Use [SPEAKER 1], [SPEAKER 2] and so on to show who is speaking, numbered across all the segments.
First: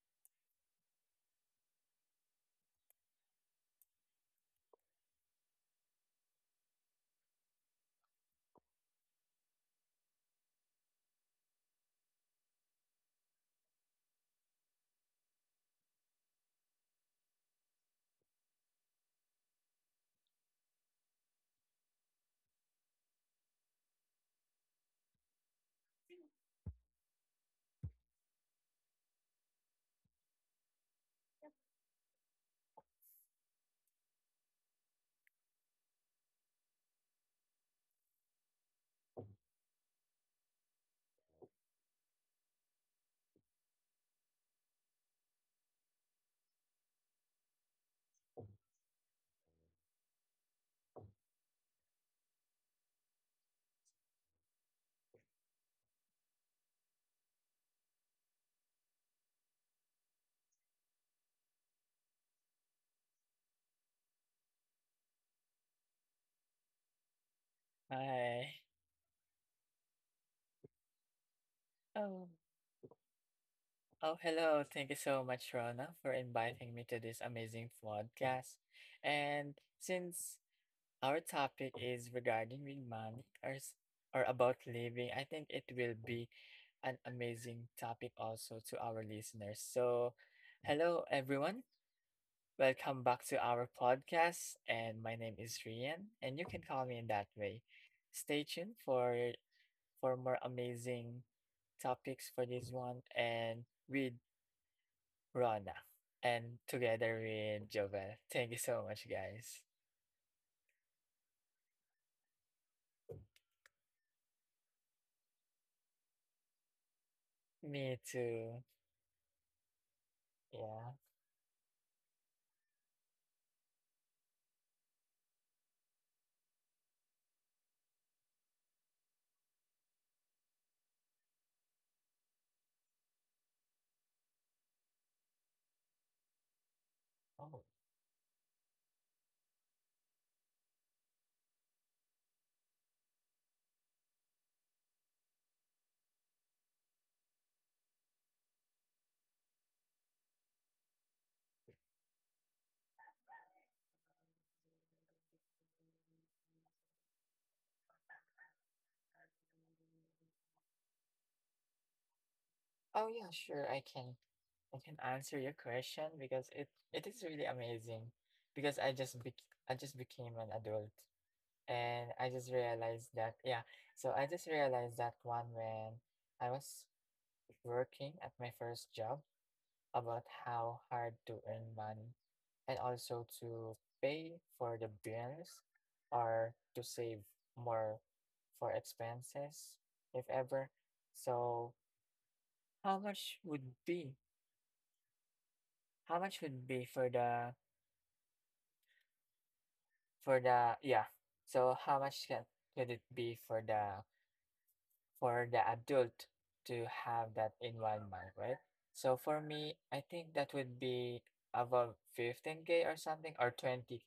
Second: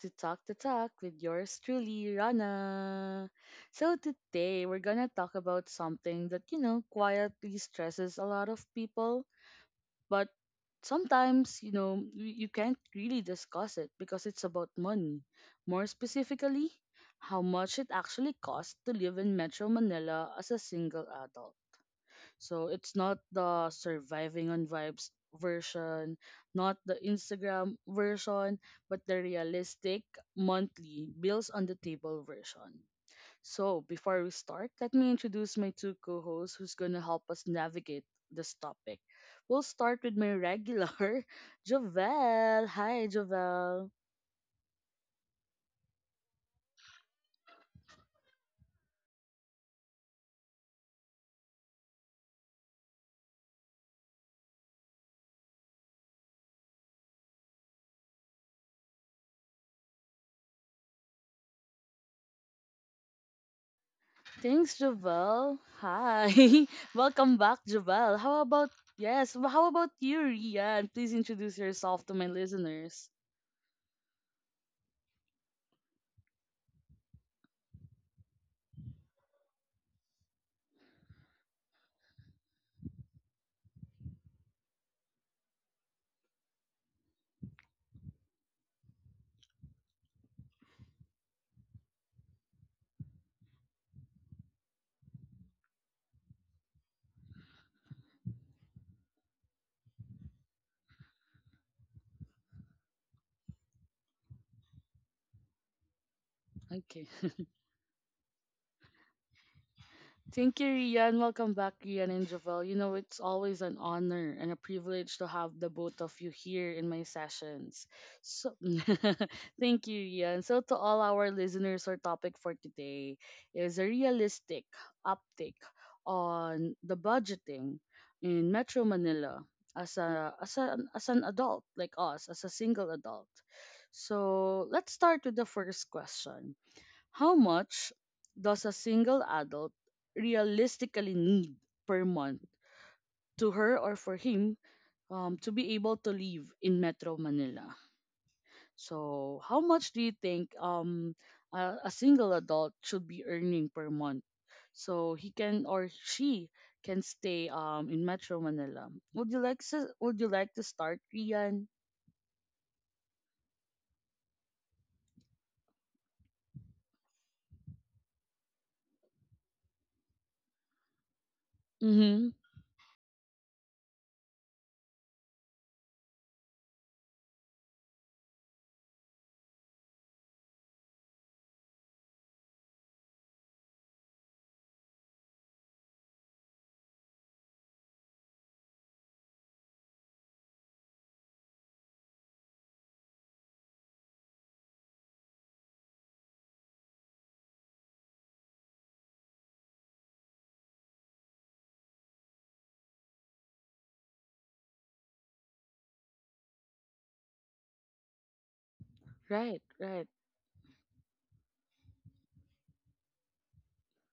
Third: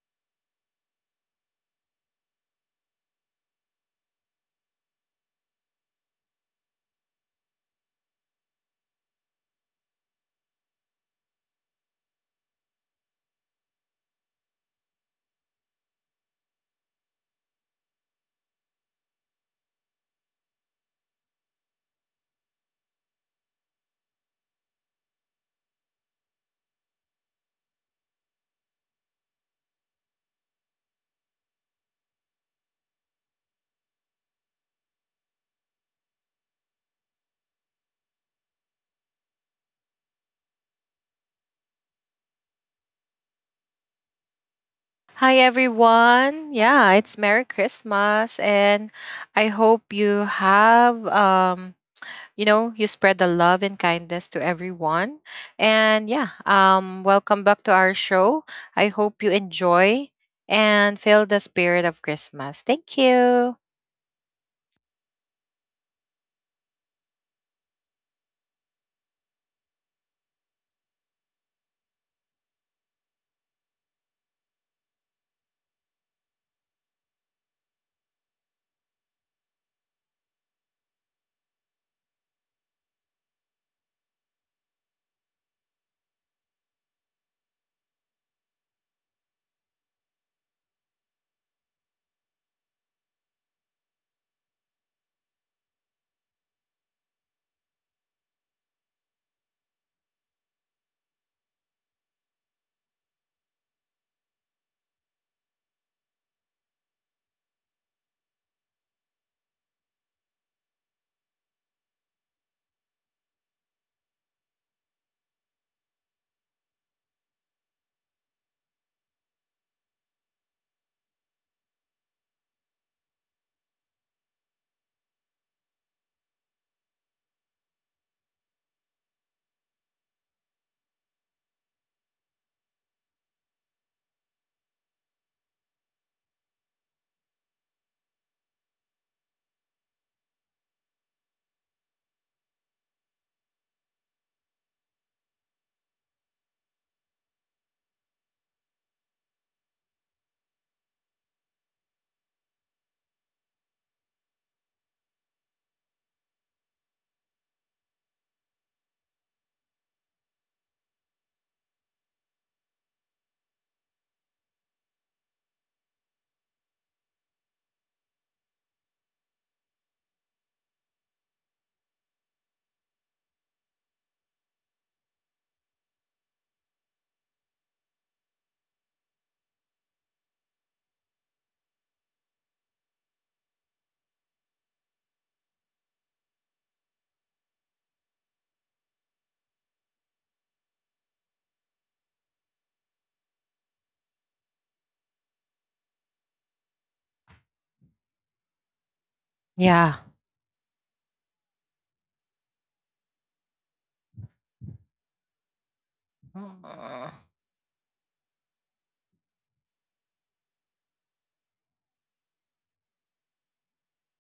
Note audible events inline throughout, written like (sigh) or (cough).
[SPEAKER 1] to Talk with yours truly, Rana. So today we're gonna talk about something that quietly stresses a lot of people, but sometimes you can't really discuss it because it's about money. More specifically, how much it actually costs to live in Metro Manila as a single adult. So it's not the surviving on vibes version, not the Instagram version, but the realistic monthly bills on the table version. So before we start, let me introduce my two co-hosts who's gonna help us navigate this topic. We'll start with my regular, (laughs) Jovel. Hi, Jovel.
[SPEAKER 2] Hi everyone. Yeah, it's Merry Christmas and I hope you have you spread the love and kindness to everyone. And yeah, welcome back to our show. I hope you enjoy and feel the spirit of Christmas. Thank you.
[SPEAKER 1] Thanks, Jovel. Hi. (laughs) Welcome back, Jovel. How
[SPEAKER 3] Hi.
[SPEAKER 1] about Yes, how about you, Rian? Please introduce yourself to
[SPEAKER 3] Oh,
[SPEAKER 1] my listeners.
[SPEAKER 3] oh, hello. Thank you so much, Rona, for inviting me to this amazing podcast. And since our topic is regarding with money or about living, I think it will be an amazing topic also to our listeners. So, hello everyone. Welcome back to our podcast. And my name is Rian, and you can call me in that way. Stay tuned for more amazing topics for this one and with Rana and
[SPEAKER 1] Okay.
[SPEAKER 3] together
[SPEAKER 1] (laughs)
[SPEAKER 3] with Jovel. Thank you so much, guys.
[SPEAKER 1] Thank you, Rian. Welcome back, Rian and Javel. You know, it's always an honor and a privilege to have the both of you here in my sessions.
[SPEAKER 3] Me
[SPEAKER 1] So,
[SPEAKER 3] too.
[SPEAKER 1] (laughs) thank you, Rian. So, to
[SPEAKER 3] Yeah.
[SPEAKER 1] all our listeners, our topic for today is a realistic uptick on the budgeting in Metro Manila as a as an adult like us, as a single adult. So, let's start with the first question, how
[SPEAKER 3] Oh.
[SPEAKER 1] much does a single adult realistically need per month to her or for him, to be able to live in Metro Manila? So, how much do you think a single adult should be earning per month so he can or she can stay in Metro Manila? Would you like to start, Rian?
[SPEAKER 3] Oh yeah. Sure. I can answer your question because it is really amazing because I just became an adult and
[SPEAKER 1] Mm-hmm.
[SPEAKER 3] I just realized that, yeah, so I just realized that one when I was working at my first job about how hard to earn money and also to pay for the bills or to save more for expenses, if ever. So how much would be? How much would be
[SPEAKER 2] Yeah.
[SPEAKER 3] for the yeah? So how much can could it be for the adult to
[SPEAKER 2] Mm.
[SPEAKER 3] have that environment, right? So for
[SPEAKER 1] Right.
[SPEAKER 3] me, I
[SPEAKER 1] Right.
[SPEAKER 3] think that would be above 15K or something, or 20,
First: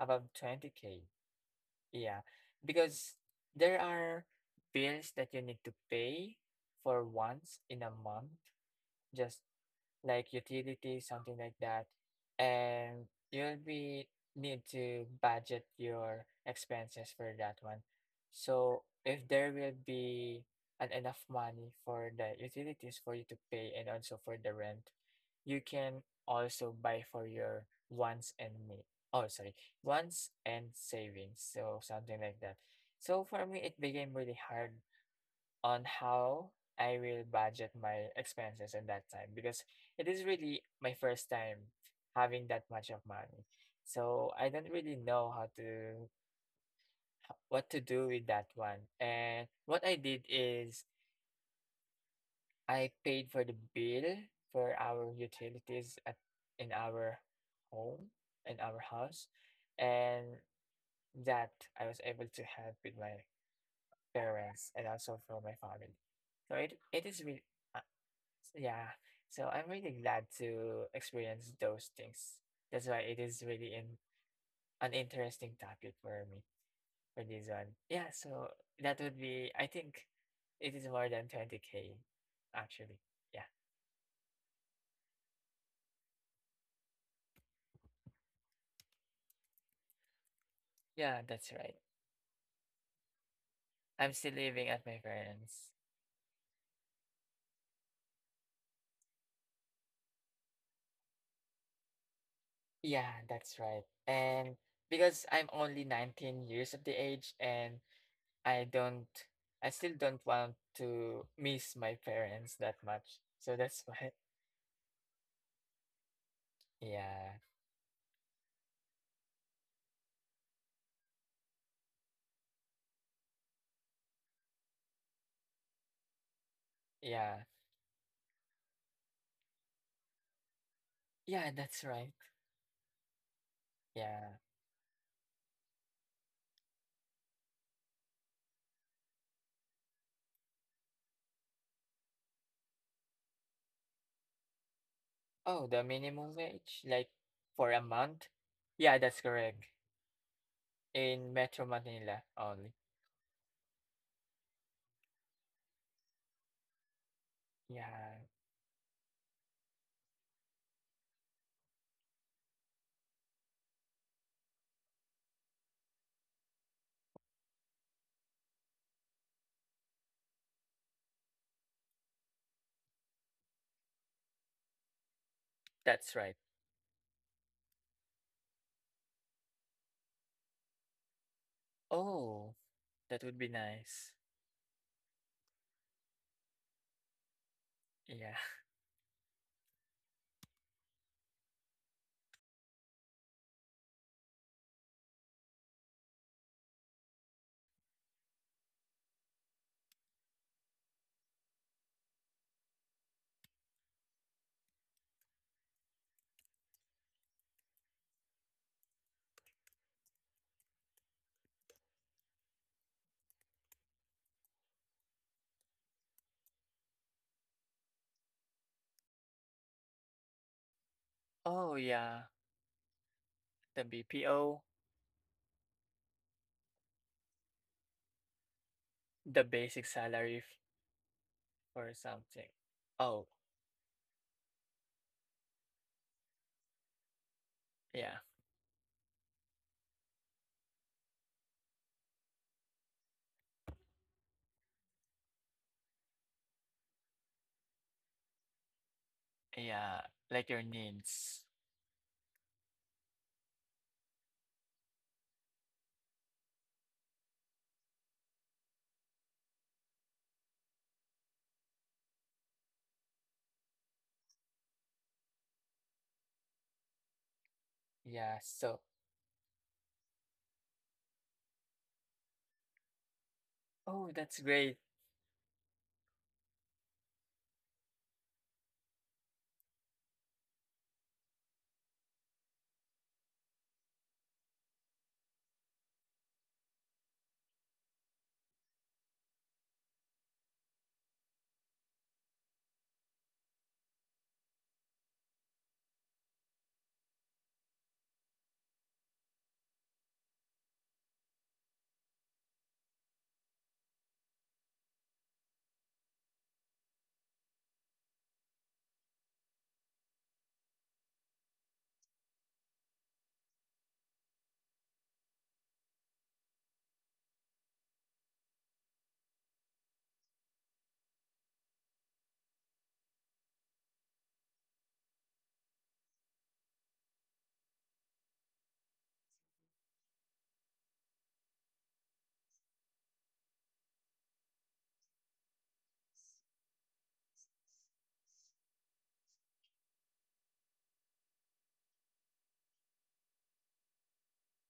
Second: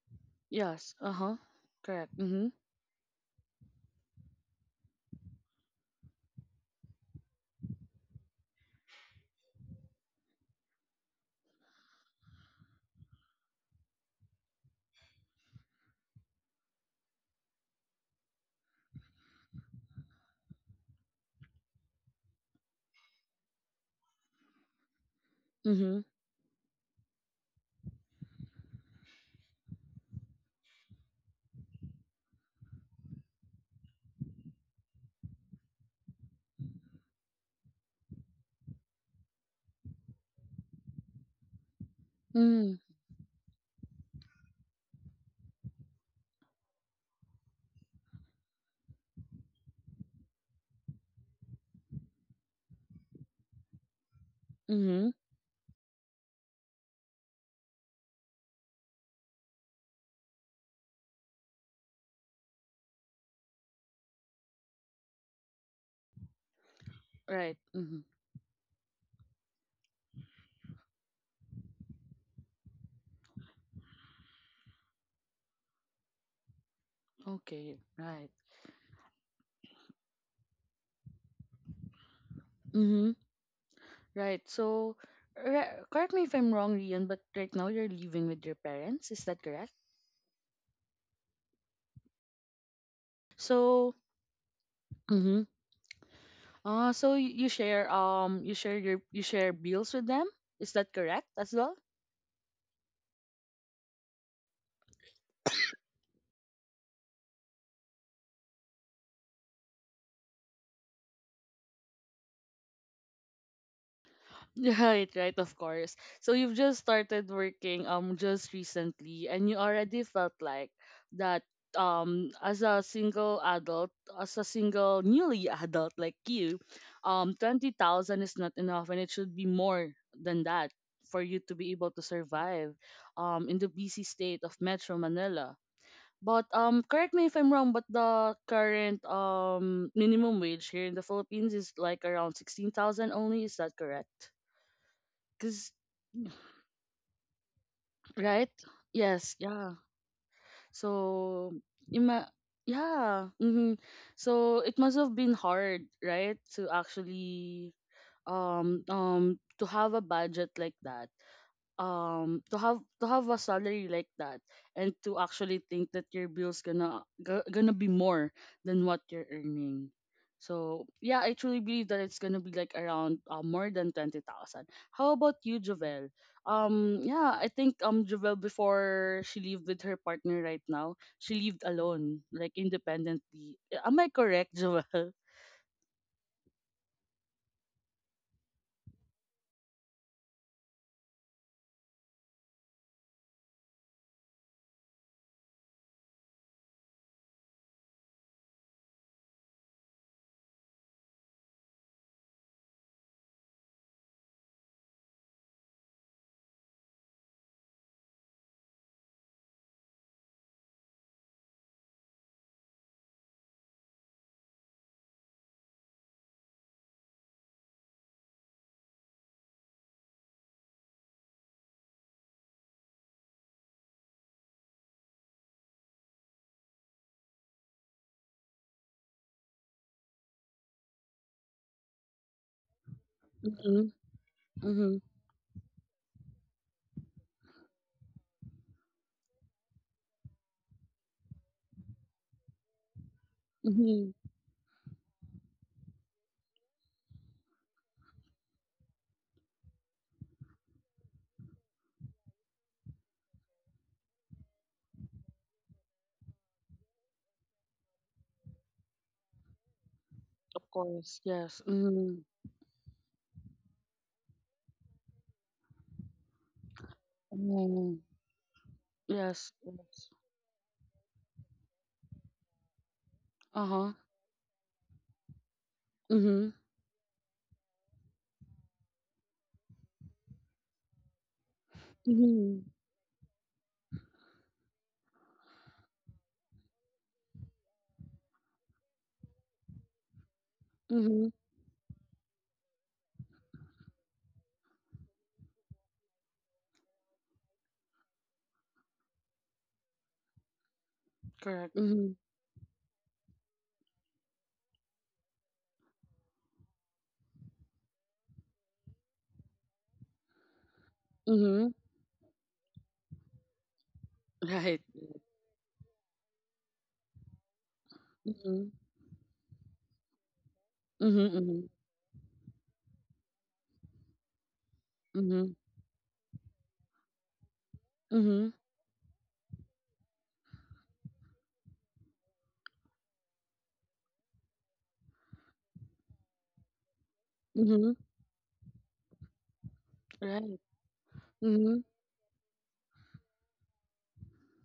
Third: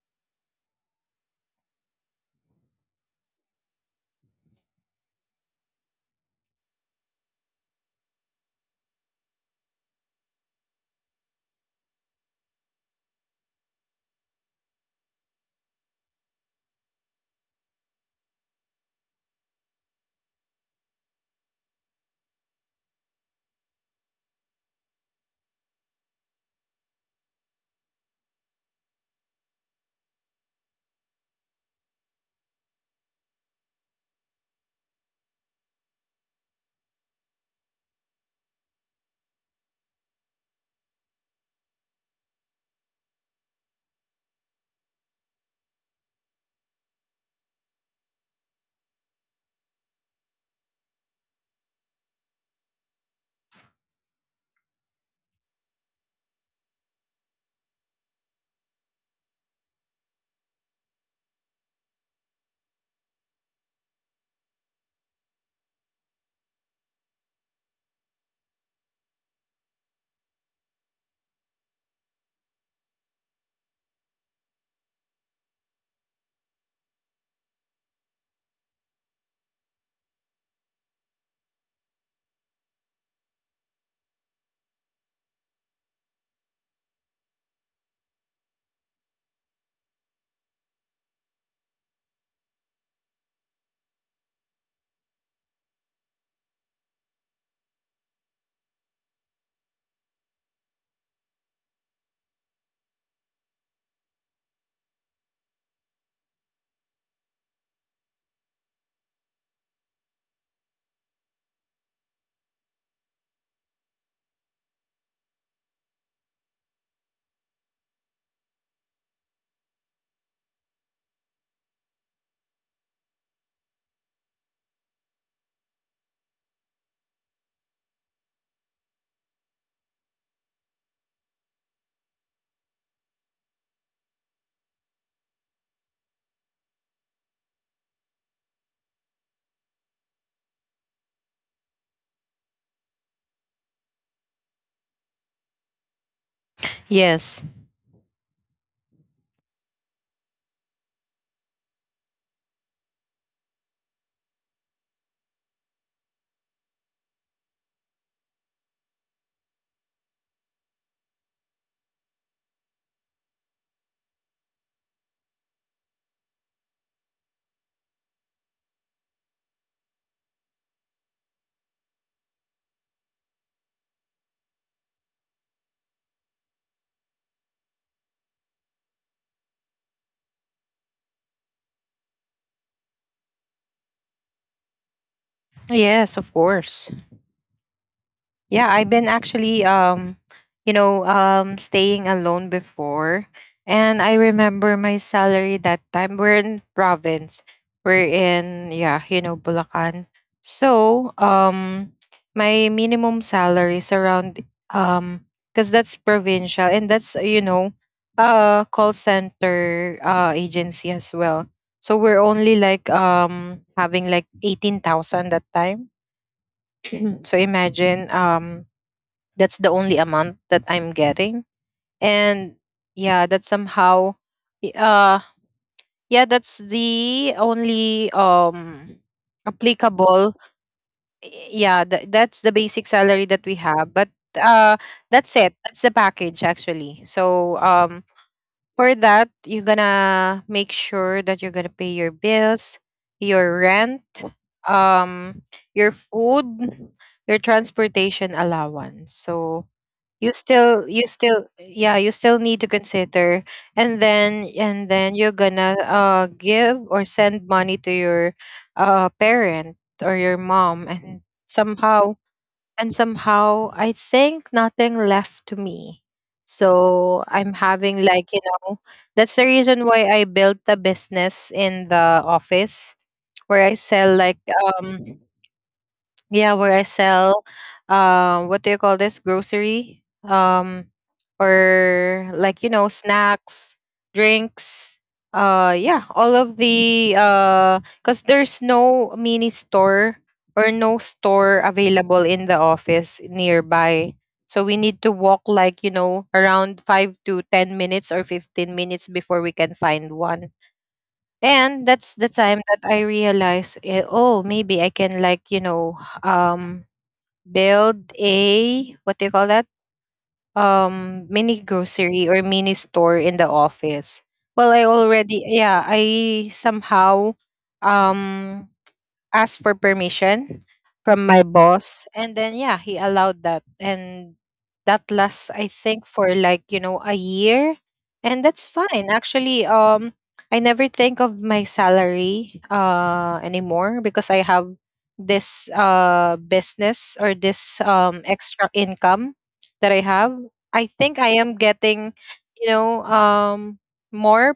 [SPEAKER 3] above
[SPEAKER 1] Yes.
[SPEAKER 3] 20K.
[SPEAKER 1] Uh huh. Correct.
[SPEAKER 3] Yeah,
[SPEAKER 1] Mm-hmm.
[SPEAKER 3] because there are bills that you need to pay for once in a month, just like utilities, something like that. And you'll be need to budget your expenses for that one. So if there will be an enough money for the utilities for you to pay and also for the rent, you can
[SPEAKER 1] Mm-hmm.
[SPEAKER 3] also buy for your wants and need. Oh, sorry, wants and savings. So something like that. So for me, it became really hard on how I will budget my expenses in that time because it is really my first time having that
[SPEAKER 1] Mm-hmm.
[SPEAKER 3] much of money. So I don't really know how to what to do with that one. And what I did is I paid for the bill for our
[SPEAKER 1] Mm-hmm.
[SPEAKER 3] utilities at in our home, in our house. And that I was able to help with my parents and also for my family. So it is really.
[SPEAKER 1] Right. Mm-hmm.
[SPEAKER 3] Yeah. So I'm really glad to experience those things. That's why it is really an interesting topic for me for this one.
[SPEAKER 1] Okay,
[SPEAKER 3] Yeah,
[SPEAKER 1] right.
[SPEAKER 3] so that would be, I think it is more than 20K actually.
[SPEAKER 1] Mm-hmm.
[SPEAKER 3] Yeah.
[SPEAKER 1] Right. So, correct me if I'm wrong, Rian, but right now you're living with your parents. Is that correct?
[SPEAKER 3] Yeah, that's right.
[SPEAKER 1] So,
[SPEAKER 3] I'm still living at my
[SPEAKER 1] mm-hmm.
[SPEAKER 3] parents.
[SPEAKER 1] So you share you share bills with them. Is that correct as well?
[SPEAKER 3] Yeah, that's right. And because I'm only 19 years of the age and I don't I still don't want to miss my parents that much. So that's (laughs) why.
[SPEAKER 1] Right, right, of course. So you've just
[SPEAKER 3] Yeah.
[SPEAKER 1] started working just recently and you already felt like that as a single adult, as a single newly (laughs) adult like you,
[SPEAKER 3] Yeah,
[SPEAKER 1] 20,000 is not enough and it should be more than that for you
[SPEAKER 3] yeah,
[SPEAKER 1] to be
[SPEAKER 3] that's
[SPEAKER 1] able to
[SPEAKER 3] right.
[SPEAKER 1] survive in the busy
[SPEAKER 3] Yeah.
[SPEAKER 1] state of Metro Manila. But correct me if I'm wrong, but the current minimum wage here in the Philippines is like around 16,000 only, is that correct?
[SPEAKER 3] Oh,
[SPEAKER 1] Cause
[SPEAKER 3] the minimum wage, like
[SPEAKER 2] Yes.
[SPEAKER 3] for a month?
[SPEAKER 1] Right?
[SPEAKER 3] Yeah, that's
[SPEAKER 1] Yes,
[SPEAKER 3] correct.
[SPEAKER 1] yeah.
[SPEAKER 3] In
[SPEAKER 1] So
[SPEAKER 3] Metro Manila
[SPEAKER 1] ima-
[SPEAKER 3] only.
[SPEAKER 1] yeah. So it must have been hard, right? To actually
[SPEAKER 3] Yeah,
[SPEAKER 1] to have a budget like that. To have a salary like that and to actually think that your bills gonna be more than what you're earning. So yeah, I truly believe that it's gonna be like around more than 20,000. How about you,
[SPEAKER 3] that's
[SPEAKER 1] Javel?
[SPEAKER 3] right.
[SPEAKER 1] Yeah, I think Javel, before she lived with her partner, right now she lived alone,
[SPEAKER 3] Oh,
[SPEAKER 1] like
[SPEAKER 3] that would be
[SPEAKER 1] independently. Am
[SPEAKER 3] nice.
[SPEAKER 1] I correct, Javel? (laughs)
[SPEAKER 2] Yes, of course.
[SPEAKER 3] Yeah. (laughs)
[SPEAKER 2] Yeah, I've been actually staying alone before, and I remember my salary that time. We're in province. We're in, yeah, you know, Bulacan. So, my minimum salary is around cuz that's provincial and that's, you know, call center agency as well. So we're only like having like 18,000 that time. (clears throat) So imagine, that's the only amount that I'm getting.
[SPEAKER 3] Oh, yeah.
[SPEAKER 2] And yeah, that's
[SPEAKER 3] The
[SPEAKER 2] somehow
[SPEAKER 3] BPO,
[SPEAKER 2] y- uh yeah, that's the only
[SPEAKER 3] the basic salary
[SPEAKER 2] applicable—
[SPEAKER 3] or
[SPEAKER 2] yeah,
[SPEAKER 3] something.
[SPEAKER 2] that's the basic
[SPEAKER 3] Oh,
[SPEAKER 2] salary that we
[SPEAKER 1] Mm-hmm.
[SPEAKER 2] have. But uh
[SPEAKER 1] Mm-hmm.
[SPEAKER 2] that's it. That's the package actually. So
[SPEAKER 3] yeah.
[SPEAKER 2] for that, you're gonna make sure that you're gonna pay your bills, your rent,
[SPEAKER 1] Mm-hmm.
[SPEAKER 2] um your food, your transportation allowance. So
[SPEAKER 3] Yeah,
[SPEAKER 2] you
[SPEAKER 3] like your
[SPEAKER 2] still you still
[SPEAKER 3] needs.
[SPEAKER 2] yeah, you still need to consider, and then you're gonna give or send money to your parent or your
[SPEAKER 1] Of
[SPEAKER 2] mom. And
[SPEAKER 1] course. Yes.
[SPEAKER 2] somehow— and somehow I think nothing left to me. So I'm having,
[SPEAKER 1] Oh.
[SPEAKER 2] like, you
[SPEAKER 3] Yeah,
[SPEAKER 2] know,
[SPEAKER 3] so,
[SPEAKER 2] that's the
[SPEAKER 1] Yes,
[SPEAKER 2] reason why
[SPEAKER 1] yes.
[SPEAKER 2] I built the business in the office where I
[SPEAKER 1] Uh-huh.
[SPEAKER 3] oh,
[SPEAKER 2] sell
[SPEAKER 3] that's
[SPEAKER 2] like
[SPEAKER 3] great.
[SPEAKER 2] um
[SPEAKER 1] Mhm.
[SPEAKER 2] yeah, where I sell, what do you call this? Grocery? Or, like,
[SPEAKER 1] Mhm.
[SPEAKER 2] you know, snacks, drinks. Yeah, all of the, cuz there's no mini store or no
[SPEAKER 1] Mhm.
[SPEAKER 2] store available in the office nearby. So we need to walk, like, you know, around 5 to 10 minutes or 15 minutes before we can find one.
[SPEAKER 1] Correct.
[SPEAKER 2] And
[SPEAKER 1] Mhm.
[SPEAKER 2] that's the time that I realized, eh, oh, maybe I can, like, you know, um build a, what do you call that, mini
[SPEAKER 1] Mhm.
[SPEAKER 2] grocery or mini store in the office. Well, I
[SPEAKER 1] Right.
[SPEAKER 2] already yeah I somehow um
[SPEAKER 1] Mhm.
[SPEAKER 2] asked for permission from my
[SPEAKER 1] Mhm.
[SPEAKER 2] boss, and then yeah, he allowed that, and that
[SPEAKER 1] Mhm.
[SPEAKER 2] lasts, I
[SPEAKER 1] Mhm.
[SPEAKER 2] think, for like, you know, a year. And
[SPEAKER 1] Mhm.
[SPEAKER 2] that's fine actually. I never think of my salary anymore because I have this business or this
[SPEAKER 1] Mhm.
[SPEAKER 2] extra income that I have.
[SPEAKER 1] Right.
[SPEAKER 2] I think I am
[SPEAKER 1] Mhm.
[SPEAKER 2] getting, you know, more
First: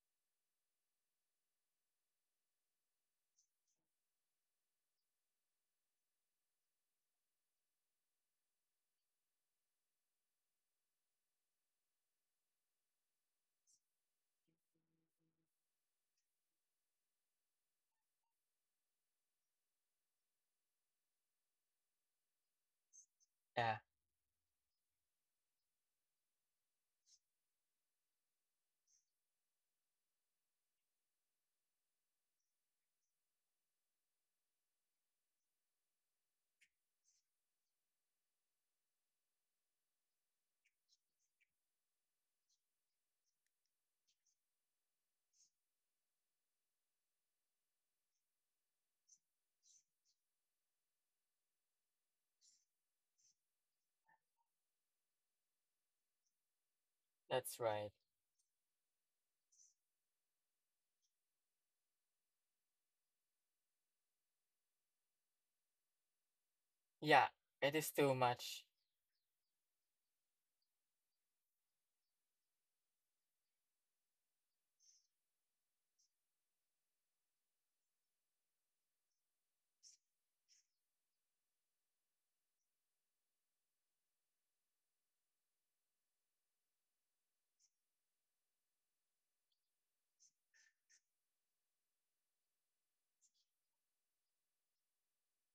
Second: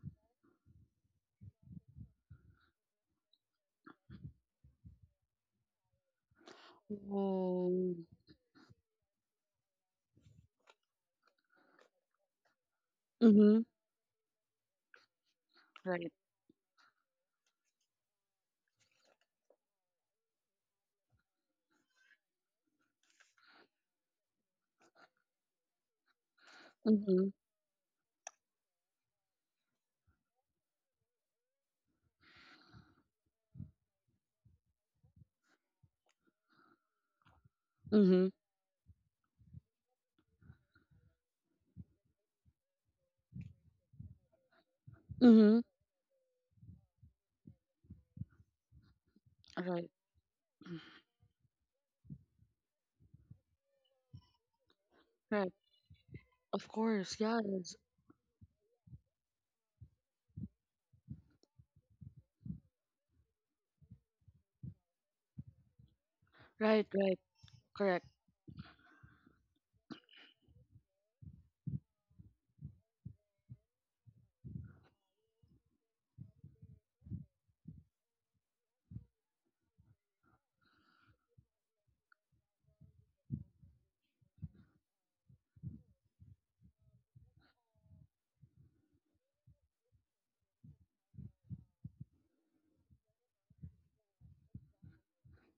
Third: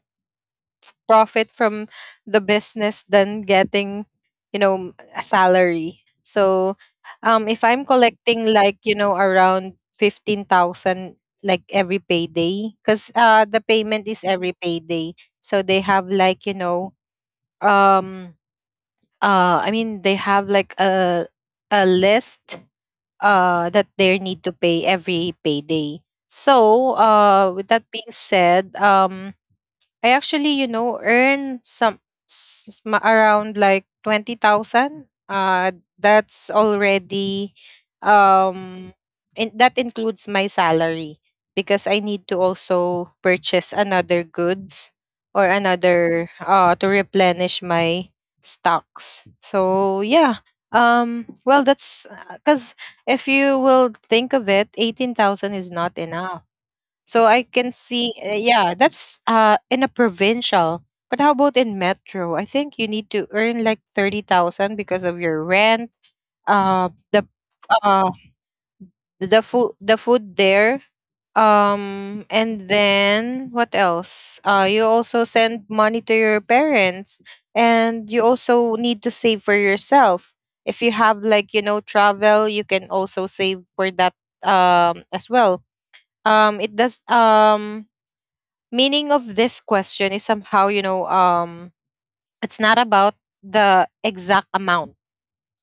[SPEAKER 2] profit from the business than getting, you know, a salary. So if I'm
[SPEAKER 1] Oh,
[SPEAKER 2] collecting, like, you know, around 15,000 like every payday, cuz the
[SPEAKER 1] mhm.
[SPEAKER 2] payment is every payday. So they have
[SPEAKER 1] Right.
[SPEAKER 2] like, you know, um I mean, they have like a list
[SPEAKER 3] Yeah,
[SPEAKER 2] that they need to pay every payday. So
[SPEAKER 1] Mhm.
[SPEAKER 2] with that being said, I actually, you know, earn some around like 20,000. That's already
[SPEAKER 1] Mhm.
[SPEAKER 2] um that includes my salary, because I need to also purchase another goods or
[SPEAKER 1] Mhm.
[SPEAKER 2] another, to replenish my stocks. So,
[SPEAKER 1] Right.
[SPEAKER 2] yeah. Well, that's cuz, if you will think of it, 18,000 is
[SPEAKER 1] Right.
[SPEAKER 2] not enough.
[SPEAKER 1] Of
[SPEAKER 2] So
[SPEAKER 1] course.
[SPEAKER 2] I can
[SPEAKER 3] that's
[SPEAKER 1] Yes.
[SPEAKER 2] see,
[SPEAKER 3] right.
[SPEAKER 2] yeah, that's in a provincial. But how about in metro? I think you need to earn like 30,000 because of your rent.
[SPEAKER 1] Right.
[SPEAKER 2] Uh,
[SPEAKER 1] Right.
[SPEAKER 2] the
[SPEAKER 3] Yeah, it is
[SPEAKER 1] Correct.
[SPEAKER 2] uh,
[SPEAKER 3] too much.
[SPEAKER 2] the food, the food there. And then what else? You also send money to your parents, and you also need to save for yourself. If you have, like, you know, travel, you can also save for that as well. It does Meaning of this question is somehow, you know, it's not about the exact amount.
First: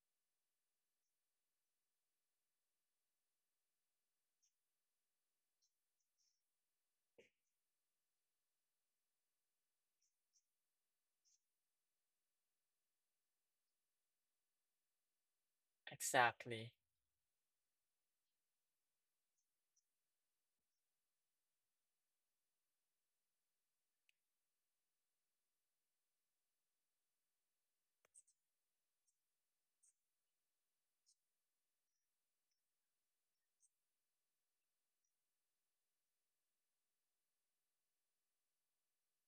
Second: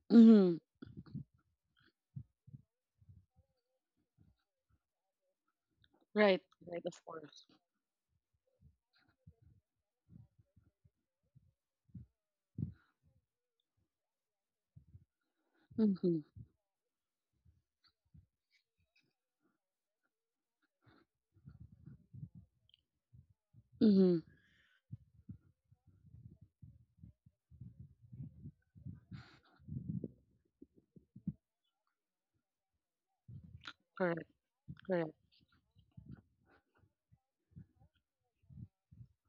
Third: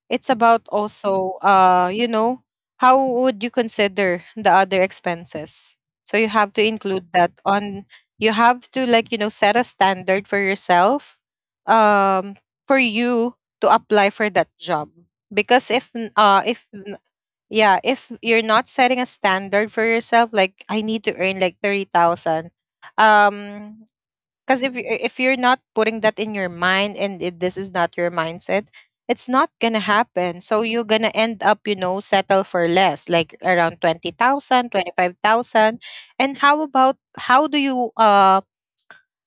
[SPEAKER 2] It's
[SPEAKER 1] Mhm.
[SPEAKER 2] about also, you know, how would you consider the other expenses? So you
[SPEAKER 1] Right.
[SPEAKER 2] have to
[SPEAKER 1] Right. Of
[SPEAKER 2] include that
[SPEAKER 1] course.
[SPEAKER 2] on— you have to, like, you know, set a standard for yourself, um for you to apply for that job. Because
[SPEAKER 1] Mhm.
[SPEAKER 2] if
[SPEAKER 3] Exactly.
[SPEAKER 2] n- yeah, if you're not setting a standard for yourself, like, I need to earn like 30,000, um
[SPEAKER 1] Mhm.
[SPEAKER 2] because if if you're not putting that in your mind, and if this is not your mindset, it's not gonna happen. So you're gonna end up, you know, settle for less, like around twenty
[SPEAKER 1] Correct.
[SPEAKER 2] thousand, twenty five
[SPEAKER 1] Correct.
[SPEAKER 2] thousand. And how about, how do you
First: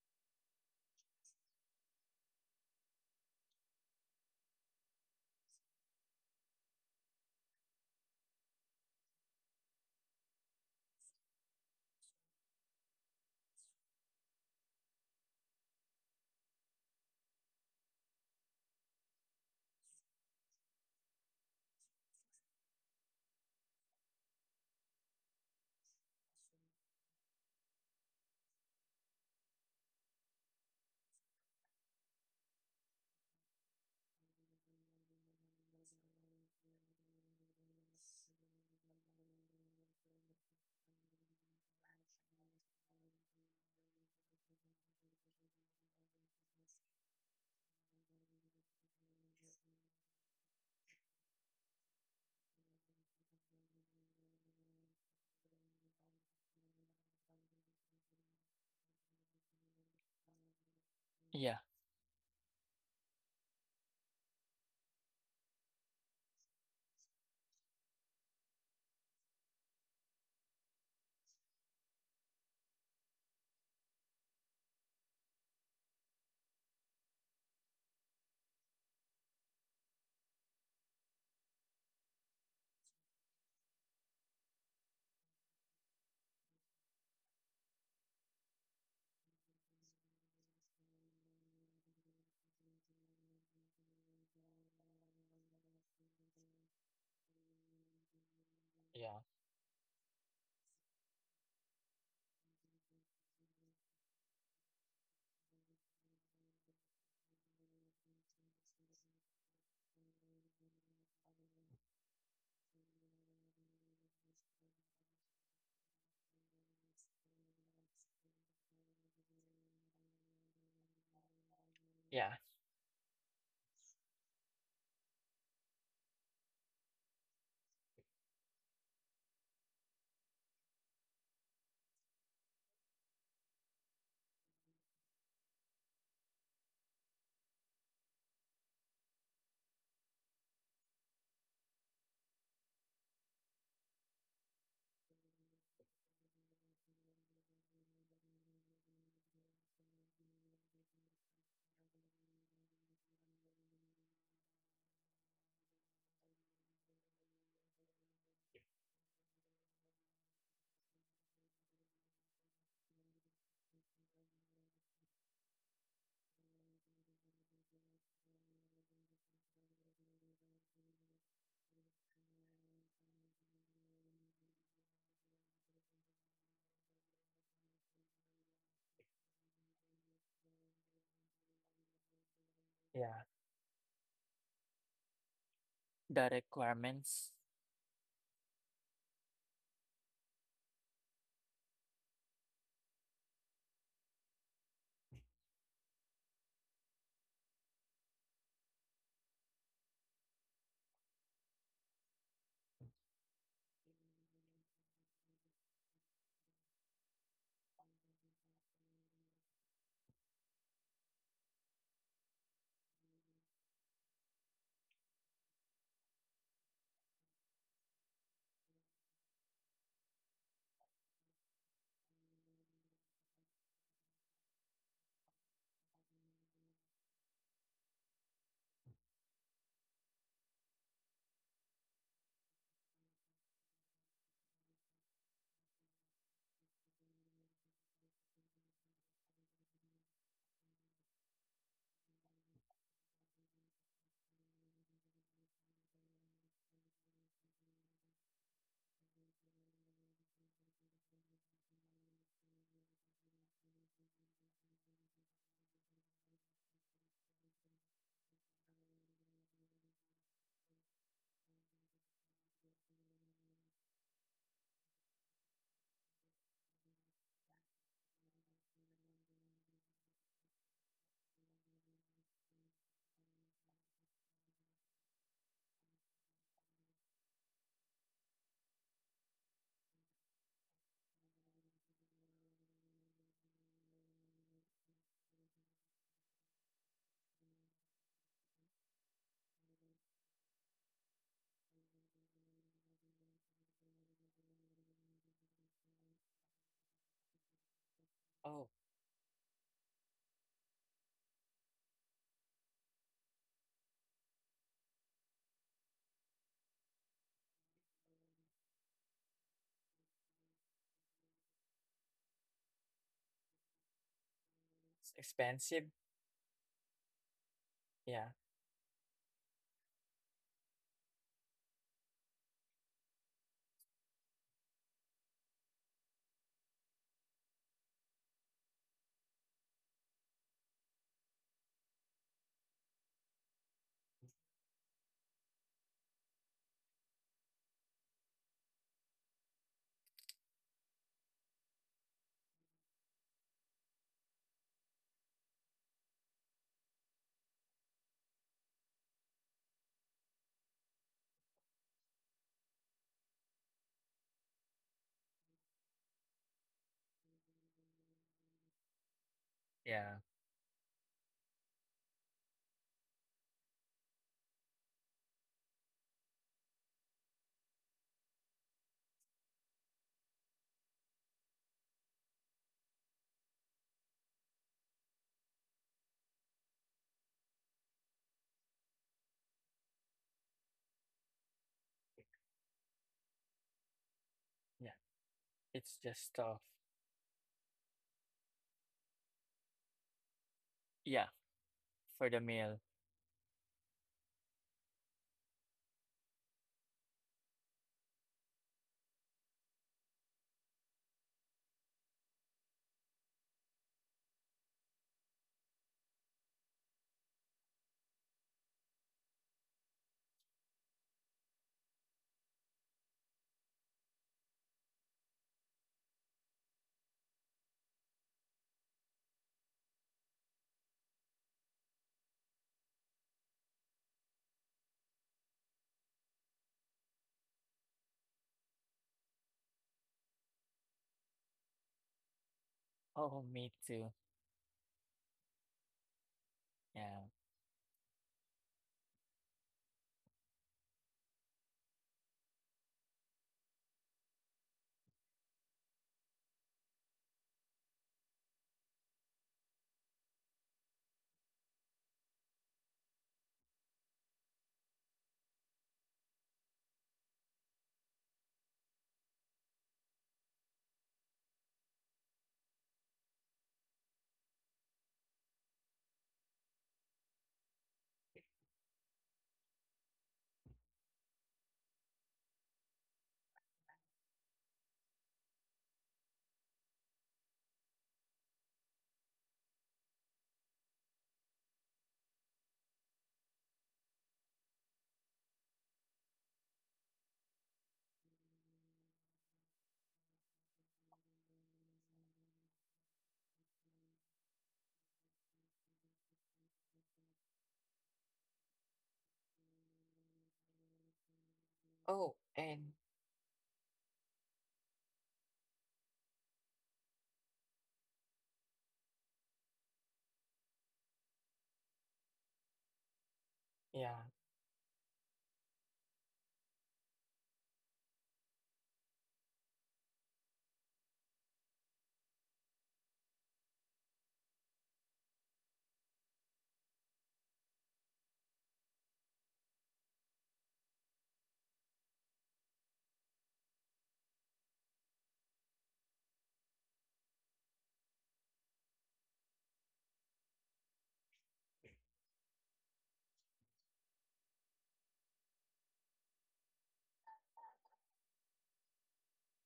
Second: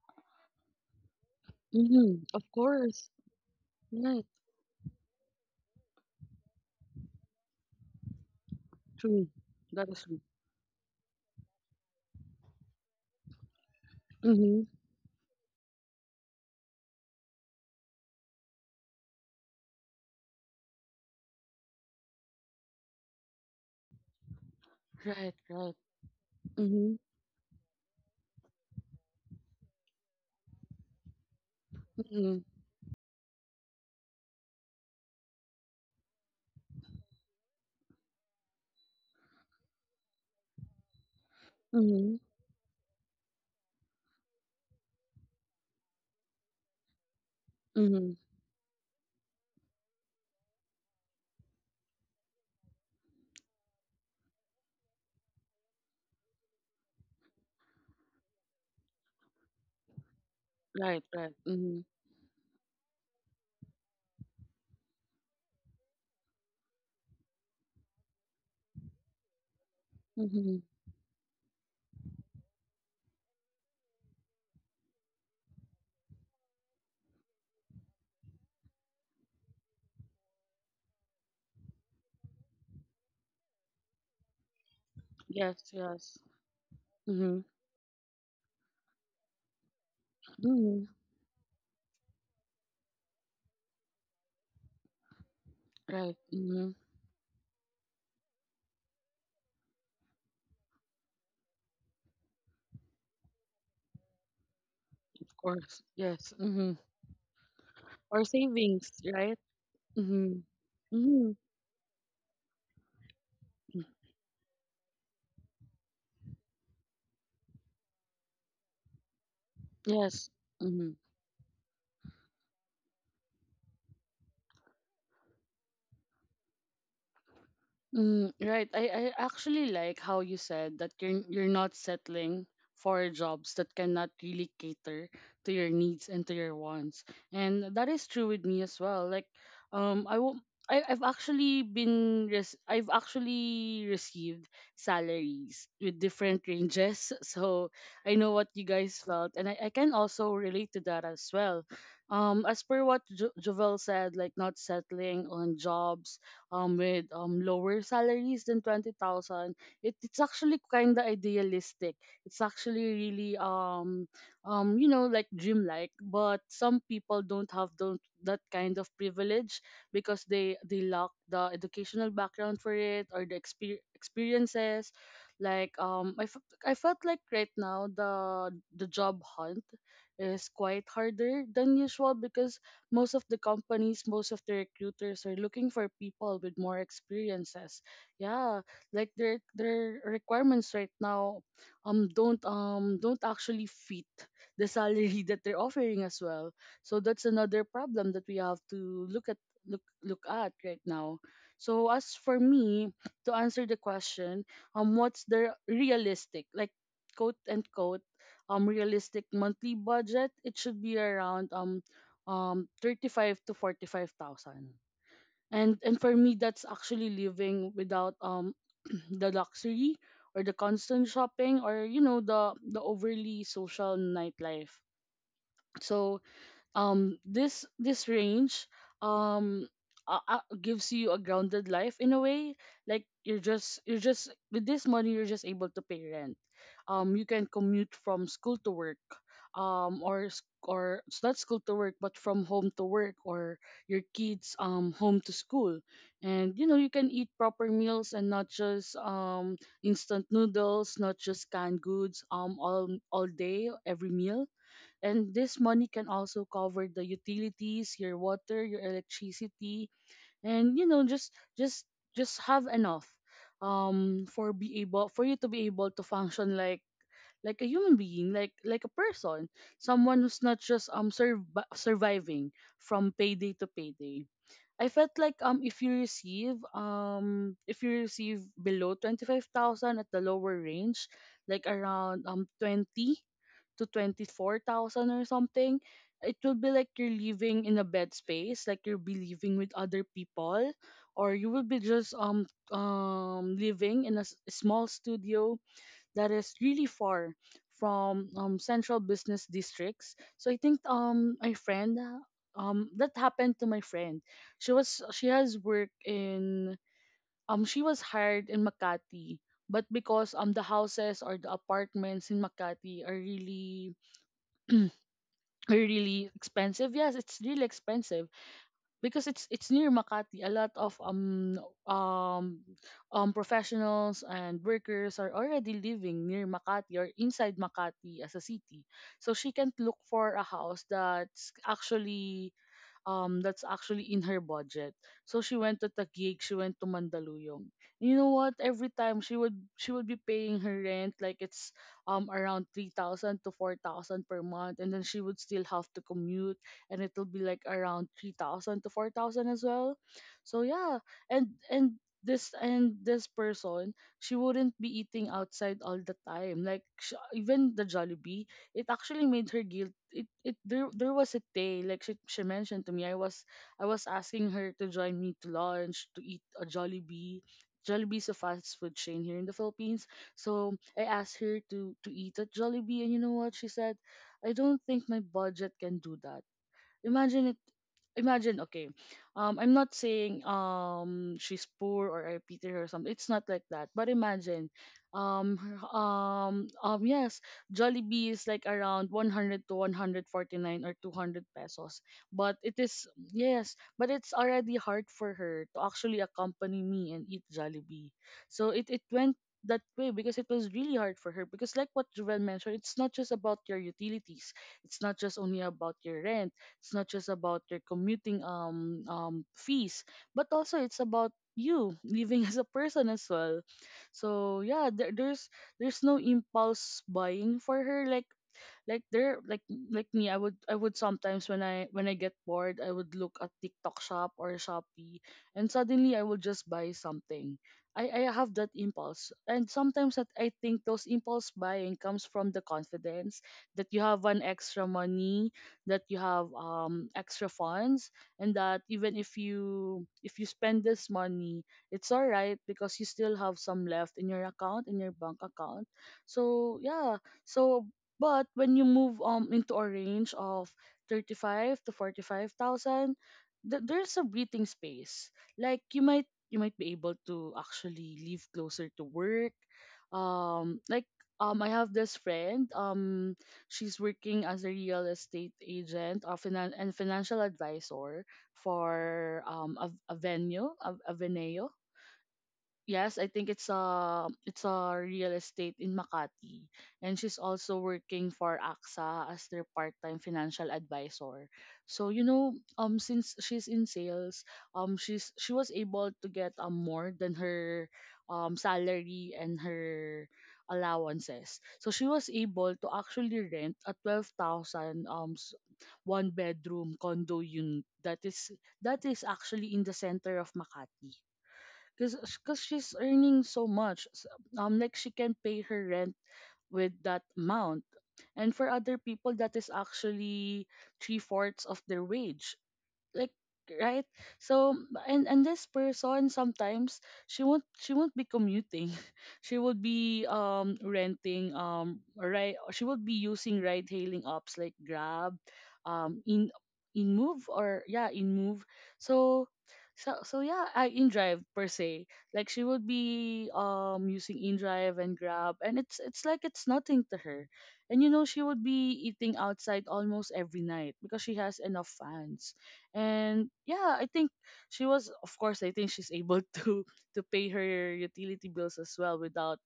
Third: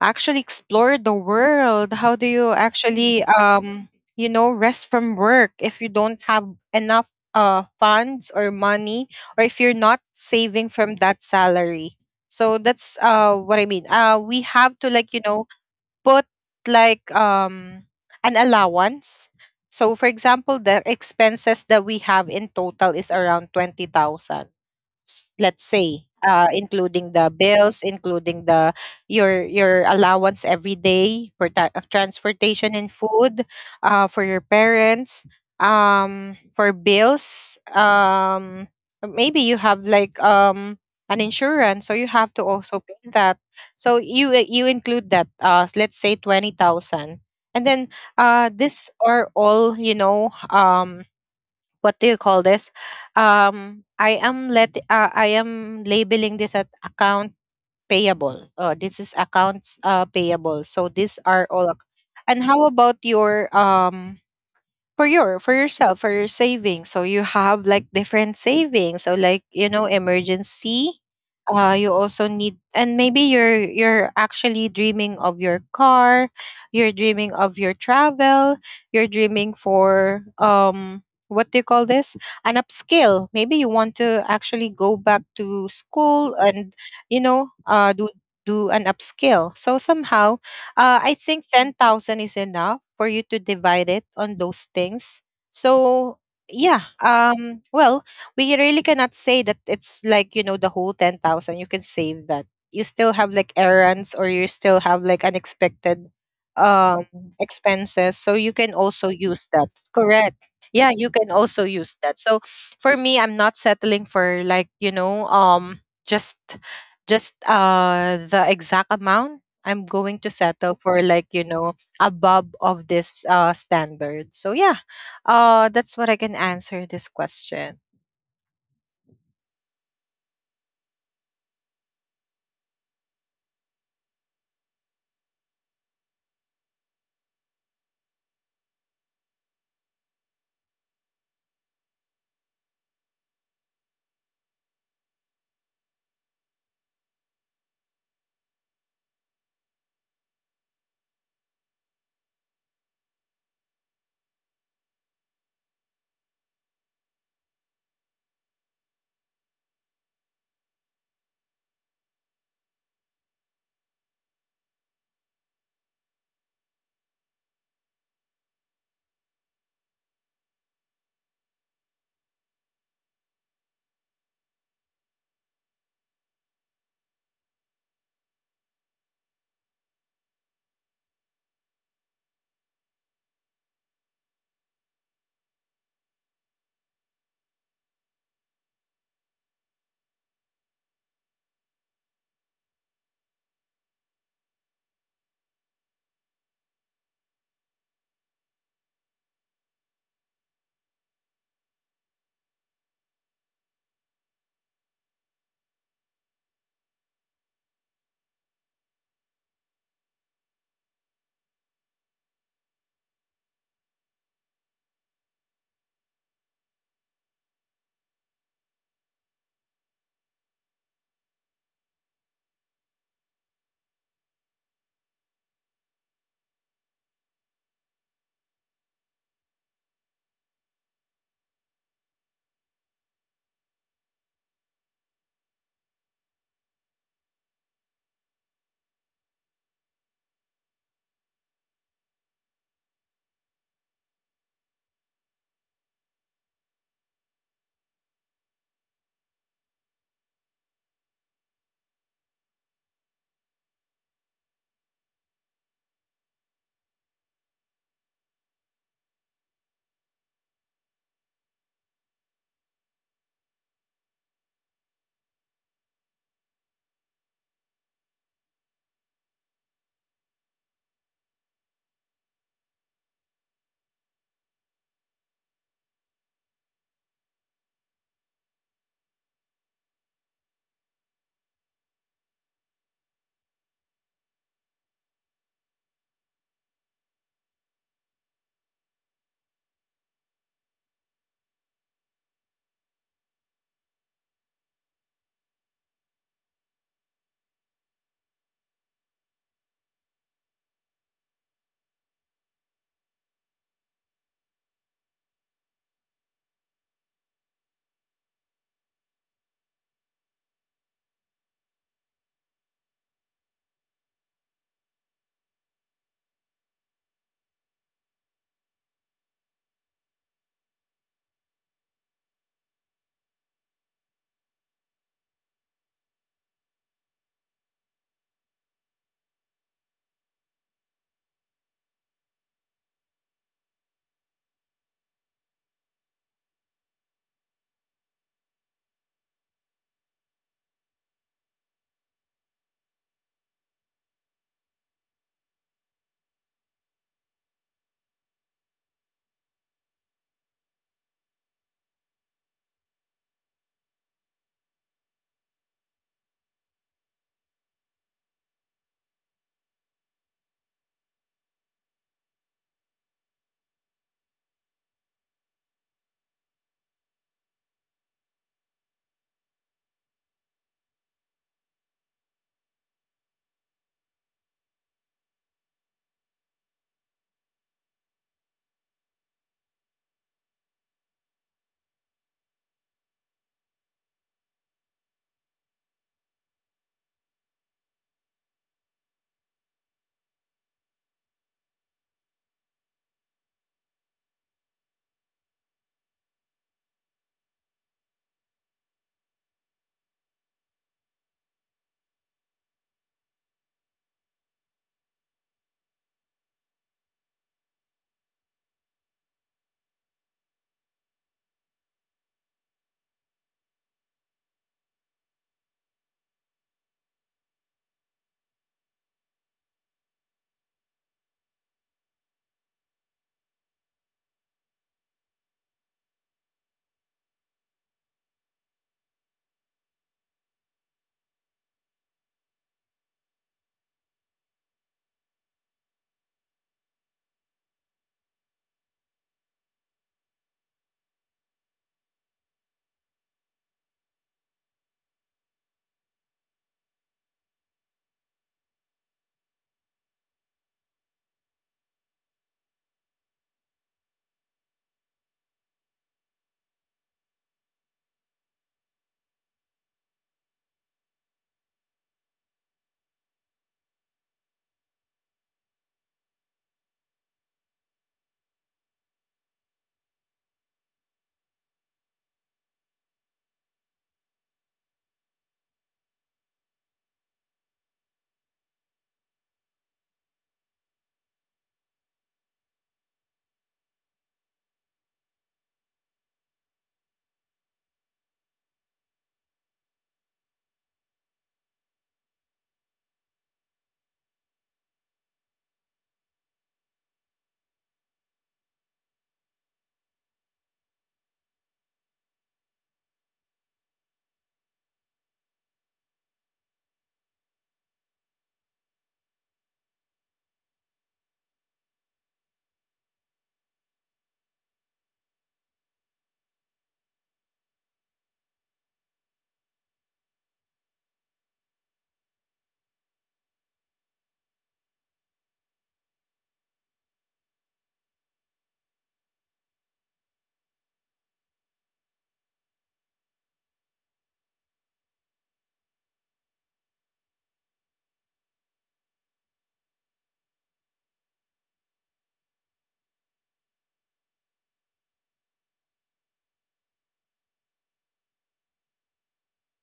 [SPEAKER 2] actually explore the world? How
[SPEAKER 1] Mhm.
[SPEAKER 2] do
[SPEAKER 1] Of
[SPEAKER 2] you
[SPEAKER 1] course.
[SPEAKER 2] actually
[SPEAKER 1] Right.
[SPEAKER 2] you know, rest from work if you don't have enough funds or money,
[SPEAKER 1] True.
[SPEAKER 2] or if you're
[SPEAKER 1] That
[SPEAKER 2] not
[SPEAKER 1] is true.
[SPEAKER 2] saving from that salary? So that's what I mean. Uh, we
[SPEAKER 1] Mhm.
[SPEAKER 2] have to, like, you know, put like an allowance. So for example, the expenses that we have in total is around 20,000,
[SPEAKER 1] Right.
[SPEAKER 2] let's
[SPEAKER 1] Right.
[SPEAKER 2] say, including the bills, including the your allowance every day for ta- of
[SPEAKER 1] Mhm,
[SPEAKER 2] transportation and food, for your parents, for bills, maybe you have like, an insurance, so you
[SPEAKER 1] mhm.
[SPEAKER 2] have to also pay that. So you— you include that, let's say 20,000. And then,
[SPEAKER 1] mhm.
[SPEAKER 2] this are all, you know, what do you call this, I am let— I am labeling this at account payable. Uh, this is accounts, payable. So these
[SPEAKER 1] Right,
[SPEAKER 2] are
[SPEAKER 1] right.
[SPEAKER 2] all
[SPEAKER 3] Yeah,
[SPEAKER 1] Mhm,
[SPEAKER 2] and how about your for your, for yourself, for your savings? So you have like different savings, so like, you know,
[SPEAKER 1] mhm.
[SPEAKER 2] emergency, you also need. And maybe you're actually dreaming of your car, you're dreaming of your travel, you're dreaming for, what do you call this, an upskill. Maybe you want to actually go back
[SPEAKER 1] Yes,
[SPEAKER 2] to
[SPEAKER 1] yes.
[SPEAKER 2] school and, you
[SPEAKER 1] Mhm,
[SPEAKER 2] know, do an upskill. So somehow,
[SPEAKER 1] mhm.
[SPEAKER 2] I think 10,000 is enough for you to divide it on those things.
[SPEAKER 1] Right.
[SPEAKER 2] So,
[SPEAKER 1] Mhm.
[SPEAKER 2] yeah, well, we really cannot
[SPEAKER 3] yeah,
[SPEAKER 2] say that it's like, you know, the whole 10,000 you can save that. You still have like errands, or you still have like
[SPEAKER 1] Of course.
[SPEAKER 2] unexpected
[SPEAKER 1] Yes. Mhm.
[SPEAKER 2] um expenses. So
[SPEAKER 1] Or
[SPEAKER 2] you can
[SPEAKER 1] savings,
[SPEAKER 2] also use
[SPEAKER 1] right?
[SPEAKER 2] that. Correct.
[SPEAKER 1] Mhm,
[SPEAKER 2] Yeah, you can
[SPEAKER 1] mhm.
[SPEAKER 2] also use that. So for me, I'm not settling for like, you know, just just, the exact amount. I'm going to
[SPEAKER 1] Yes.
[SPEAKER 2] settle for
[SPEAKER 1] Mhm.
[SPEAKER 2] like, you know,
[SPEAKER 3] yeah,
[SPEAKER 2] above of this standard. So yeah, that's what I can answer this question.
[SPEAKER 1] Mm, right. I actually like how you said that you're not settling for jobs that cannot really cater to your needs and to your wants. And that is true with me as well. Like I will I've actually received salaries with different ranges. (laughs) So I know what you guys felt, and I can also relate to that as well. As per what Jovel said, like not settling on jobs with lower salaries than 20,000, it, it's actually kind of idealistic. It's actually really you know, like dream like but some people don't have those that kind of privilege because they lack the educational background for it or the experiences. Like I felt like right now, the job hunt is quite harder than usual because most of
[SPEAKER 3] yeah.
[SPEAKER 1] the companies, most of the recruiters are looking for
[SPEAKER 3] The
[SPEAKER 1] people with more
[SPEAKER 3] requirements.
[SPEAKER 1] experiences. Yeah, like their requirements right now don't actually fit the salary (laughs) that they're offering as well. So that's another problem that we have to look, look at right now. So as for me, to answer the question, what's the realistic, like quote and quote realistic monthly budget, it should be around 35 to 45,000. And for me, that's actually living without (clears throat) the luxury or the constant shopping or, you know, the overly social nightlife. So this this range um gives you a grounded life in a way. Like you're just, with this money you're just able to pay rent, you can commute from school to work, or or it's not school to work, but from home to work, or your kids home to school. And you know, you can eat proper meals and not just instant noodles, not just canned goods, all day, every meal. And this money can also cover the utilities, your water, your electricity, and you know, just have enough for be able for you to be able to function like a human being, like a person, someone who's not just surviving from payday to payday. I felt like if you receive below 25,000 at the lower range, like around 20 to 24,000 or something, it will be like you're living in a bed space. Like you'll be living with other people, or you will be just living in a small studio that is really far from
[SPEAKER 3] Oh,
[SPEAKER 1] central business districts. So I think my friend that happened to my friend. She has work in she was hired in Makati, but because the houses or the apartments in Makati are
[SPEAKER 3] it's expensive.
[SPEAKER 1] really expensive. Yes, it's really expensive
[SPEAKER 3] Yeah,
[SPEAKER 1] because it's near Makati. A lot of um professionals and workers are already living near Makati or inside Makati as a city. So she can't look for a house that's actually, that's actually in her budget. So she went to Taguig, she went to Mandaluyong. You know what? Every time she would be paying her rent, like it's around 3,000 to 4,000 per month, and then she would still have to commute and it'll be like around 3,000 to 4,000 as well. So yeah, and and this person, she wouldn't be eating outside all the time. Like even the Jollibee, it actually made her guilt.
[SPEAKER 3] yeah,
[SPEAKER 1] It There there was a day, like she mentioned to me, I was I was asking her to join me to lunch to eat a Jollibee. Jollibee is a fast food chain here in the Philippines. So I asked her to eat at Jollibee, and you know what she said? I don't think my budget can do that. Imagine, imagine. Okay, I'm not saying she's poor or I pity her or something. It's not like that, but imagine
[SPEAKER 3] yeah. It's just tough.
[SPEAKER 1] yes, Jollibee is like around 100 to 149 or
[SPEAKER 3] Yeah,
[SPEAKER 1] 200 pesos,
[SPEAKER 3] for the
[SPEAKER 1] but it
[SPEAKER 3] meal.
[SPEAKER 1] is, yes, but it's already hard for her to actually accompany me and eat Jollibee. So it went that way because it was really hard for her, because like what Jovel mentioned, it's not just about your utilities, it's not just only about your rent, it's not just about your commuting fees, but also it's about you living (laughs) as a person as well. So yeah, there's no impulse buying for her. Like there, like me I would I would sometimes when I get bored, I would look at TikTok Shop or Shopee, and suddenly I would just buy something. I have that impulse, and sometimes that I think those impulse buying comes from the
[SPEAKER 3] Oh,
[SPEAKER 1] confidence
[SPEAKER 3] me
[SPEAKER 1] that you
[SPEAKER 3] too.
[SPEAKER 1] have an extra money, that you have
[SPEAKER 3] Yeah.
[SPEAKER 1] extra funds, and that even if you spend this money, it's all right because you still have some left in your account, in your bank account. So yeah, so but when you move into a range of 35 to 45,000, there's a breathing space. Like you might be able to actually live closer to work. Um like I have this friend, she's working as a real estate agent and financial advisor for a venue. Yes, I think it's a real estate in Makati, and she's also working for AXA as their part-time financial advisor. So since she's in sales, she was able to get more than her salary and her allowances. So she was able to actually rent a 12,000 one bedroom condo unit that is actually in the center of Makati because
[SPEAKER 3] Oh,
[SPEAKER 1] cause she's
[SPEAKER 3] and
[SPEAKER 1] earning so much like she can pay her rent with that amount, and for other people that is actually three-fourths of their wage, like right.
[SPEAKER 3] yeah,
[SPEAKER 1] So and this person sometimes she won't be commuting (laughs) she would be renting right, she would be using ride hailing apps like Grab, um in in Move, or yeah, in Move. So so so yeah, I in Drive per se, like she would be using in Drive and Grab, and it's like it's nothing to her. And you know, she would be eating outside almost every night because she has enough fans and yeah, I think she was, of course, I think she's able (laughs) to pay her utility bills as well without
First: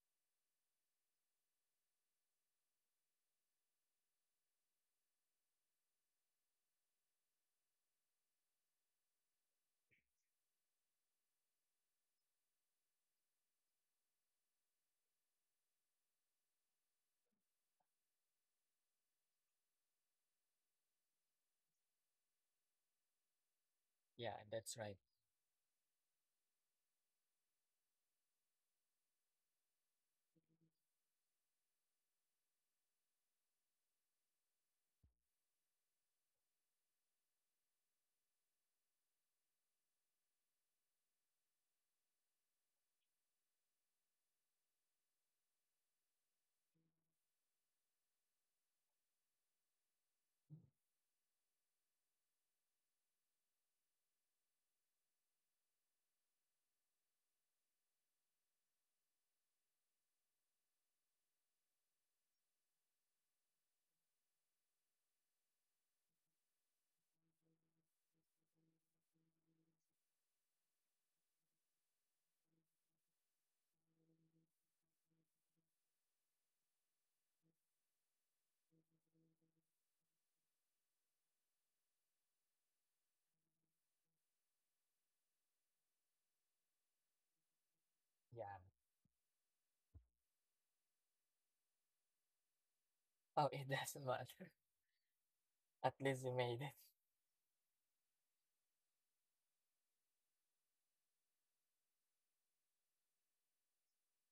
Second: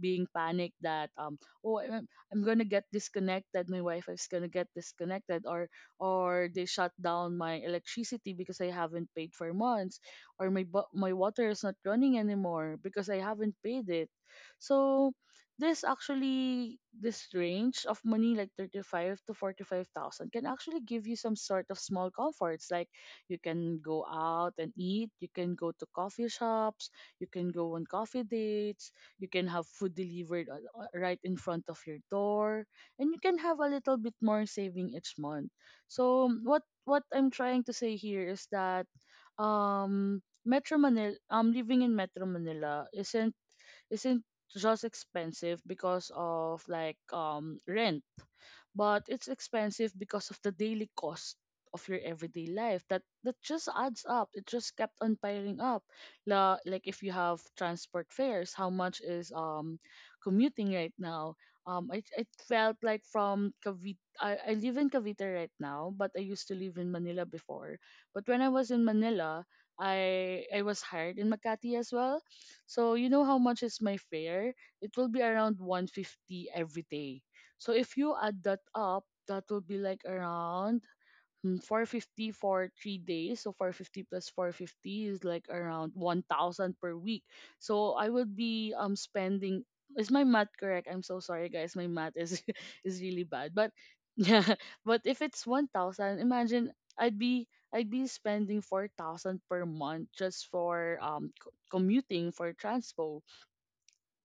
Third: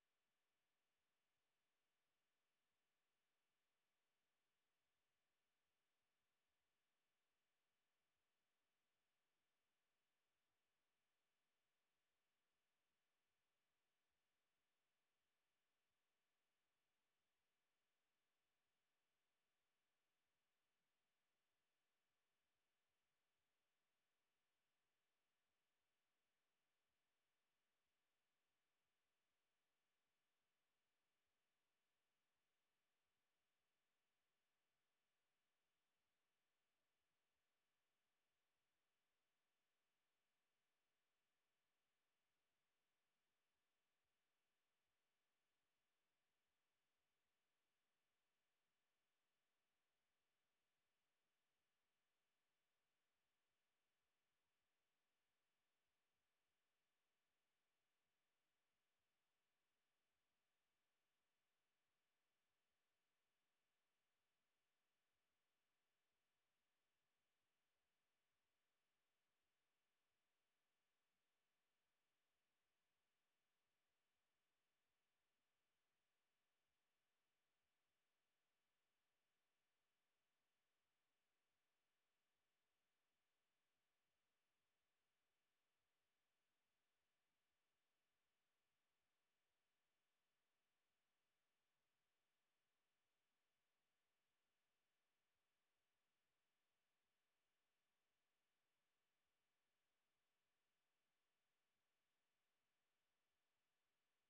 [SPEAKER 1] being panicked that oh i'm, I'm gonna get disconnected, my wi-fi is gonna get disconnected, or they shut down my electricity because I haven't paid for months, or my water is not running anymore because I haven't paid it. So this actually, this range of money, like 35 to 45,000, can actually give you some sort of small comforts, like you can go
[SPEAKER 3] yeah,
[SPEAKER 1] out and
[SPEAKER 3] that's right.
[SPEAKER 1] eat, you can go to coffee shops, you can go on coffee dates, you can have food delivered right in front of your door, and you can have a little bit more saving each month. So what I'm trying to say here is that Metro Manila living in Metro Manila isn't isn't just expensive because of like rent, but it's expensive because of the daily cost of your everyday life that that just adds up, it just kept on piling up. Like if you have transport fares, how much is commuting right now? I It felt like, from Cavite, I live in Cavite right now, but I used to live in Manila before. But when I was in Manila, I was hired in Makati as well. So you know how much is my fare? It will be around 150 every day. So if you add that up, that will be like around 450 for 3 days. So 450 plus 450 is like around 1,000 per week. So I would
[SPEAKER 3] Yeah.
[SPEAKER 1] be spending. Is my math correct? I'm so sorry, guys. My math is (laughs) is really
[SPEAKER 3] Oh,
[SPEAKER 1] bad.
[SPEAKER 3] it
[SPEAKER 1] But
[SPEAKER 3] doesn't matter. (laughs)
[SPEAKER 1] (laughs) yeah, but if it's
[SPEAKER 3] At least
[SPEAKER 1] 1,000,
[SPEAKER 3] you made it.
[SPEAKER 1] imagine I'd be I'd be spending 4,000 per month just for commuting, for transport.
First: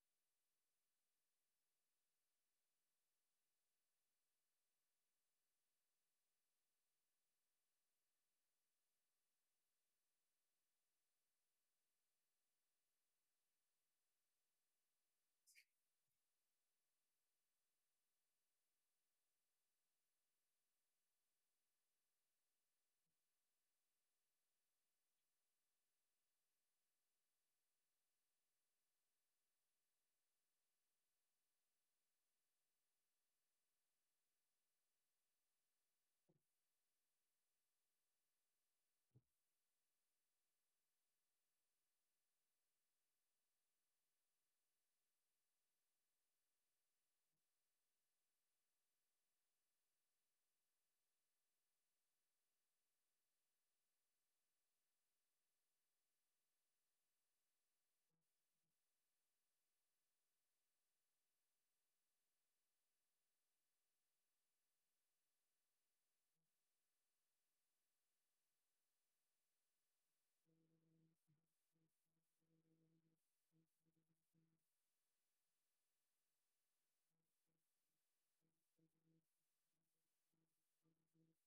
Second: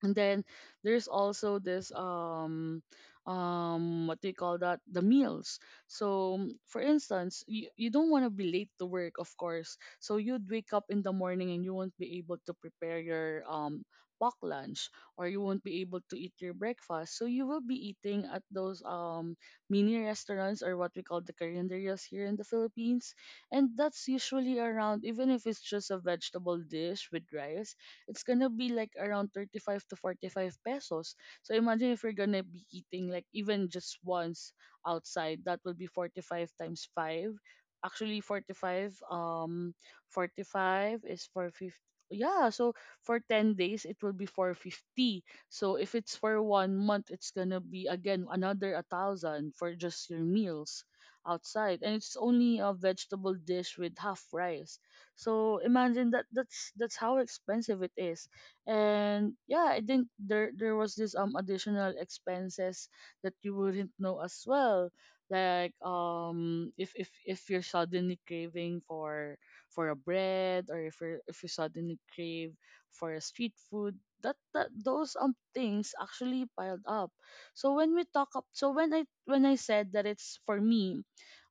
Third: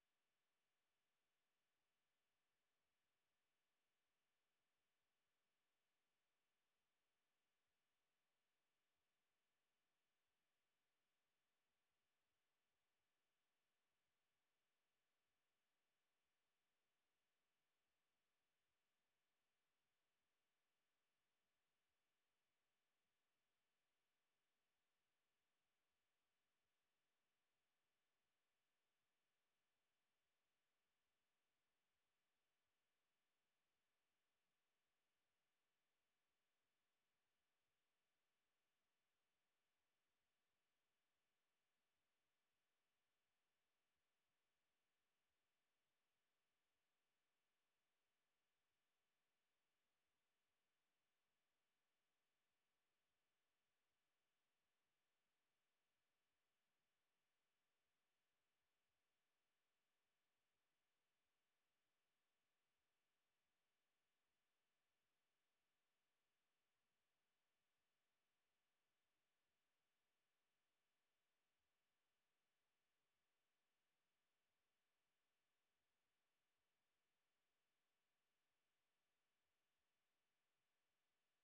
[SPEAKER 1] And then there's also this what do you call that? The meals. So for instance, you don't want to be late to work, of course. So you'd wake up in the morning and you won't be able to prepare your pack lunch, or you won't be able to eat your breakfast. So you will be eating at those mini restaurants, or what we call the carinderias, here in the Philippines. And that's usually around, even if it's just a vegetable dish with rice, it's gonna be like around 35 to 45 pesos. So imagine if you're gonna be eating like even just once outside, that will be 45 times 5. Actually 45 45 is 450. Yeah, so for 10 days it will be 450. So if it's for 1 month, it's gonna be again another 1,000 for just your meals outside, and it's only a vegetable dish with half rice. So imagine that, that's how expensive it is. And yeah, I think there was this additional expenses that you wouldn't know as well. Like if if you're suddenly craving for a bread, or if you suddenly crave for a street food, that that those things actually piled up. So when we talk up, so when I said that, it's for me,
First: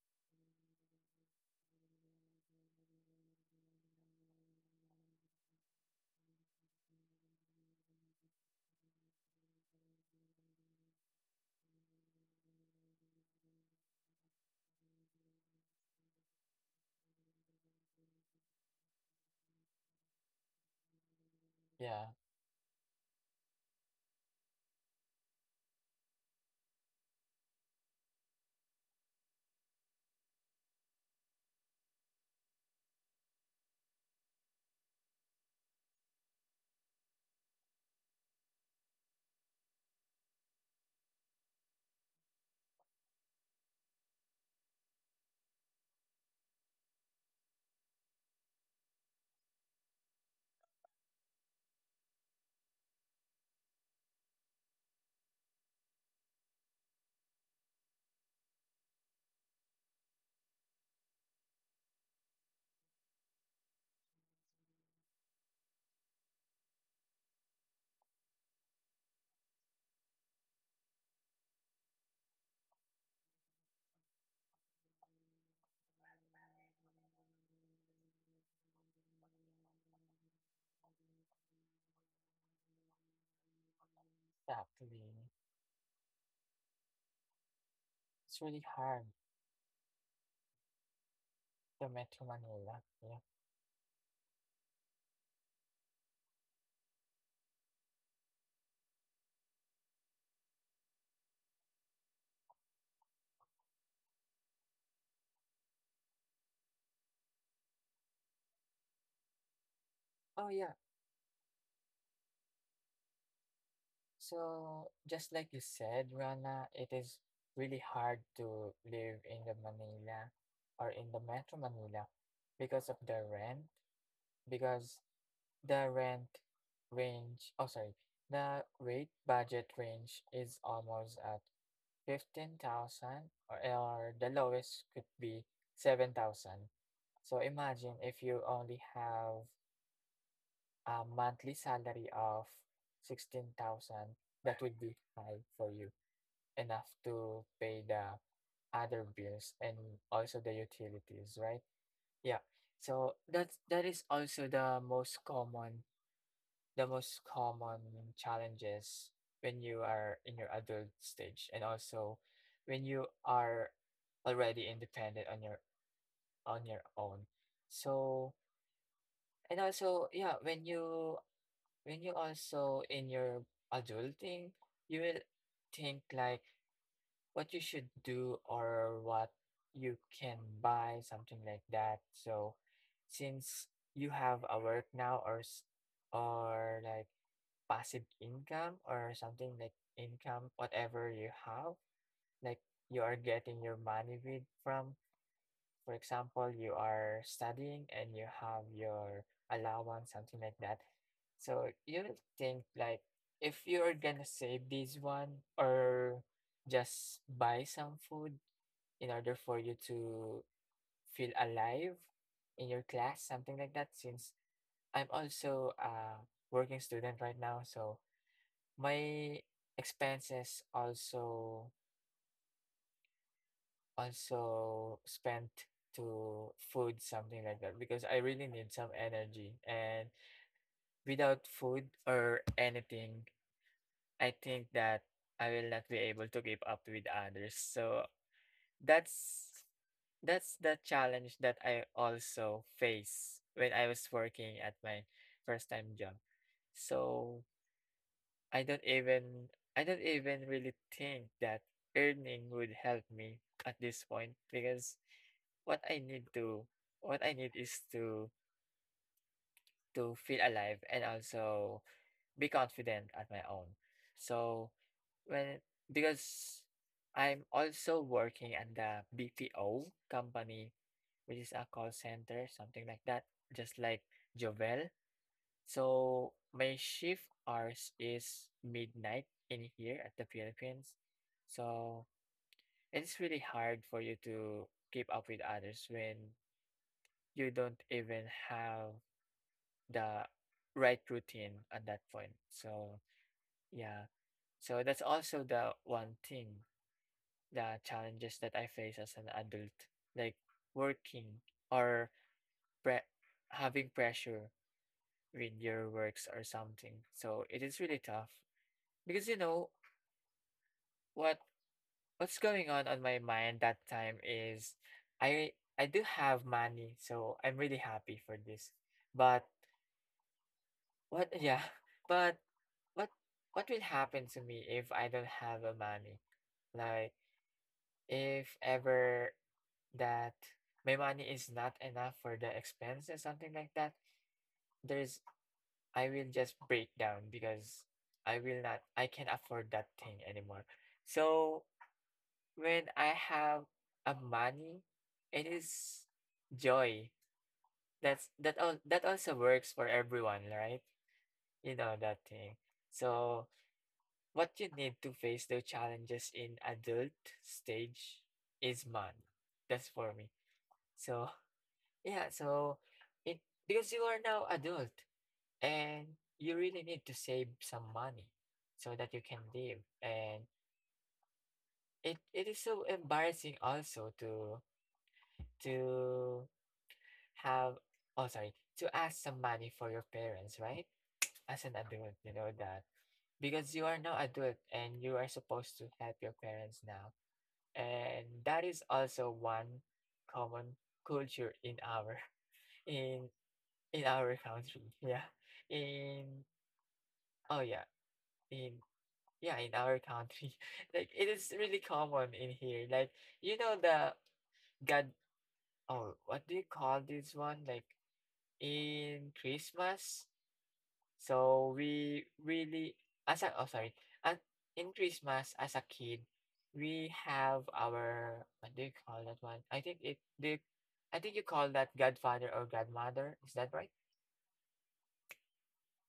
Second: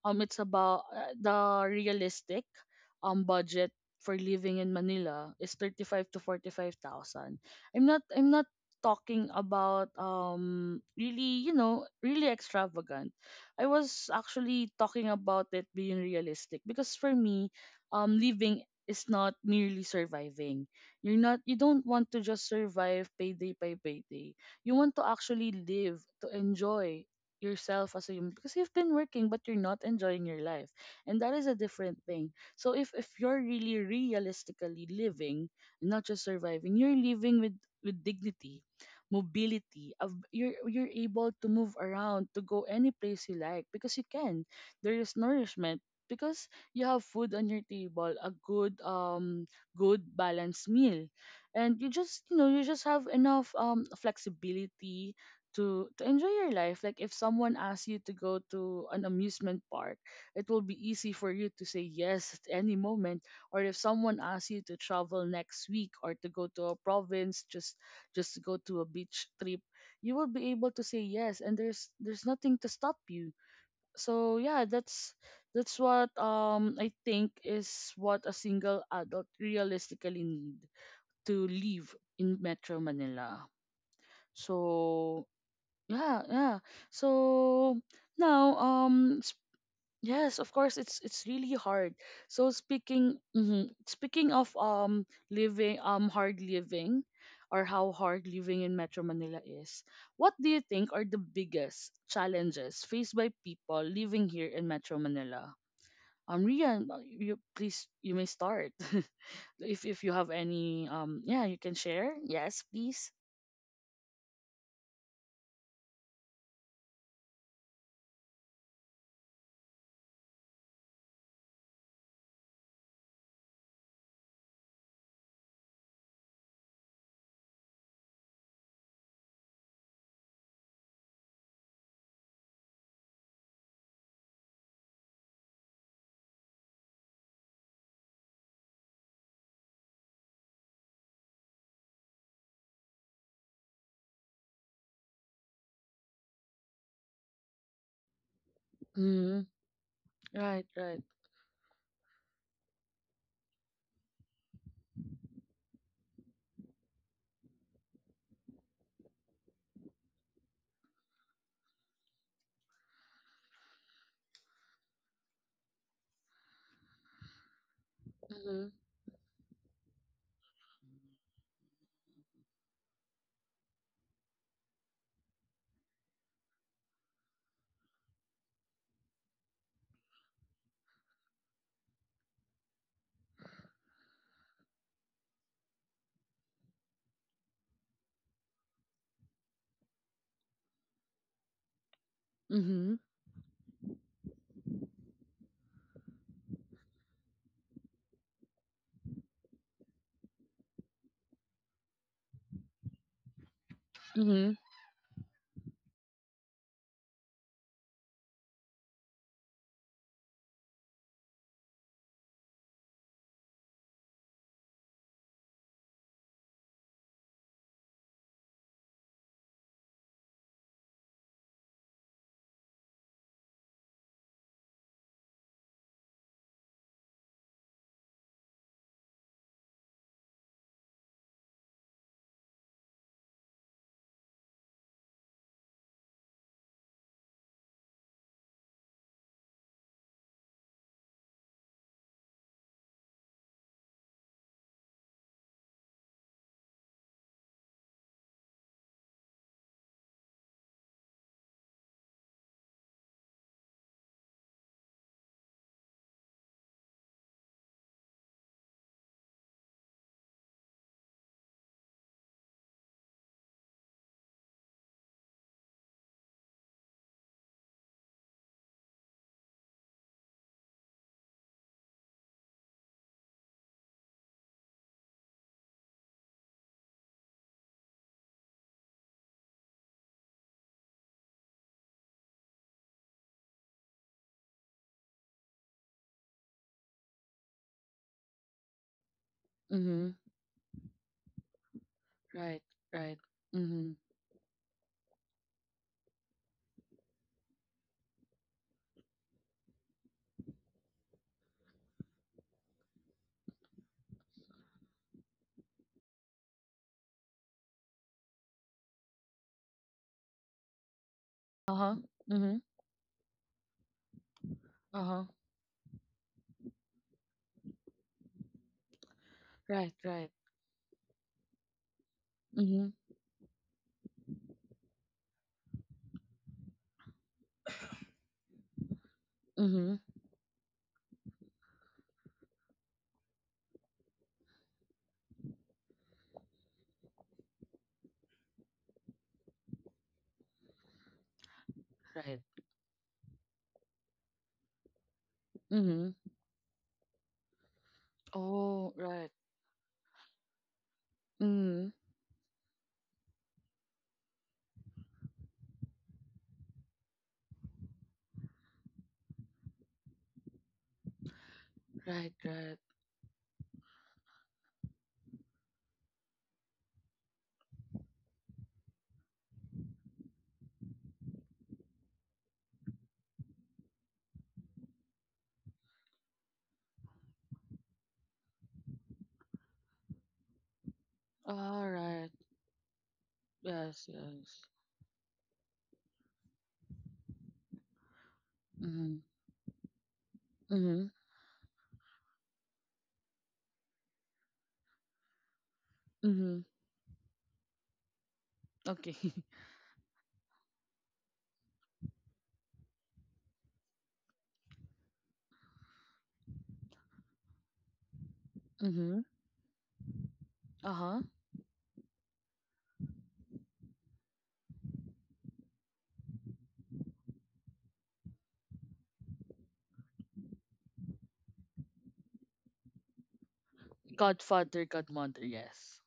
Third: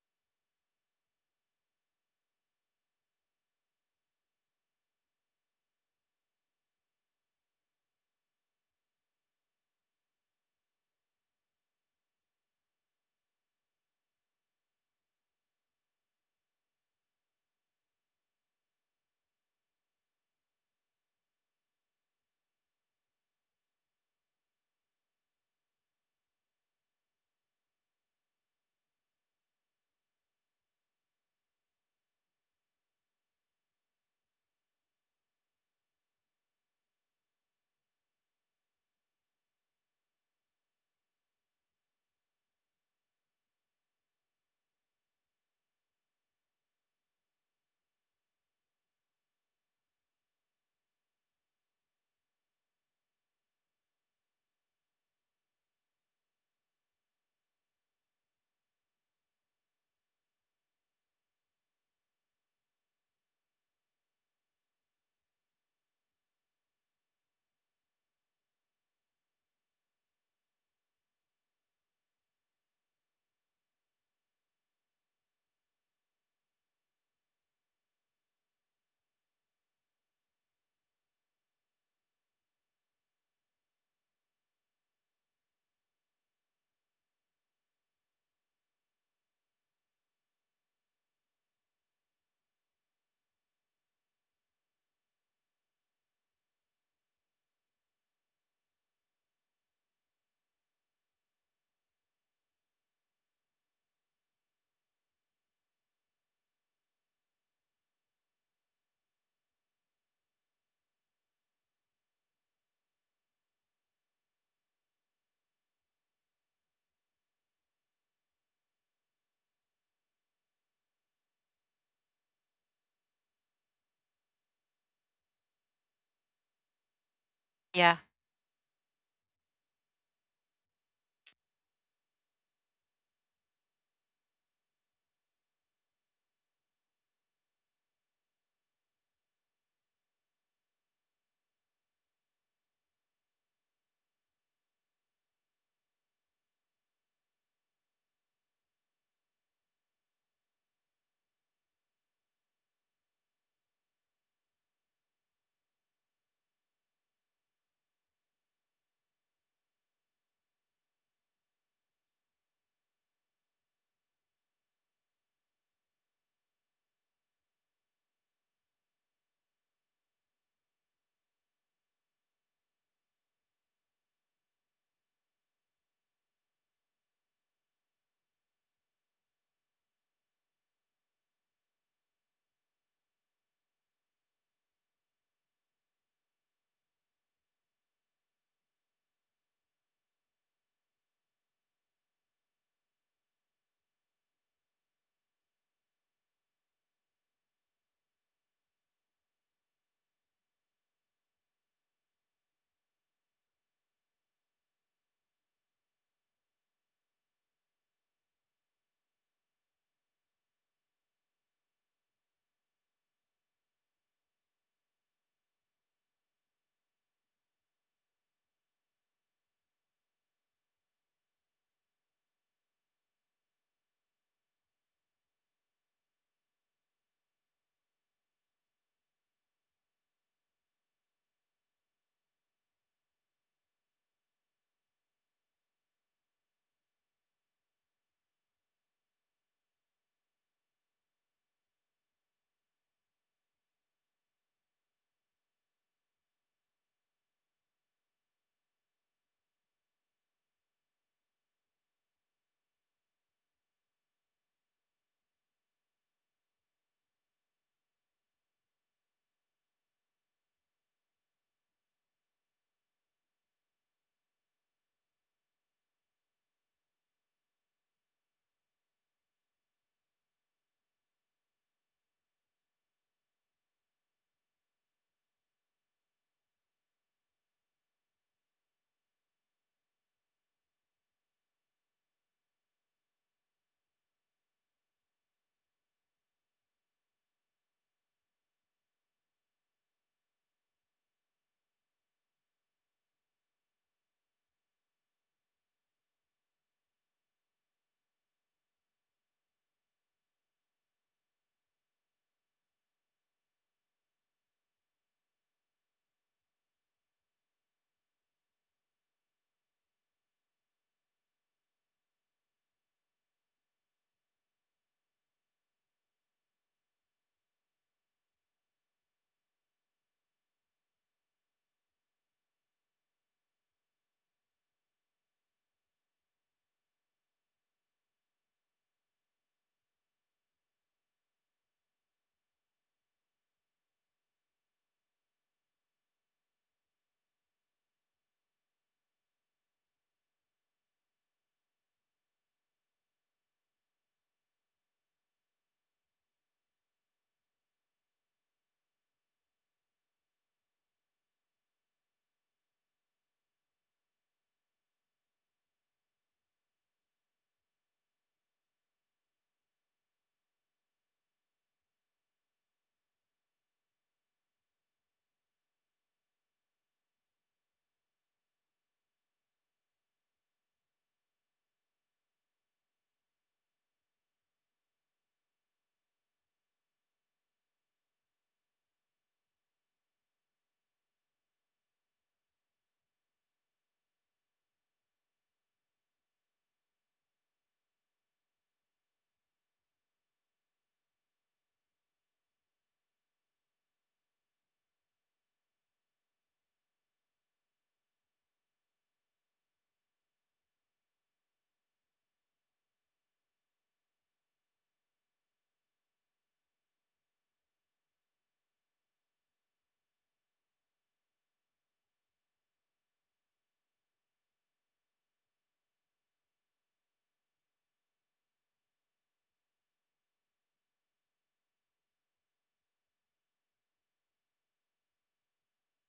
[SPEAKER 1] it's about the realistic budget for living in Manila is 35 to 45,000. I'm not talking about really, you know, really extravagant. I was actually talking about it being realistic because for me, living is not merely surviving. You don't
[SPEAKER 3] Yeah,
[SPEAKER 1] want to just survive payday by payday. You want to actually live, to enjoy yourself as a human, because you've been working but you're not enjoying your life, and that is a different thing. So if you're really realistically living, not just surviving, you're living with dignity, mobility. You're able to move around, to go any place you like because you can. There is nourishment because you have food on your table, a good good balanced meal, and you just have enough flexibility to enjoy your life. Like if someone asks you to go to an amusement park, it will be easy for you to say yes at any moment, or if someone asks you to travel next week, or to go to a province, just to go to a beach trip, you will be able to say yes, and there's nothing to stop you. So yeah, that's what I think is what a single adult realistically need to live in Metro Manila.
[SPEAKER 3] exactly.
[SPEAKER 1] So yeah, yeah. So
[SPEAKER 3] It's
[SPEAKER 1] now
[SPEAKER 3] really hard.
[SPEAKER 1] Yes, of course, it's really
[SPEAKER 3] The
[SPEAKER 1] hard.
[SPEAKER 3] Metro
[SPEAKER 1] So
[SPEAKER 3] Manila.
[SPEAKER 1] speaking,
[SPEAKER 3] Yeah.
[SPEAKER 1] mhm, speaking of living, hard living, or how hard living in Metro Manila is, what do you think are the biggest challenges faced by people living here in Metro Manila? Rian, you please, you may start. (laughs) If you have
[SPEAKER 3] Oh yeah.
[SPEAKER 1] any yeah, you can share. Yes, please.
[SPEAKER 3] So, just like you said, Rana, it is really hard to live in the Manila or in the Metro Manila because of the rent, because the rent range, oh, sorry,
[SPEAKER 2] Yeah.
[SPEAKER 3] the rate budget range is almost at 15,000, or the lowest could be 7,000. So imagine if you only have a monthly salary of 16,000, that would be high for you enough to pay the other
[SPEAKER 1] Mm,
[SPEAKER 3] bills and also the
[SPEAKER 1] right, right.
[SPEAKER 3] utilities, right? Yeah. So that is also the most common, the most common challenges when you are in your adult stage and also when you are already independent on your own. So
[SPEAKER 1] Mhm.
[SPEAKER 3] and also, yeah, when you also in your adulting, you will think like what you should do or what you can buy, something like that. So since you have a work now or or like passive income or something like income, whatever you have, like you
[SPEAKER 1] Mhm.
[SPEAKER 3] are getting your money with from, for example, you are studying and you have your allowance, something like that. So you'll think like if you're gonna
[SPEAKER 1] Mhm.
[SPEAKER 3] save this one or just buy some food in order for you to feel alive in your class, something like that. Since I'm also a working student right now, so my expenses also spent to food, something like that, because I really need some energy. And without food or anything, I think that I will not be able to keep up with others. So That's that's the challenge that I also face when I was working at my first time job. So I don't even I don't even really think that earning would help me at this point because what I need to what I need is to feel alive and also be confident at my own. So well, because I'm also working at the BPO company, which is a call center, something like that, just like Jovel. So my shift hours is midnight in here at the Philippines. So it's really hard for you to keep up with others when you don't even have
[SPEAKER 1] Mhm.
[SPEAKER 3] the right routine at that point.
[SPEAKER 1] Right,
[SPEAKER 3] So
[SPEAKER 1] right. Mhm.
[SPEAKER 3] yeah. So that's also the one thing, the challenges that I face as an adult, like working or pre- having pressure with your works or something. So it is really tough because you know what
[SPEAKER 1] Uh-huh.
[SPEAKER 3] what's
[SPEAKER 1] Mm-hmm.
[SPEAKER 3] going on my mind that time is
[SPEAKER 1] Uh-huh.
[SPEAKER 3] I I do have money, so I'm really happy for this. But
[SPEAKER 1] Right, right.
[SPEAKER 3] what yeah, (laughs) but
[SPEAKER 1] Mm-hmm.
[SPEAKER 3] what what will happen to me if I don't have a money? Like if ever
[SPEAKER 1] Mm-hmm.
[SPEAKER 3] that my money is not enough for the expenses, something like that, there's I will just break down because I will not, I can't afford that thing anymore. So
[SPEAKER 1] Right.
[SPEAKER 3] when I have a money, it is
[SPEAKER 1] Mm-hmm.
[SPEAKER 3] joy. That's that all
[SPEAKER 1] Oh,
[SPEAKER 3] that also
[SPEAKER 1] right.
[SPEAKER 3] works for everyone, right? You know
[SPEAKER 1] Mm-hmm.
[SPEAKER 3] that thing. So what you need to face the challenges in adult stage is money. That's for me. So yeah,
[SPEAKER 1] Right,
[SPEAKER 3] so
[SPEAKER 1] right.
[SPEAKER 3] it, because you are now adult and you really need to save some money so that you can live. And it is so embarrassing also to have, oh sorry, to ask some money for your parents, right? As an
[SPEAKER 1] All
[SPEAKER 3] adult, you
[SPEAKER 1] right.
[SPEAKER 3] know that. Because you are
[SPEAKER 1] Yes,
[SPEAKER 3] now adult
[SPEAKER 1] yes.
[SPEAKER 3] and you are supposed to help your parents now. And that is
[SPEAKER 1] Mm-hmm.
[SPEAKER 3] also one common
[SPEAKER 1] Mm-hmm.
[SPEAKER 3] culture in our (laughs) in in our country, yeah, in
[SPEAKER 1] Mm-hmm.
[SPEAKER 3] oh yeah, in
[SPEAKER 1] Okay.
[SPEAKER 3] yeah, in our country. (laughs) Like it is really common in here, like you know the god, oh, what do you call this one, like
[SPEAKER 1] (laughs) mm-hmm.
[SPEAKER 3] in Christmas.
[SPEAKER 1] Uh-huh.
[SPEAKER 3] So we really, as a, oh sorry, and in Christmas as a kid, we have our, what do you call that one, I think I think you call that godfather or godmother, is that right?
[SPEAKER 1] Godfather, godmother, yes.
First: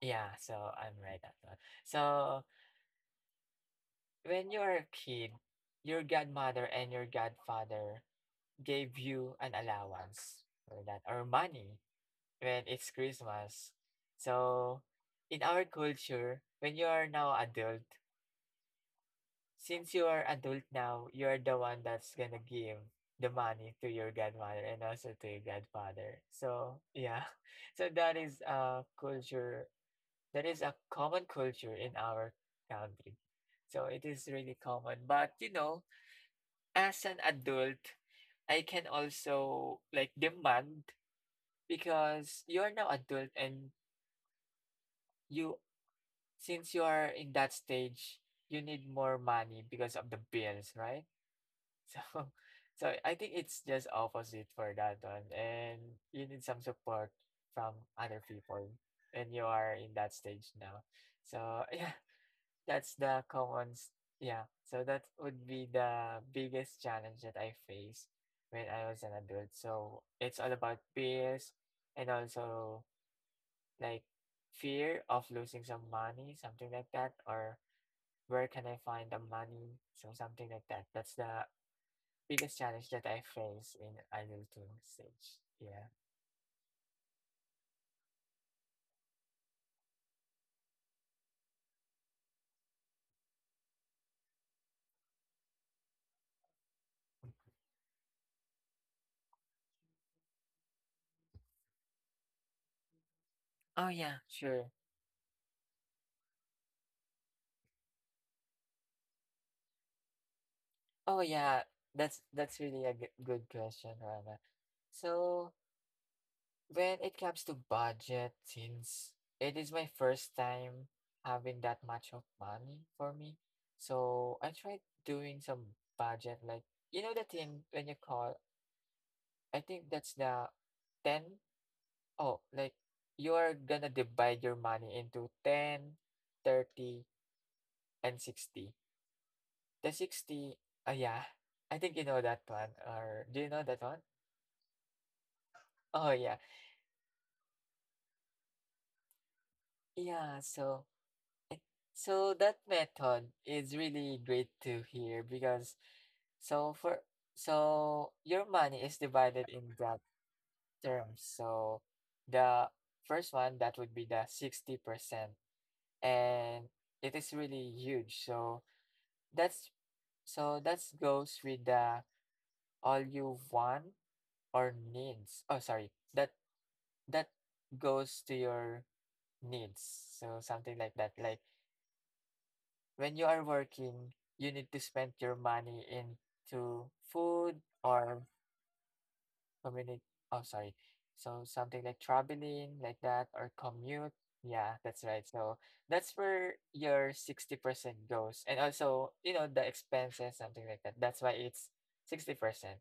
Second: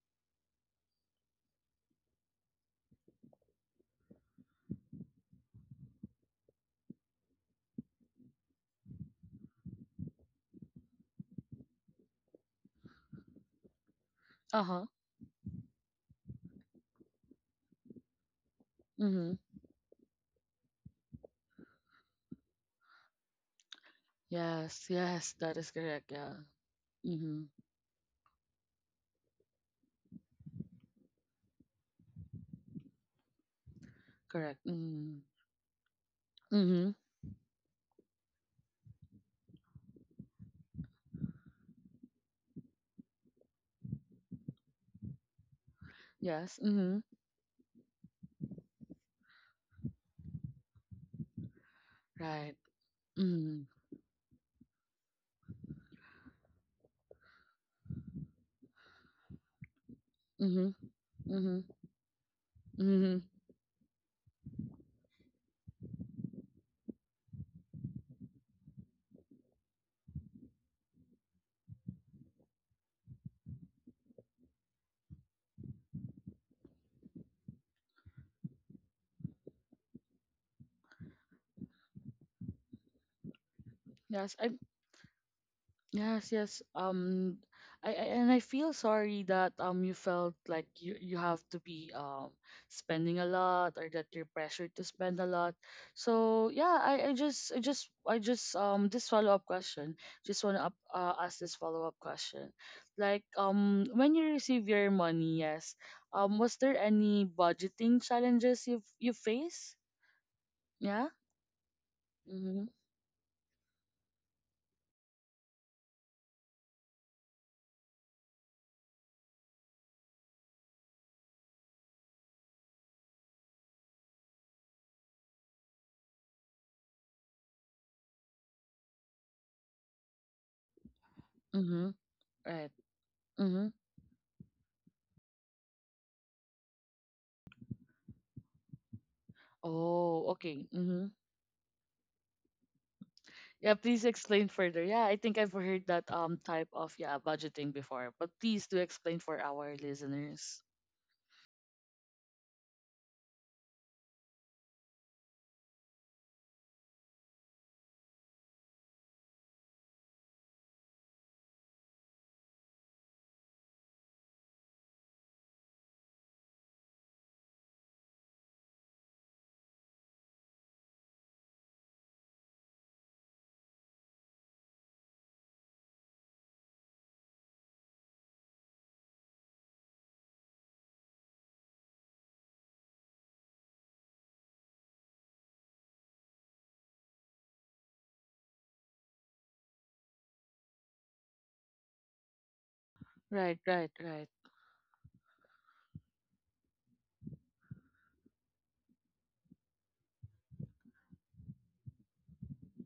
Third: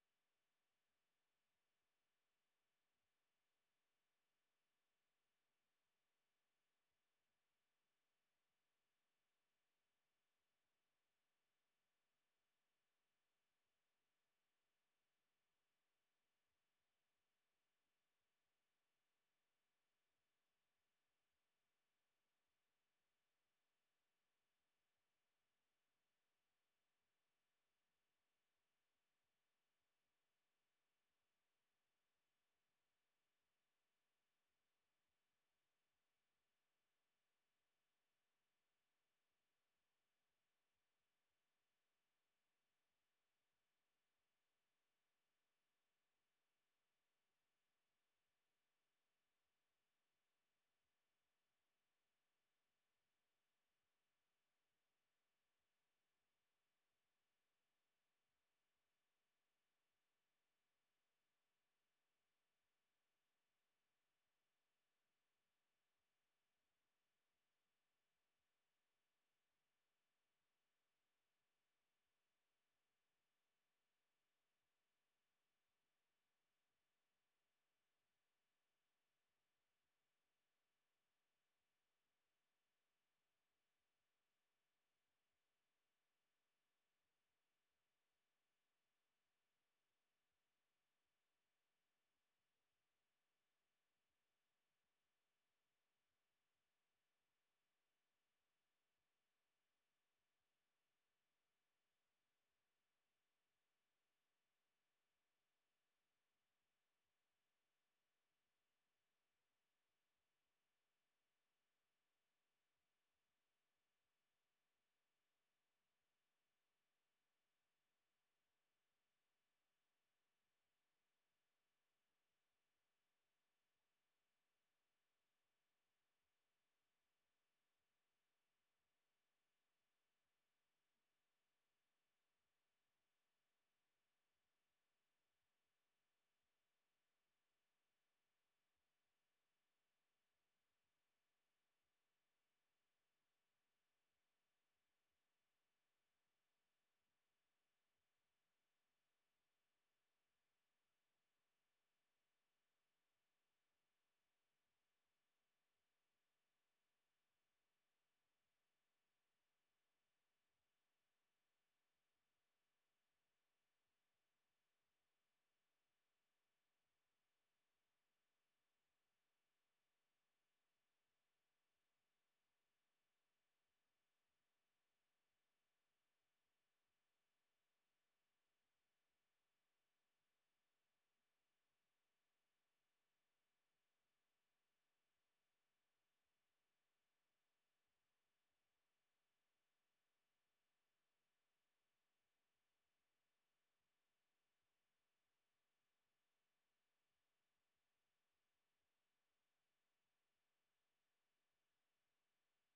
[SPEAKER 3] Yeah, so I'm right at that. So when you were a kid, your godmother and your godfather gave you an allowance or that, or money, when it's Christmas. So
[SPEAKER 1] Uh-huh.
[SPEAKER 3] in our culture, when you are now adult,
[SPEAKER 1] Mm-hmm.
[SPEAKER 3] since you are adult now, you are the one that's gonna give the money to your godmother and
[SPEAKER 1] Yes,
[SPEAKER 3] also to
[SPEAKER 1] yes,
[SPEAKER 3] your
[SPEAKER 1] that is correct,
[SPEAKER 3] godfather.
[SPEAKER 1] yeah.
[SPEAKER 3] So yeah. (laughs)
[SPEAKER 1] Mm-hmm.
[SPEAKER 3] So that is a culture, that is a common culture in our country. So it is really
[SPEAKER 1] Correct.
[SPEAKER 3] common.
[SPEAKER 1] Mm-hmm.
[SPEAKER 3] But you know,
[SPEAKER 1] Mm-hmm.
[SPEAKER 3] as an adult, I can also like demand because you are now adult and you,
[SPEAKER 1] Yes.
[SPEAKER 3] since you
[SPEAKER 1] Mm-hmm.
[SPEAKER 3] are in that stage, you need more money because of the bills, right? (laughs) So
[SPEAKER 1] Right.
[SPEAKER 3] so I think
[SPEAKER 1] Mm-hmm.
[SPEAKER 3] it's just opposite for that one and you need some support from other people, and you are in that stage
[SPEAKER 1] Mm-hmm.
[SPEAKER 3] now.
[SPEAKER 1] Mm-hmm.
[SPEAKER 3] So (laughs) yeah, that's
[SPEAKER 1] Mm-hmm.
[SPEAKER 3] the commons. Yeah. So that would be the biggest challenge that I faced when I was an adult. So it's all about fears and also like fear of losing some money, something like that, or where can I find the money? So something like that. That's the biggest challenge that I face in
[SPEAKER 1] Yes. I
[SPEAKER 3] adulting stage. Yeah.
[SPEAKER 1] Yes, yes. I and I feel sorry that you felt like you have to be spending a lot, or that you're pressured to spend a lot. So yeah, I just this follow up question. Just wanna up, ask this follow up question. Like
[SPEAKER 3] Oh
[SPEAKER 1] when
[SPEAKER 3] yeah,
[SPEAKER 1] you receive
[SPEAKER 3] sure.
[SPEAKER 1] your money, yes. Was there any budgeting challenges you face? Yeah.
[SPEAKER 3] Oh yeah, that's
[SPEAKER 1] Mhm.
[SPEAKER 3] really a good question, Rana. So when it comes to budget, since it is my first time having that much of money for me, so I tried doing some budget, like you know the thing when you call, I think that's the 10.
[SPEAKER 1] Mhm.
[SPEAKER 3] Oh,
[SPEAKER 1] Right.
[SPEAKER 3] like you are
[SPEAKER 1] Mhm.
[SPEAKER 3] gonna divide your money into 10, 30, and 60. The
[SPEAKER 1] Oh,
[SPEAKER 3] 60,
[SPEAKER 1] okay. Mhm.
[SPEAKER 3] yeah, I think you know that one, or do you know
[SPEAKER 1] Yeah,
[SPEAKER 3] that
[SPEAKER 1] please
[SPEAKER 3] one?
[SPEAKER 1] explain further. Yeah, I think I've heard that
[SPEAKER 3] Oh yeah,
[SPEAKER 1] type of yeah budgeting before, but please do explain for our
[SPEAKER 3] yeah.
[SPEAKER 1] listeners.
[SPEAKER 3] So so that method is really great to hear because so for, so your money is divided in that terms. So the first one that would be the 60% and it is really huge. So that's so that goes with the all you want or needs. Oh, sorry. That goes to your needs. So something like that. Like when you are working, you need to spend your money into food or community. Oh, sorry. So something like traveling, like that, or
[SPEAKER 1] Right, right,
[SPEAKER 3] commute.
[SPEAKER 1] right.
[SPEAKER 3] Yeah, that's right. So that's where your 60% goes. And also, the expenses, something like that. That's why it's 60%.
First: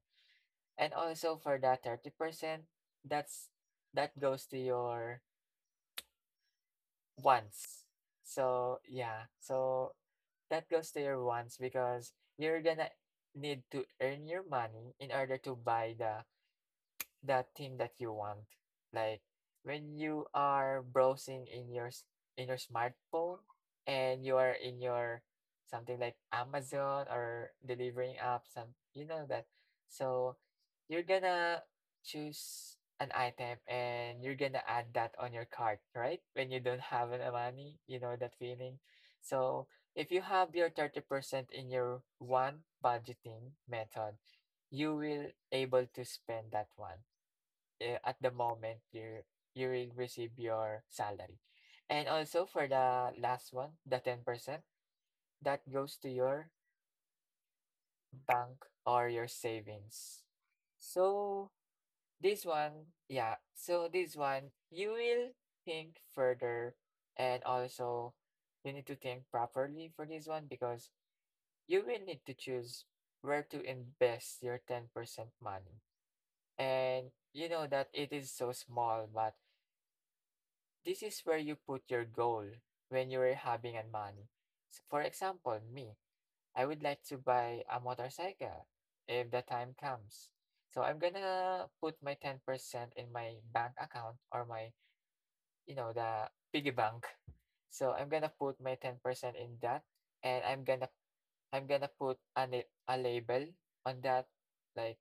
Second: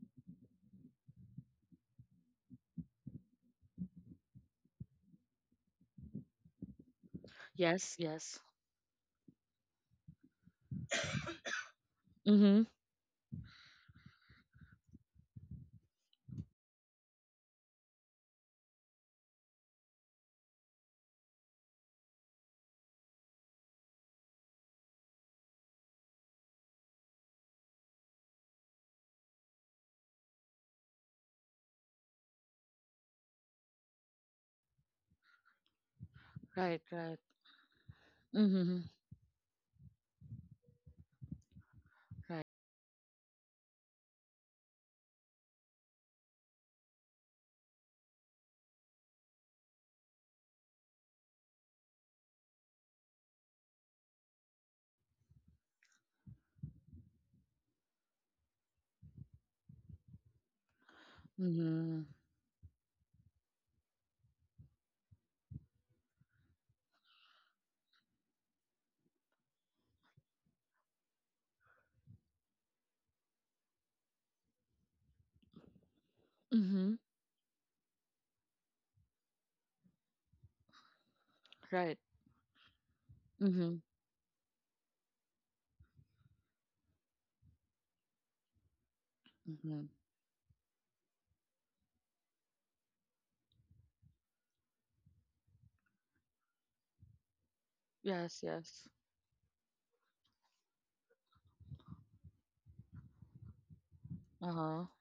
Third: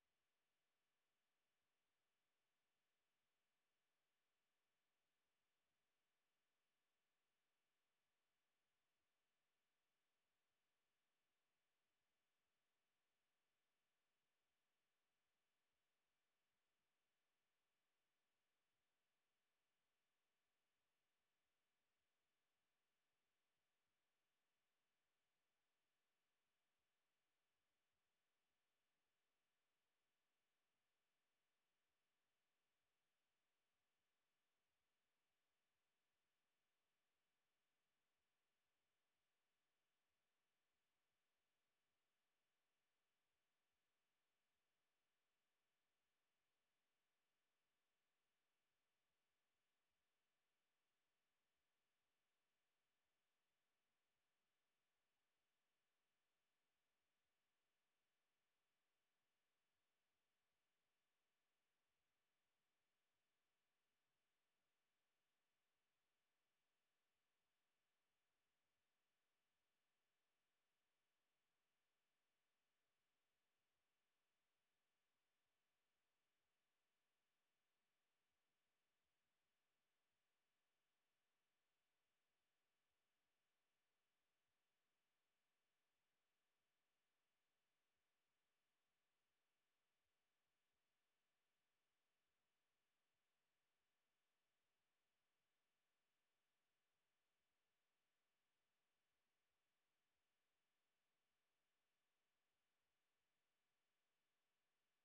[SPEAKER 3] And also for that 30%, that's that goes to your wants.
[SPEAKER 1] Yes, yes.
[SPEAKER 3] So yeah. So That goes to your wants because you're
[SPEAKER 1] Mhm.
[SPEAKER 3] gonna need to earn your money in order to buy the that thing that you want. Like when you are browsing in your in your smartphone and you are in your something like Amazon or delivering app, some you know that. So you're gonna choose an item and you're gonna add that on your cart, right? When you don't
[SPEAKER 1] Right,
[SPEAKER 3] have
[SPEAKER 1] right.
[SPEAKER 3] any money, you know that feeling.
[SPEAKER 1] Mhm.
[SPEAKER 3] So if you have your 30% in your
[SPEAKER 1] Right.
[SPEAKER 3] one budgeting method, you will able to spend that one at the moment you will receive your salary. And also for the last one, the 10%, that goes to your bank or your savings. So
[SPEAKER 1] Mhm.
[SPEAKER 3] this one, yeah, so this one, you will think further, and also you need to think properly for this one because you will need to choose where to invest your 10% money.
[SPEAKER 1] Mhm.
[SPEAKER 3] And you know that it is so small, but this is where you put
[SPEAKER 1] Right.
[SPEAKER 3] your goal when you're having
[SPEAKER 1] Mhm.
[SPEAKER 3] a money. So for example, me, I would like to buy a motorcycle if the time
[SPEAKER 1] Mhm.
[SPEAKER 3] comes. So I'm gonna put my 10% in my bank account or my, you know, the piggy bank. So I'm gonna
[SPEAKER 1] Yes,
[SPEAKER 3] put my
[SPEAKER 1] yes.
[SPEAKER 3] 10% in that, and I'm gonna put a, a label on that,
[SPEAKER 1] Uh huh.
[SPEAKER 3] like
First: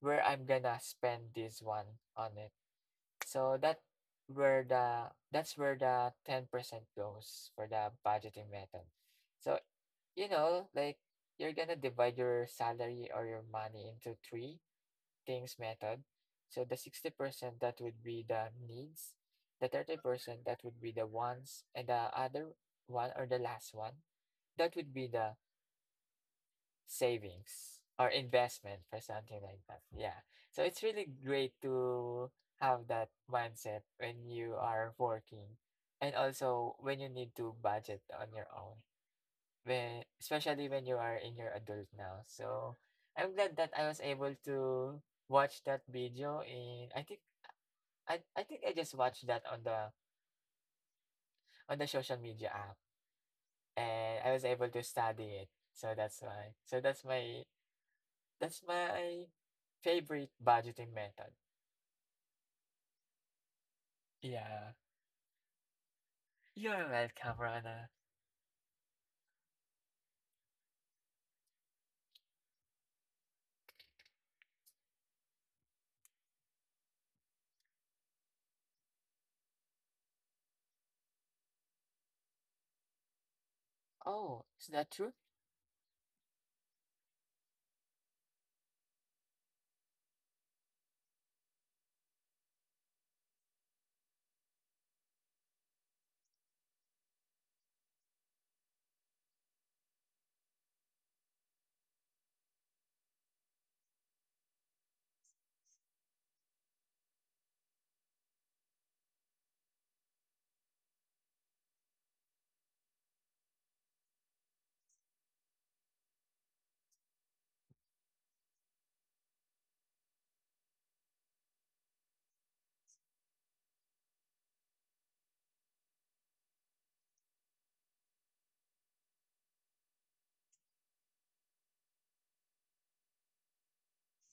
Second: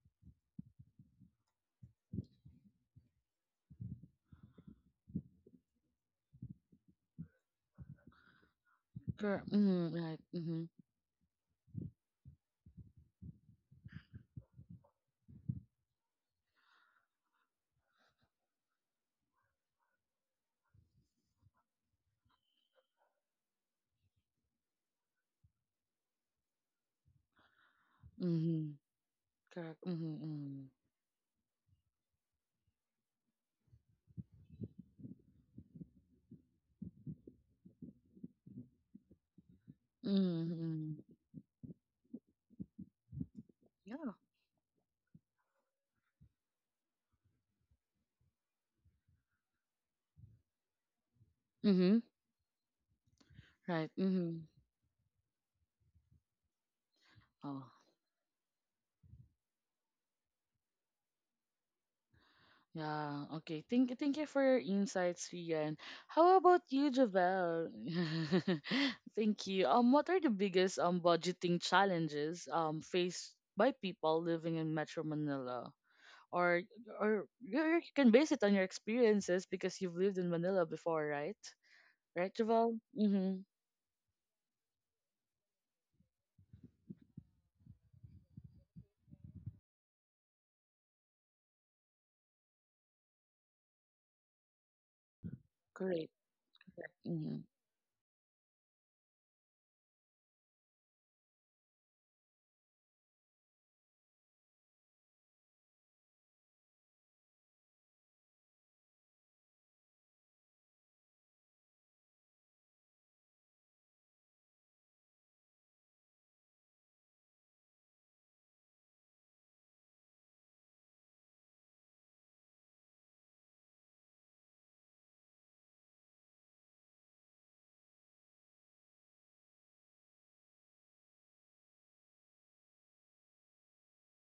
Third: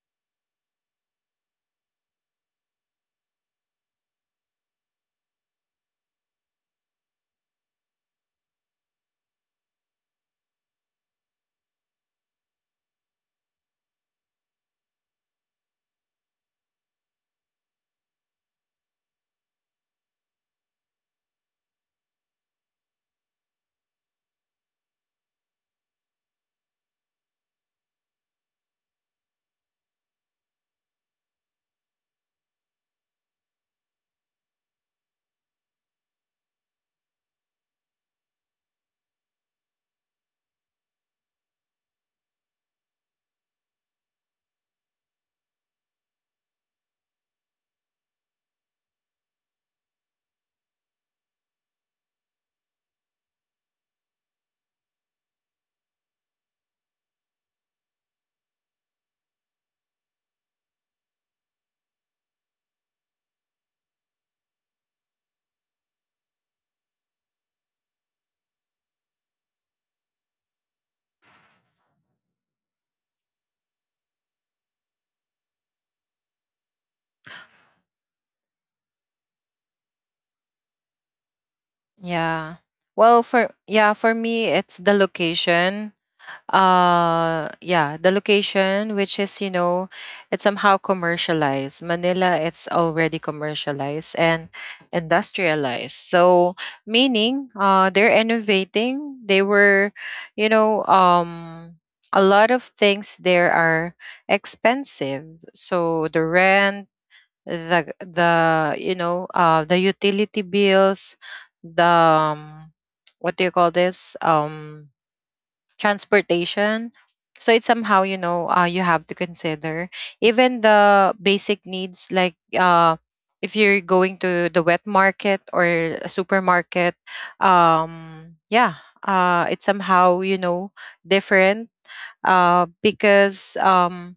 [SPEAKER 3] where I'm gonna spend this one on it. So that where the that's where the 10% goes for the budgeting method.
[SPEAKER 1] Correct.
[SPEAKER 3] So,
[SPEAKER 1] Mhm. Right.
[SPEAKER 3] you know,
[SPEAKER 1] Mhm.
[SPEAKER 3] like you're gonna divide your salary or your money into three things method. So the 60% that would be the needs, the 30% that would be the wants, and the other one or the last one, that would be the savings or investment
[SPEAKER 1] Mhm.
[SPEAKER 3] for something like that.
[SPEAKER 1] Correct. Mhm.
[SPEAKER 3] Yeah. So
[SPEAKER 1] Mhm.
[SPEAKER 3] it's really great to have that mindset when you are working and also when you need to budget on your own. When,
[SPEAKER 1] Mhm.
[SPEAKER 3] especially when you are
[SPEAKER 1] mhm.
[SPEAKER 3] in your adult now. So I'm glad that I was
[SPEAKER 1] Yeah.
[SPEAKER 3] able to watch that video in I think I think I just watched that on the
[SPEAKER 1] Mhm.
[SPEAKER 3] social media app,
[SPEAKER 1] Right.
[SPEAKER 3] and I was
[SPEAKER 1] Mhm.
[SPEAKER 3] able to study it. So that's why. So that's my
[SPEAKER 1] Oh.
[SPEAKER 3] that's my favorite budgeting method.
[SPEAKER 1] Yeah, okay. Thank you for your
[SPEAKER 3] Yeah.
[SPEAKER 1] insights, Rian. How about
[SPEAKER 3] You're
[SPEAKER 1] you,
[SPEAKER 3] welcome,
[SPEAKER 1] Javel?
[SPEAKER 3] Rana.
[SPEAKER 1] (laughs) Thank you. What are the biggest budgeting challenges faced by people living in Metro Manila? Or or you you can base it on your experiences, because you've lived in Manila before, right? Right,
[SPEAKER 2] Yeah.
[SPEAKER 1] Javel?
[SPEAKER 2] Well,
[SPEAKER 1] Mm-hmm.
[SPEAKER 2] for, yeah, for
[SPEAKER 3] Oh,
[SPEAKER 2] me
[SPEAKER 3] is
[SPEAKER 2] it's
[SPEAKER 3] that
[SPEAKER 2] the
[SPEAKER 3] true?
[SPEAKER 2] location. Yeah, the location, which is, you know, it's somehow commercialized. Manila, it's already commercialized and industrialized.
[SPEAKER 1] Correct.
[SPEAKER 2] So
[SPEAKER 1] Mm-hmm.
[SPEAKER 2] meaning, they're innovating. They were, you know, a lot of things there are expensive. So the rent, the you know, the utility bills, the, what do you call this, transportation. So it's somehow, you know, you have to consider even the basic needs, like, if you're going to the wet market or a supermarket, yeah, it's somehow, you know, different uh, because um,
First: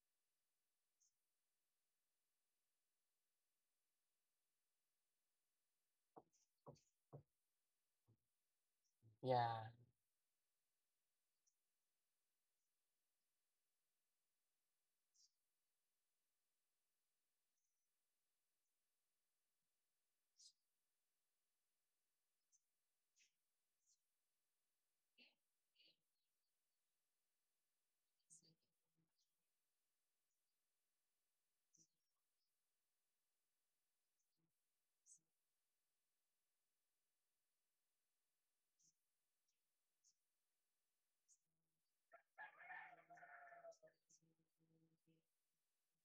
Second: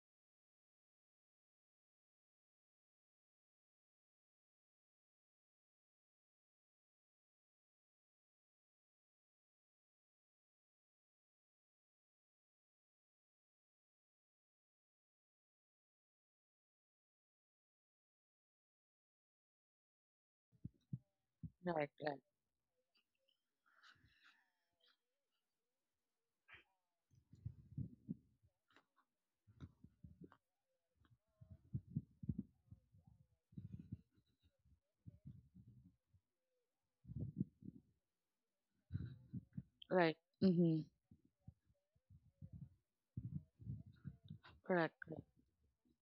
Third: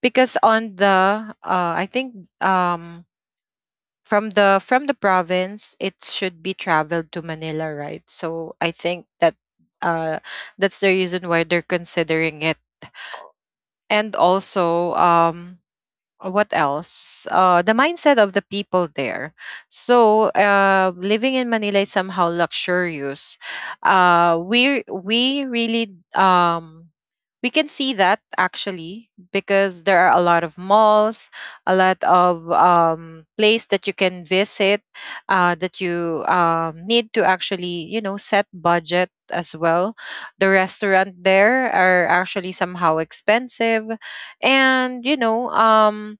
[SPEAKER 2] because on the I think from the— from the province, it should be traveled to Manila, right? So I think that,
[SPEAKER 3] Yeah.
[SPEAKER 2] uh, that's the reason why they're considering it. And also, what else? The mindset of the people there. So, living in Manila is
[SPEAKER 1] Right,
[SPEAKER 2] somehow
[SPEAKER 1] right,
[SPEAKER 2] luxurious. We really, um, we can see that actually, because there are a lot of malls, a lot of, place that you can visit, that you, need to actually, you know, set budget as well.
[SPEAKER 1] right.
[SPEAKER 2] The
[SPEAKER 1] Mm-hmm.
[SPEAKER 2] restaurant, there are actually somehow expensive, and, you
[SPEAKER 1] Correct.
[SPEAKER 2] know,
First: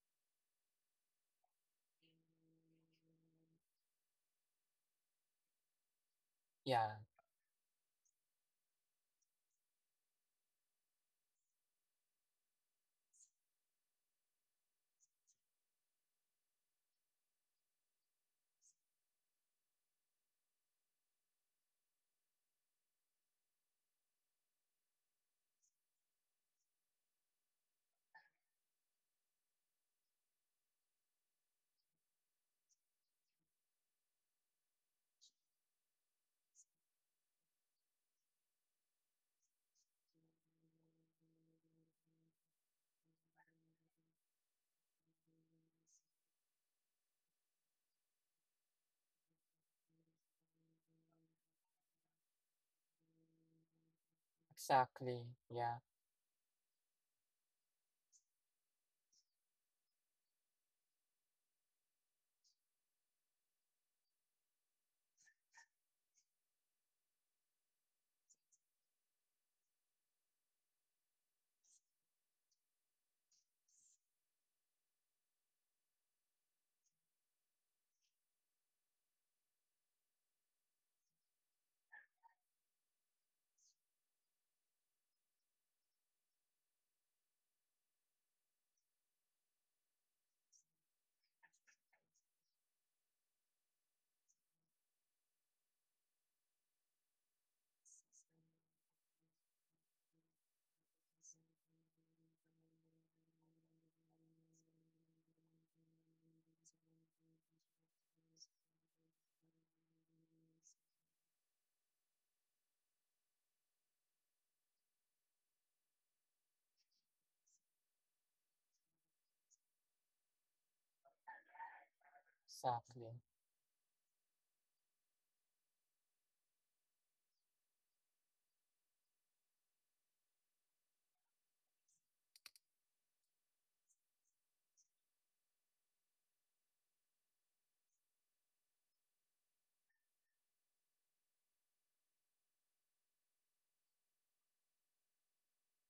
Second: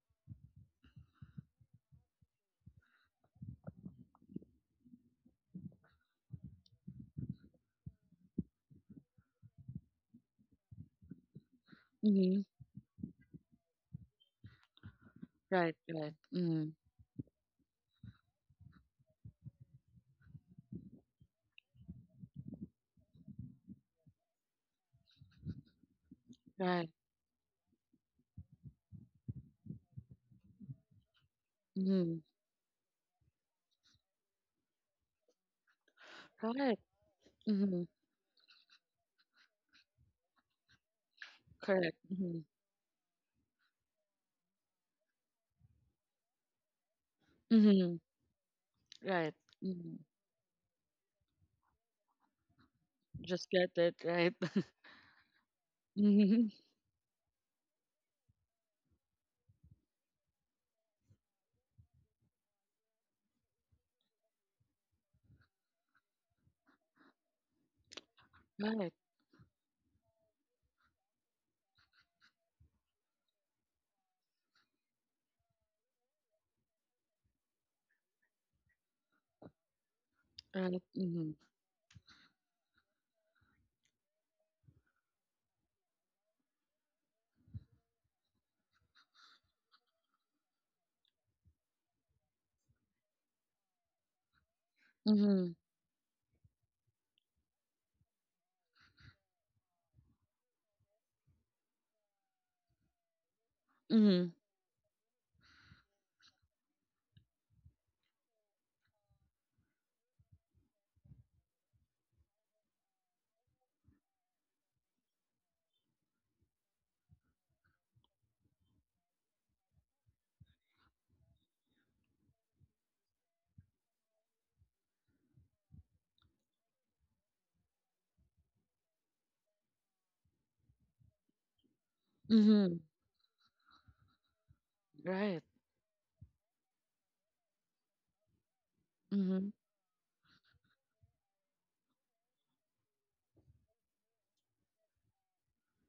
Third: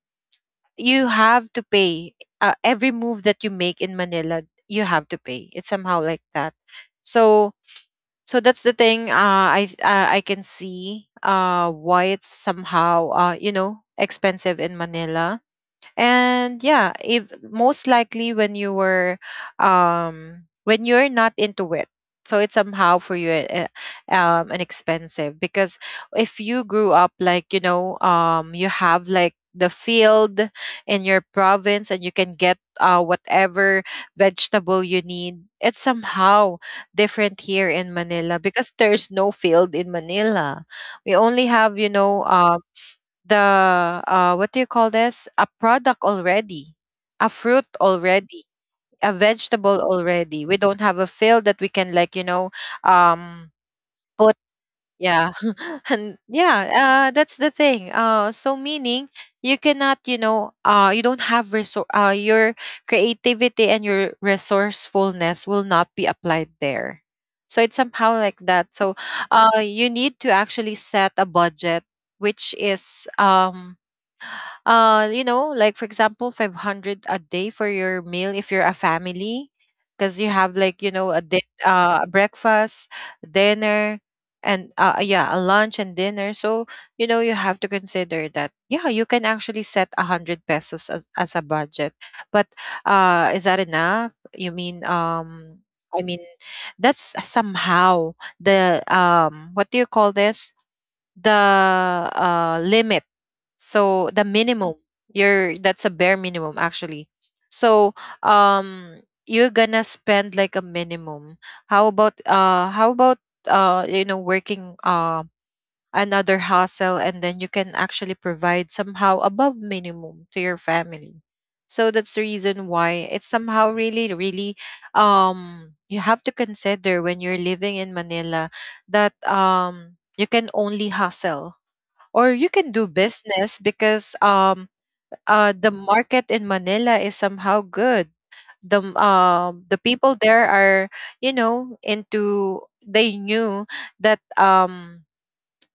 [SPEAKER 2] you have to pay, every move that you make in Manila, you have to pay. It's somehow like that.
[SPEAKER 3] Yeah.
[SPEAKER 2] So, so that's the thing. I can see, uh, why
[SPEAKER 1] Mm-hmm.
[SPEAKER 2] it's somehow, uh, you know, expensive in Manila.
[SPEAKER 1] Right, right. Mm-hmm.
[SPEAKER 2] And yeah, if most likely when you were, um, when you're not into it, so it's somehow for you, um, an expensive, because if you
[SPEAKER 1] Right.
[SPEAKER 2] grew up like, you know, um, you have like the field in your province,
[SPEAKER 1] Mm-hmm.
[SPEAKER 2] and you can get, whatever vegetable you need, it's somehow
[SPEAKER 1] Right.
[SPEAKER 2] different here
[SPEAKER 1] Mm-hmm.
[SPEAKER 2] in Manila, because there's no field in Manila. We only have, you
[SPEAKER 1] Correct.
[SPEAKER 2] know,
[SPEAKER 1] Mm-hmm.
[SPEAKER 2] the, uh, what do you call this, a product already, a fruit
[SPEAKER 1] Mhm.
[SPEAKER 2] already, a
[SPEAKER 1] Right.
[SPEAKER 2] vegetable
[SPEAKER 1] Mhm.
[SPEAKER 2] already. We don't have a field that we can like, you know, um,
[SPEAKER 1] Just get it,
[SPEAKER 2] put.
[SPEAKER 1] right? (laughs)
[SPEAKER 3] Exactly.
[SPEAKER 2] Yeah.
[SPEAKER 3] Yeah.
[SPEAKER 2] (laughs) And
[SPEAKER 1] Mhm.
[SPEAKER 2] yeah, uh, that's the thing. Uh, so meaning, you cannot, you know, uh, you don't have your creativity and your resourcefulness will not be applied there. So it's somehow like that.
[SPEAKER 1] Right.
[SPEAKER 2] So, uh, you need to actually set a budget, which is, um, uh, you know, like, for example, 500 a day for your meal if you're a family, because you have
[SPEAKER 1] Right.
[SPEAKER 2] like, you know,
[SPEAKER 1] Mhm.
[SPEAKER 2] a breakfast, dinner, and, uh, yeah, a lunch and dinner. So, you know, you have to consider that. Yeah, you can actually set a 100 pesos as a budget, but, uh, is that enough, you mean,
[SPEAKER 1] Mhm.
[SPEAKER 2] um, I mean, that's somehow the, um, what do you call this, the, uh, limit. So the
[SPEAKER 1] Mhm.
[SPEAKER 2] minimum, you're— that's a bare minimum actually. So um you're gonna spend like a minimum. How about you know working another hustle, and then you can actually provide somehow above minimum to your family. So that's the reason why
[SPEAKER 3] Exactly.
[SPEAKER 2] it's somehow really, really. You have to consider when you're living in Manila that you can only hustle or you can
[SPEAKER 1] Mhm.
[SPEAKER 2] do business, because um
[SPEAKER 1] Right.
[SPEAKER 2] uh the market in Manila is somehow good. The
[SPEAKER 1] Mhm.
[SPEAKER 2] um the people there are, you know, into, they knew that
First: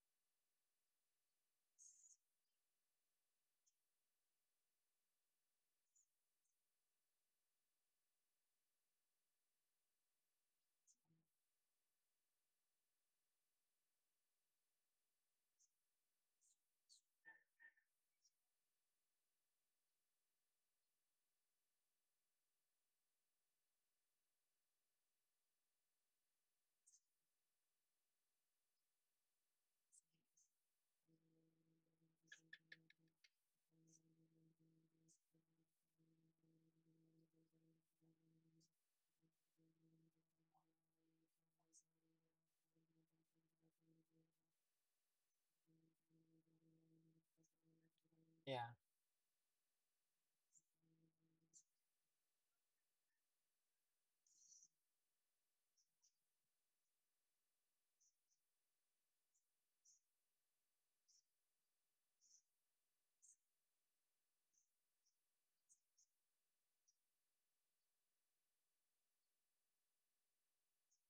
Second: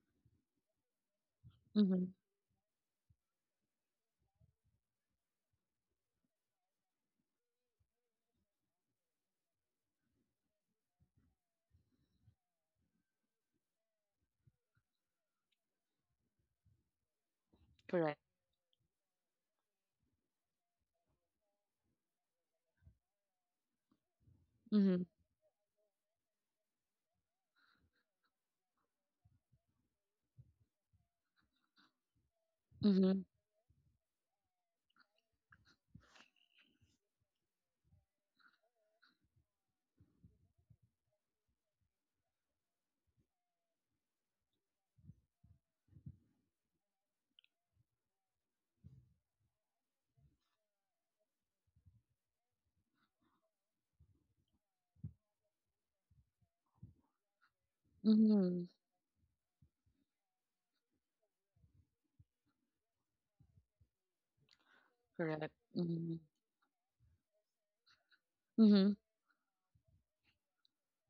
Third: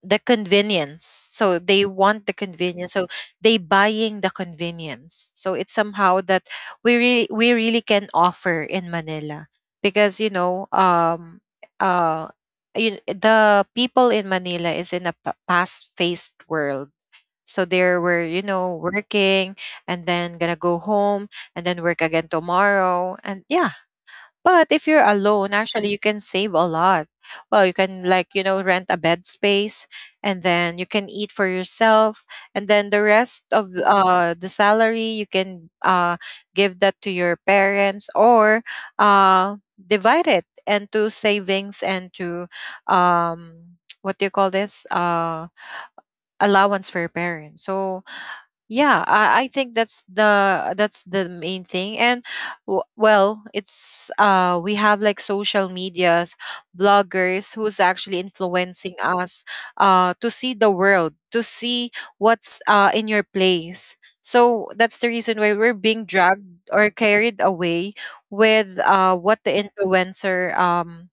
[SPEAKER 2] the convenience, so they
[SPEAKER 1] Mhm.
[SPEAKER 2] want the convenience, so they buying the convenience. So it's somehow that we really can offer in Manila, because you know uh you, the people in Manila is in a fast-paced world, so they
[SPEAKER 1] Correct.
[SPEAKER 2] were, you know, working and then gonna go home and then work again tomorrow. And yeah, but if you're
[SPEAKER 1] Mhm.
[SPEAKER 2] alone, actually, you can save a lot. Well, you can, like, you know, rent a bed space and then you can eat for yourself. And then the
[SPEAKER 1] Mhm.
[SPEAKER 2] rest of the salary, you can give that to your parents, or uh, divide it into savings and to um, what do you call this? Allowance for your parents. So,
[SPEAKER 3] Yeah.
[SPEAKER 2] yeah, I think that's the main thing. And well, it's we have like social medias, vloggers who's actually
[SPEAKER 1] Mhm.
[SPEAKER 2] influencing us to see the world, to see what's in your place. So that's the reason
[SPEAKER 1] Correct.
[SPEAKER 2] why we're being
[SPEAKER 1] Mhm.
[SPEAKER 2] dragged or carried away with
[SPEAKER 1] Mhm.
[SPEAKER 2] what the influencer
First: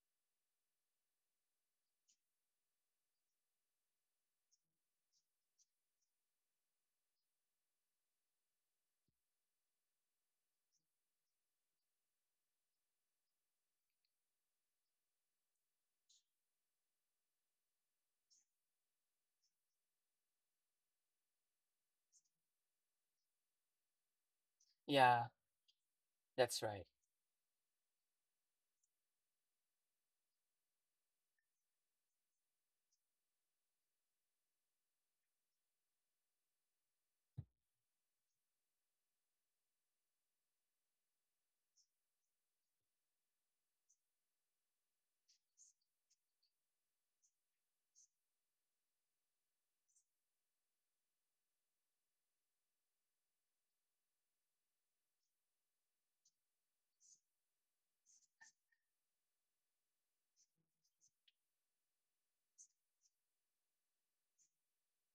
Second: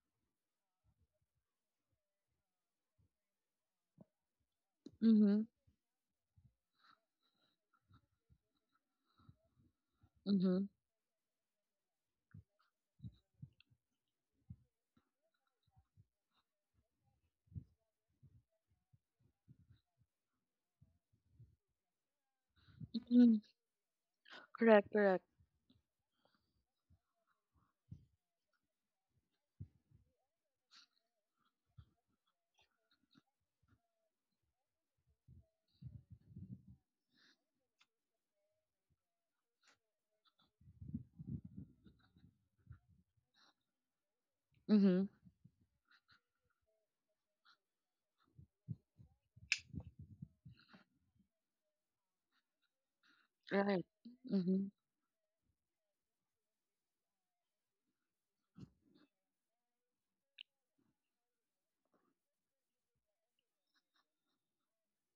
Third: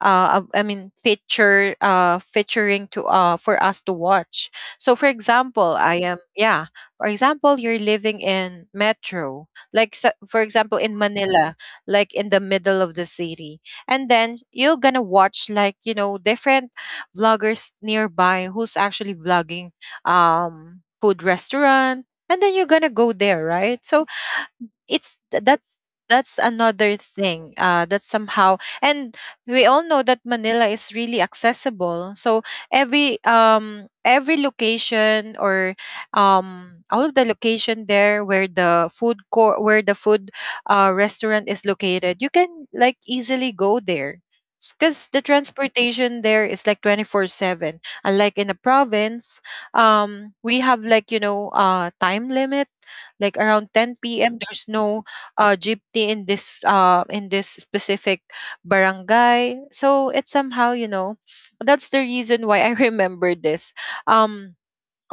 [SPEAKER 2] I mean feature featuring to for us to watch. So for
[SPEAKER 1] Mhm.
[SPEAKER 2] example I am, yeah, for example you're living in metro, like for
[SPEAKER 1] Mhm.
[SPEAKER 2] example in Manila, like in the middle of the city, and then you're gonna watch, like, you know, different vloggers nearby who's actually vlogging food restaurant, and then you're gonna go
[SPEAKER 1] Mhm.
[SPEAKER 2] there, right? So
[SPEAKER 1] Correct.
[SPEAKER 2] it's
[SPEAKER 1] Correct.
[SPEAKER 3] Yeah.
[SPEAKER 2] th- that's that's
[SPEAKER 3] That's right.
[SPEAKER 2] another thing that's somehow. And we all know that Manila is really accessible, so every location or all of the location there where the food court, where the food restaurant is located, you can like easily go there, because the
[SPEAKER 1] Mhm.
[SPEAKER 2] transportation there is like 24/7, unlike in the province. We have like, you know, time limit, like around
[SPEAKER 1] Right.
[SPEAKER 2] 10 p.m. There's
[SPEAKER 1] Mhm.
[SPEAKER 2] no jeepney in this specific barangay. So it's somehow, you know, that's the reason why I (laughs) remember this. Um,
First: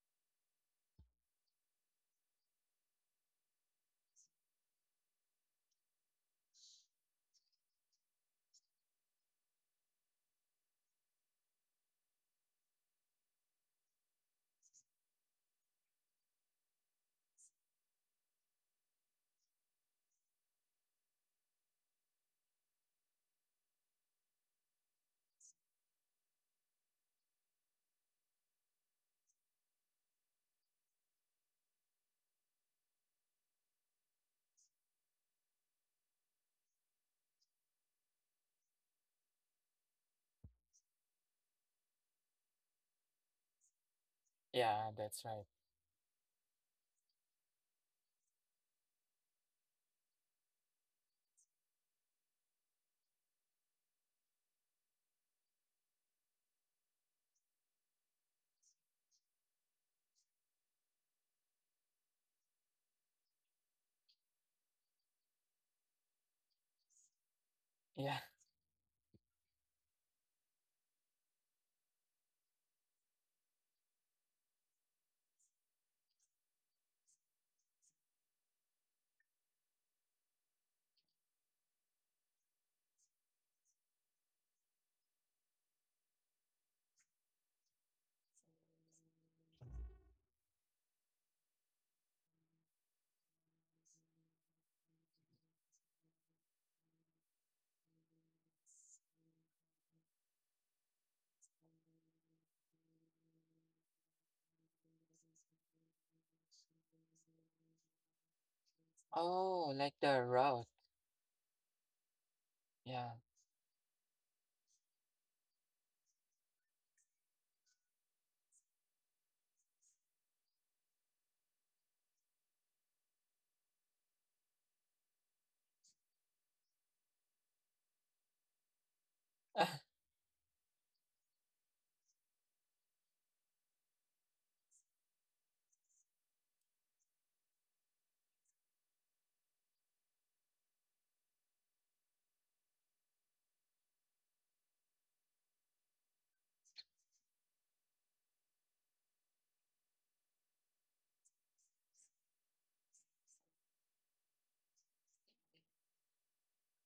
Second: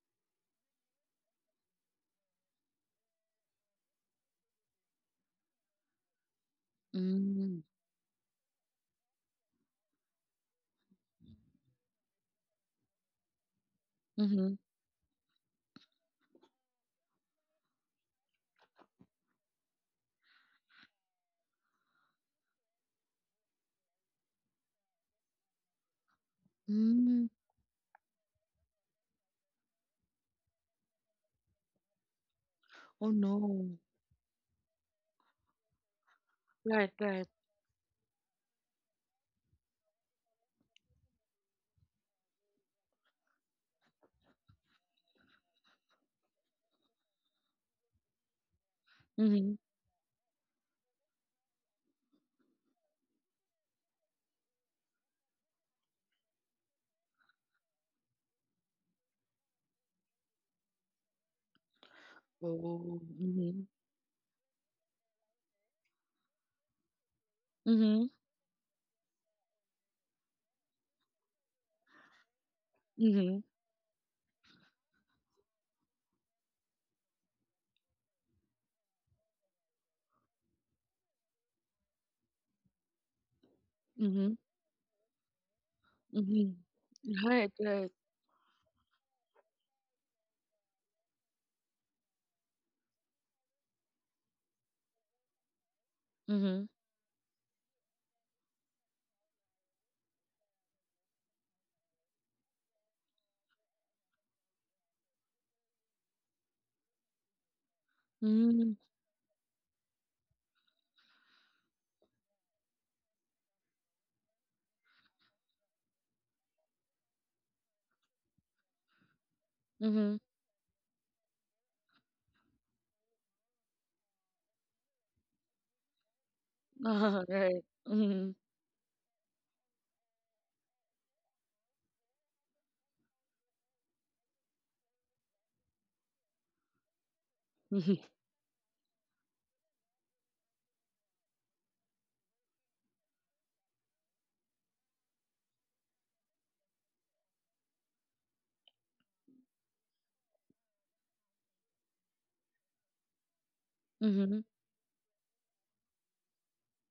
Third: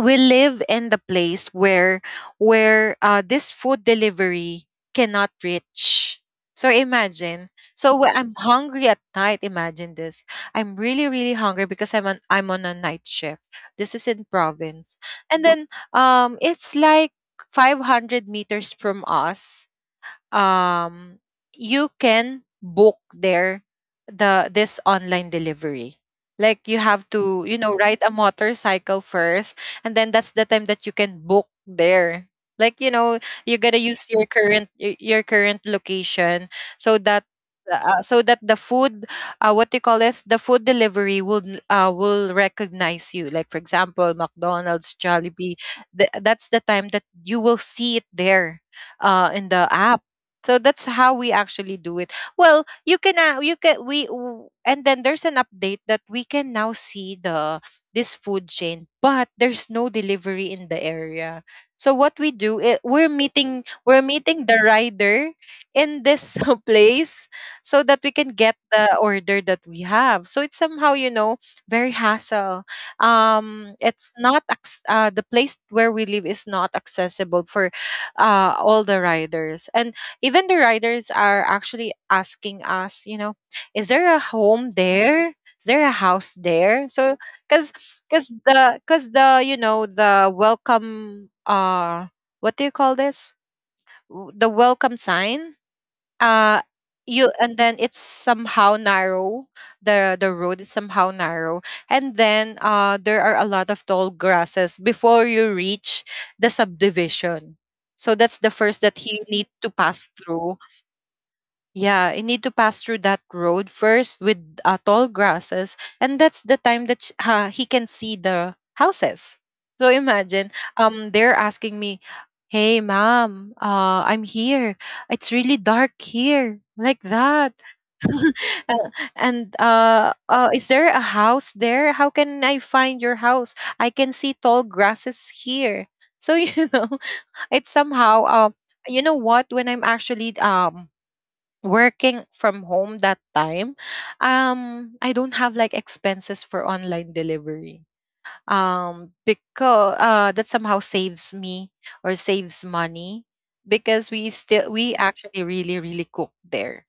[SPEAKER 2] we live in the place where this food delivery cannot reach, so imagine.
[SPEAKER 1] Mhm.
[SPEAKER 2] So when I'm hungry at night, imagine this, I'm really really hungry because I'm on a night shift. This is in
[SPEAKER 1] Mhm.
[SPEAKER 2] province. And then it's like 500 meters from us. um, you can book there the this online delivery. Like you have
[SPEAKER 1] Mhm.
[SPEAKER 2] to, you know, ride a motorcycle first, and then that's the time that you can book there. Like you know,
[SPEAKER 1] Oh
[SPEAKER 2] you gotta
[SPEAKER 1] no.
[SPEAKER 2] use your current your current location, so
[SPEAKER 1] Right.
[SPEAKER 2] that
[SPEAKER 1] Right.
[SPEAKER 2] so that the food, what you call this, the food delivery will recognize you, like for example McDonald's,
[SPEAKER 3] Yeah. That's
[SPEAKER 2] Jollibee.
[SPEAKER 3] right.
[SPEAKER 2] That's the time that you will see it there, in the
[SPEAKER 1] Mhm.
[SPEAKER 2] app. So that's how we actually do it. Well, you can and then there's an update that we can now see the this food chain, but there's no delivery in the area. So what we do it, we're
[SPEAKER 1] Oh.
[SPEAKER 2] meeting
[SPEAKER 1] Mhm.
[SPEAKER 2] the rider in this (laughs) place, so that we
[SPEAKER 1] Mhm.
[SPEAKER 3] Yeah.
[SPEAKER 2] can get the order that we have. So it's somehow, you know, very hassle.
[SPEAKER 1] Mhm.
[SPEAKER 2] It's not acc- the place where we live is not accessible for all the riders. And even the riders are actually asking us, you know, is there a
[SPEAKER 1] Mhm.
[SPEAKER 2] home there? Is there a house
[SPEAKER 1] Mhm.
[SPEAKER 2] there? So,
[SPEAKER 1] Right.
[SPEAKER 2] cause,
[SPEAKER 1] Right.
[SPEAKER 2] cause the, you know, the welcome, what do you call this? The welcome sign. Uh,
[SPEAKER 1] Mhm.
[SPEAKER 2] you, and then it's somehow narrow. The road is somehow narrow, and then there are a lot of tall grasses before you reach the subdivision. So that's the first
[SPEAKER 1] Mm,
[SPEAKER 2] that he need to
[SPEAKER 3] Oh, like
[SPEAKER 2] pass
[SPEAKER 3] the
[SPEAKER 2] through.
[SPEAKER 3] route.
[SPEAKER 2] Yeah, you need to pass through that
[SPEAKER 3] Yeah.
[SPEAKER 2] road first with tall grasses, and that's the time that he can see the houses. So
[SPEAKER 1] mhm.
[SPEAKER 2] imagine, they're asking me, "Hey, ma'am, I'm here. It's really dark here, like
[SPEAKER 1] (laughs)
[SPEAKER 2] that.
[SPEAKER 1] Right.
[SPEAKER 2] (laughs)
[SPEAKER 1] Mhm.
[SPEAKER 2] Uh, and
[SPEAKER 3] (laughs)
[SPEAKER 2] is there a house there? How can I find your house? I can see tall grasses here." So (laughs) you know, it's
[SPEAKER 1] Mhm.
[SPEAKER 2] somehow, you know what? When I'm actually working from home that time, I don't have like expenses for online delivery, because that somehow saves me or saves money, because
[SPEAKER 1] Mhm.
[SPEAKER 2] we actually really really cook there.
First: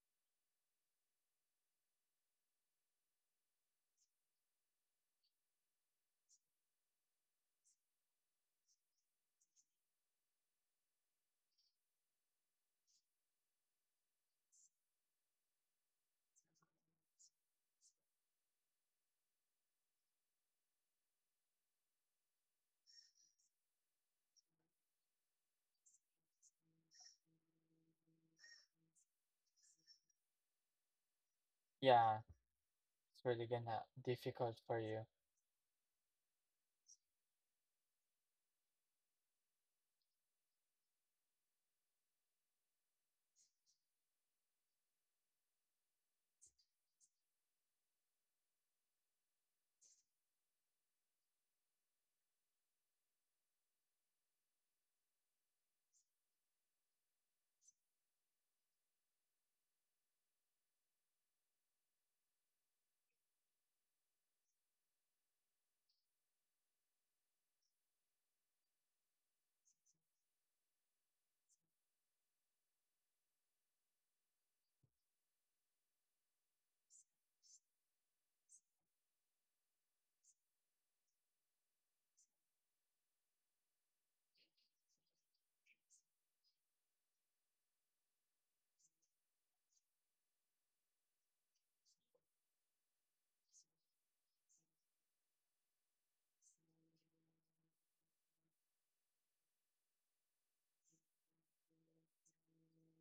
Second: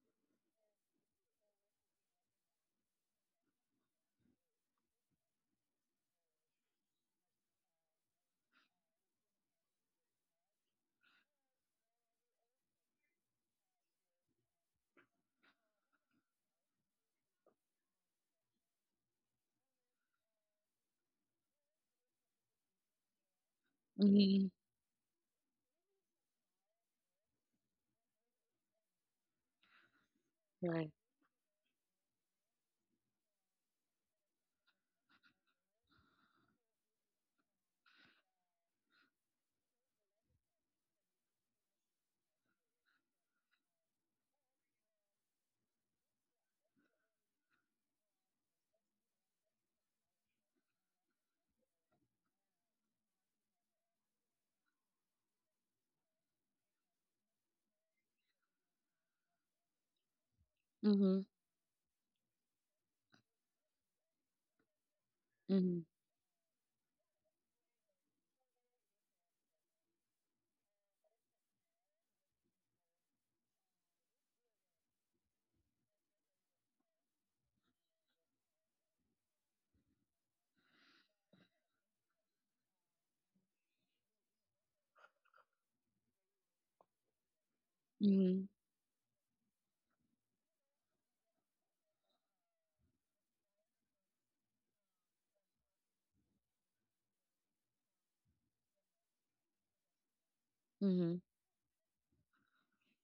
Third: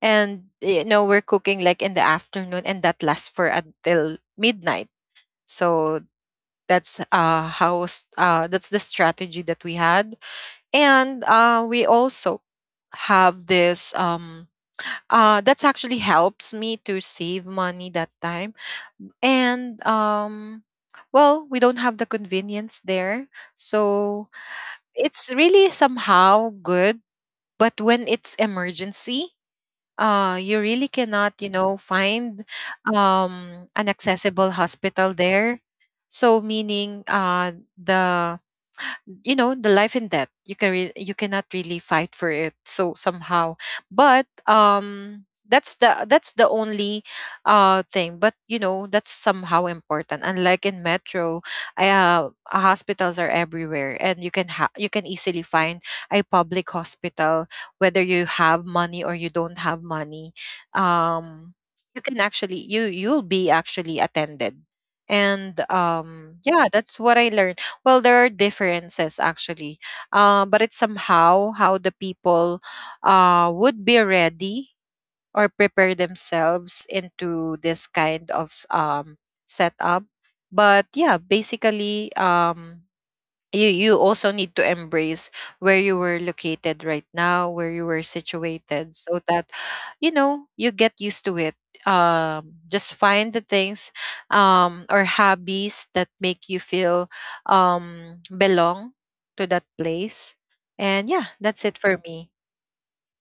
[SPEAKER 2] And you know, we're cooking like in the afternoon, and that lasts for until midnight. So that's that's the strategy that we had. And we also have this that's actually helps me to save money that time. And well, we don't have the convenience there, so
[SPEAKER 1] Mhm.
[SPEAKER 2] it's really somehow good. But when it's emergency, you really
[SPEAKER 1] Right.
[SPEAKER 2] cannot, you know,
[SPEAKER 3] Yeah.
[SPEAKER 2] find
[SPEAKER 3] It's really
[SPEAKER 2] an
[SPEAKER 3] gonna
[SPEAKER 2] accessible
[SPEAKER 3] difficult for
[SPEAKER 2] hospital
[SPEAKER 3] you.
[SPEAKER 2] there. So meaning the, you know, the life and death you you cannot really fight for it, so somehow. But that's the only thing. But you know, that's somehow important, unlike in metro. I, hospitals are everywhere and you you can easily find a public hospital, whether you have money or you don't have money.
[SPEAKER 1] Mhm.
[SPEAKER 2] um you can actually you'll be actually attended. And
[SPEAKER 1] Mhm.
[SPEAKER 2] yeah, that's what I learned. Well, there are differences actually, but it's somehow how the people would be ready or prepare themselves into this kind of setup. But yeah, basically, you also need to embrace where you were located right now, where you were
[SPEAKER 1] Mhm.
[SPEAKER 2] situated, so that you know you get used to it. Just find the things or hobbies that make you feel belong to that place. And yeah,
[SPEAKER 1] Mhm.
[SPEAKER 2] that's it for me.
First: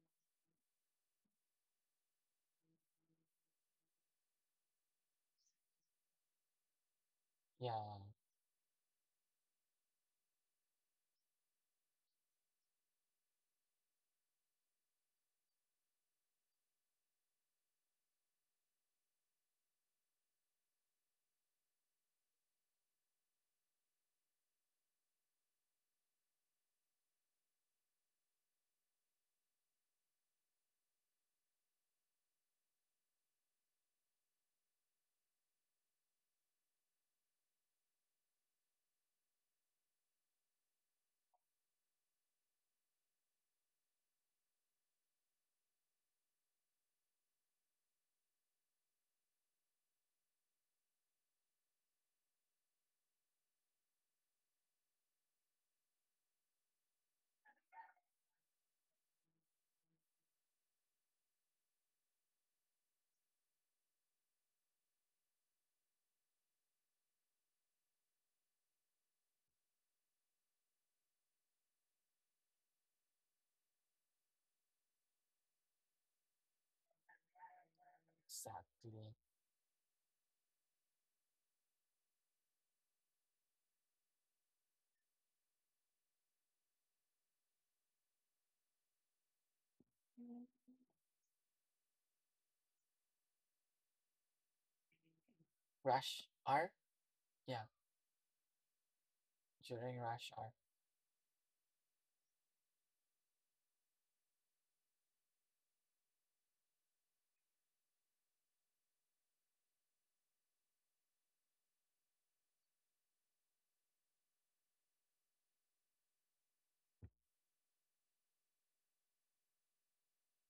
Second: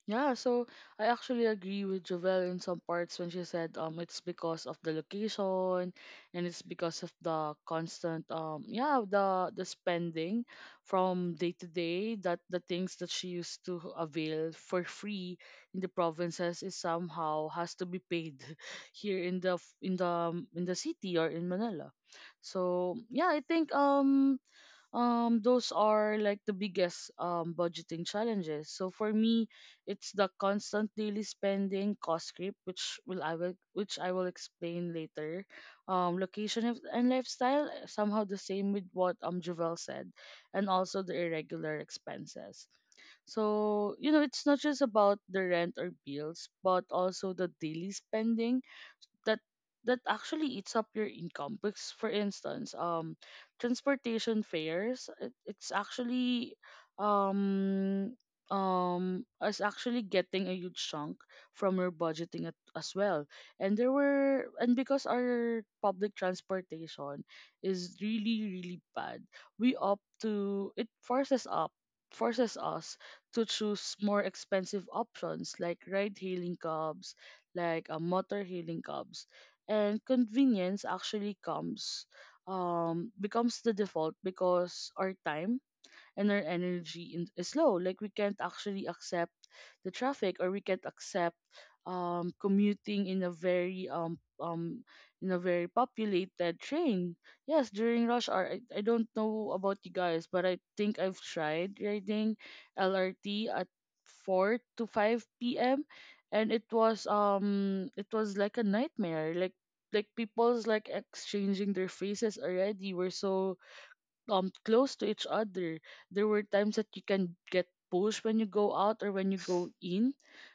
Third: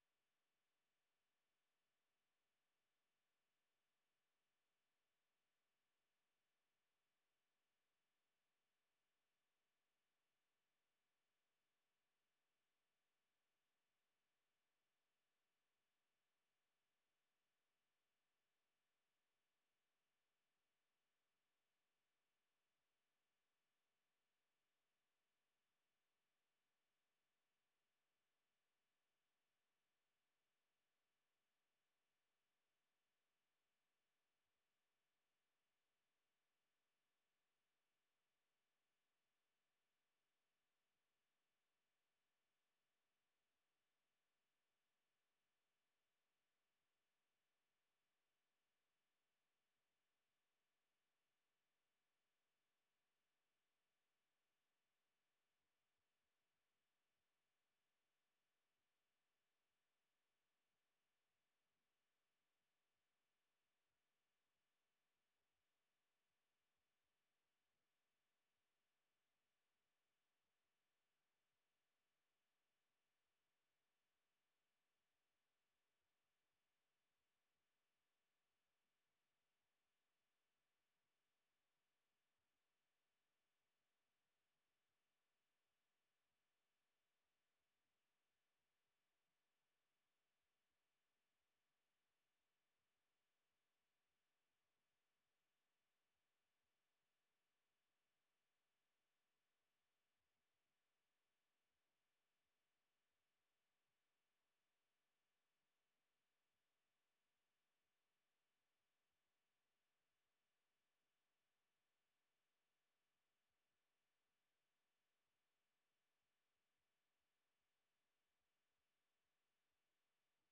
[SPEAKER 1] Yeah, so I actually agree with Jovel in some parts when she said it's because of the location, and it's because of the
[SPEAKER 3] Yeah.
[SPEAKER 1] constant yeah the spending from day to day, that the things that she used to avail for free in the provinces is somehow has to be paid (laughs) here in the in the in the city or in Manila. So yeah, I think those are like the biggest budgeting challenges. So for me it's the constant daily spending, cost creep, which will I will which I will explain later. Location and lifestyle, somehow the same with what Javel said, and also the irregular expenses. So you know, it's not just about the rent or bills, but also the daily spending that actually eats up your income. Because for instance, transportation fares, it's actually um is actually getting a huge chunk from your budgeting as well. And there were and because our public transportation is really really bad, we opt to it forces up forces us to choose more expensive options like ride hailing cabs, like motor healing
[SPEAKER 3] Exactly.
[SPEAKER 1] cups. And convenience actually comes becomes the default, because our time and our is low. Like, we can't actually accept the traffic, or we can't accept commuting in a very
[SPEAKER 3] Rush
[SPEAKER 1] populated
[SPEAKER 3] hour.
[SPEAKER 1] train.
[SPEAKER 3] Yeah.
[SPEAKER 1] Yes, during rush hour. I don't know about you
[SPEAKER 3] During
[SPEAKER 1] guys,
[SPEAKER 3] rush
[SPEAKER 1] but
[SPEAKER 3] hour.
[SPEAKER 1] I think I've tried riding LRT at 4 to 5 p.m., and it was like a nightmare. Like people's like exchanging their faces already. We're so close to each other. There were times that you can get pushed when you go out or when you go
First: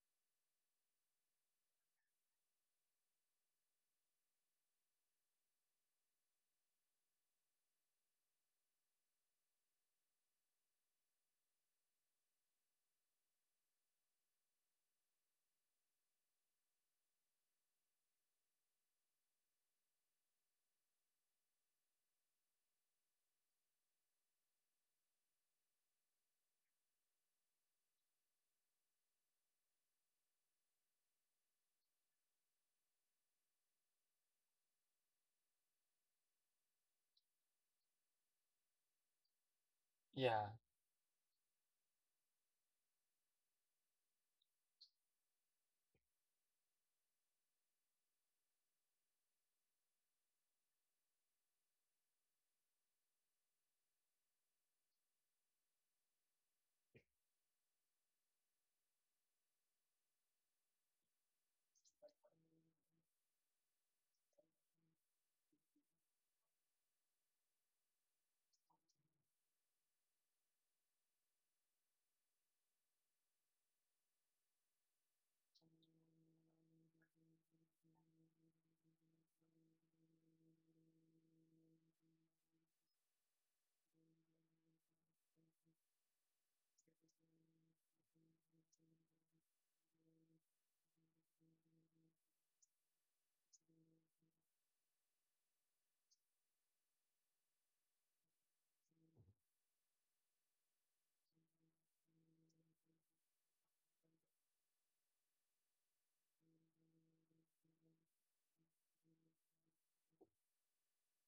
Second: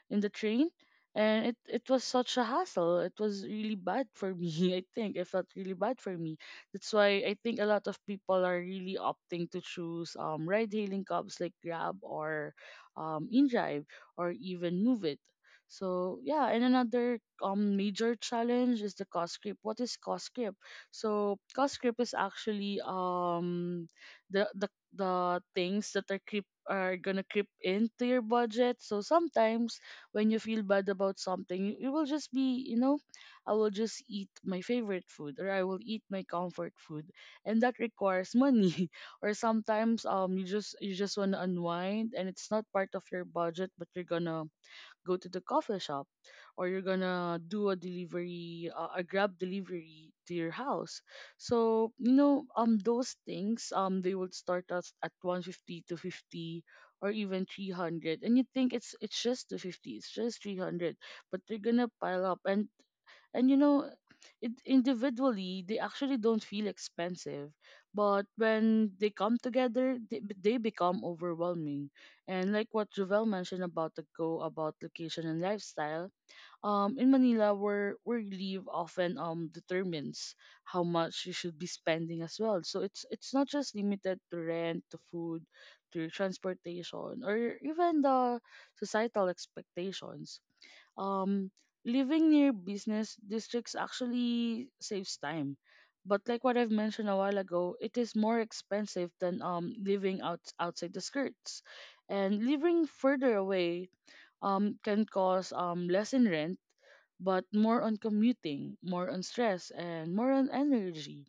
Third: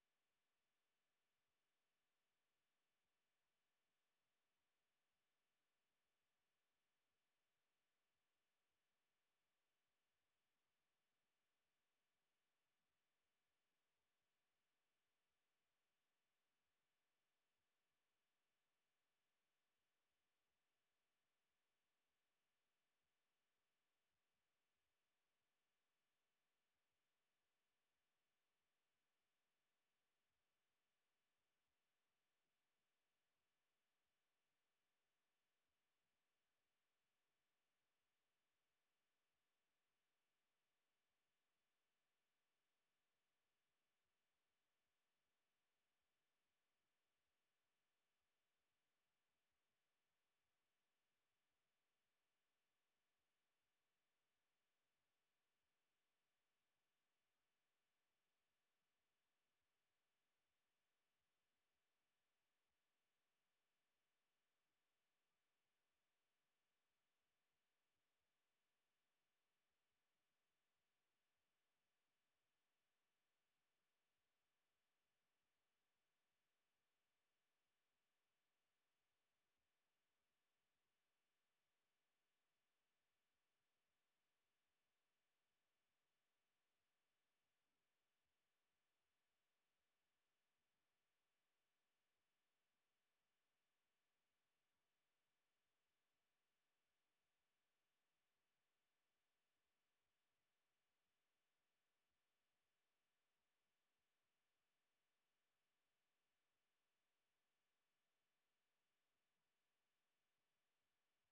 [SPEAKER 1] in the train. And it was such a hassle. It was really bad for me, (laughs) I think. It felt really bad for me. That's why I think a lot of people are really opting to choose ride hailing cabs like Grab or InDrive, or even Move It. So yeah, and another major challenge is the cost creep. What is cost creep? So cost creep is actually the the the things that are creep are gonna creep into your budget. So sometimes when you feel bad about something, it will just be, you know, I will just eat my favorite food, or I will eat my comfort food, and that requires money. (laughs) Or sometimes
[SPEAKER 3] Yeah.
[SPEAKER 1] you just wanna unwind, and it's not part of your budget, but you're gonna go to the coffee shop, or you're gonna do a delivery, a grab delivery to your house. So you know, those things, they would start us at 150 to 50, or even 300, and you think it's just 250, it's just 300, but they're gonna pile up. And you know Individually they actually don't feel expensive, but when they come together, they become overwhelming. And like what Jovel mentioned about the go about location and lifestyle, in Manila, where you live often determines how much you should be spending as well. So it's not just limited to rent, to food, to transportation, or even the societal expectations. um Living near business districts actually saves time, but like what I've mentioned a while ago, it is more expensive than living outside the skirts. And living further away can cause less in rent, but more on commuting, more on stress, and more on energy.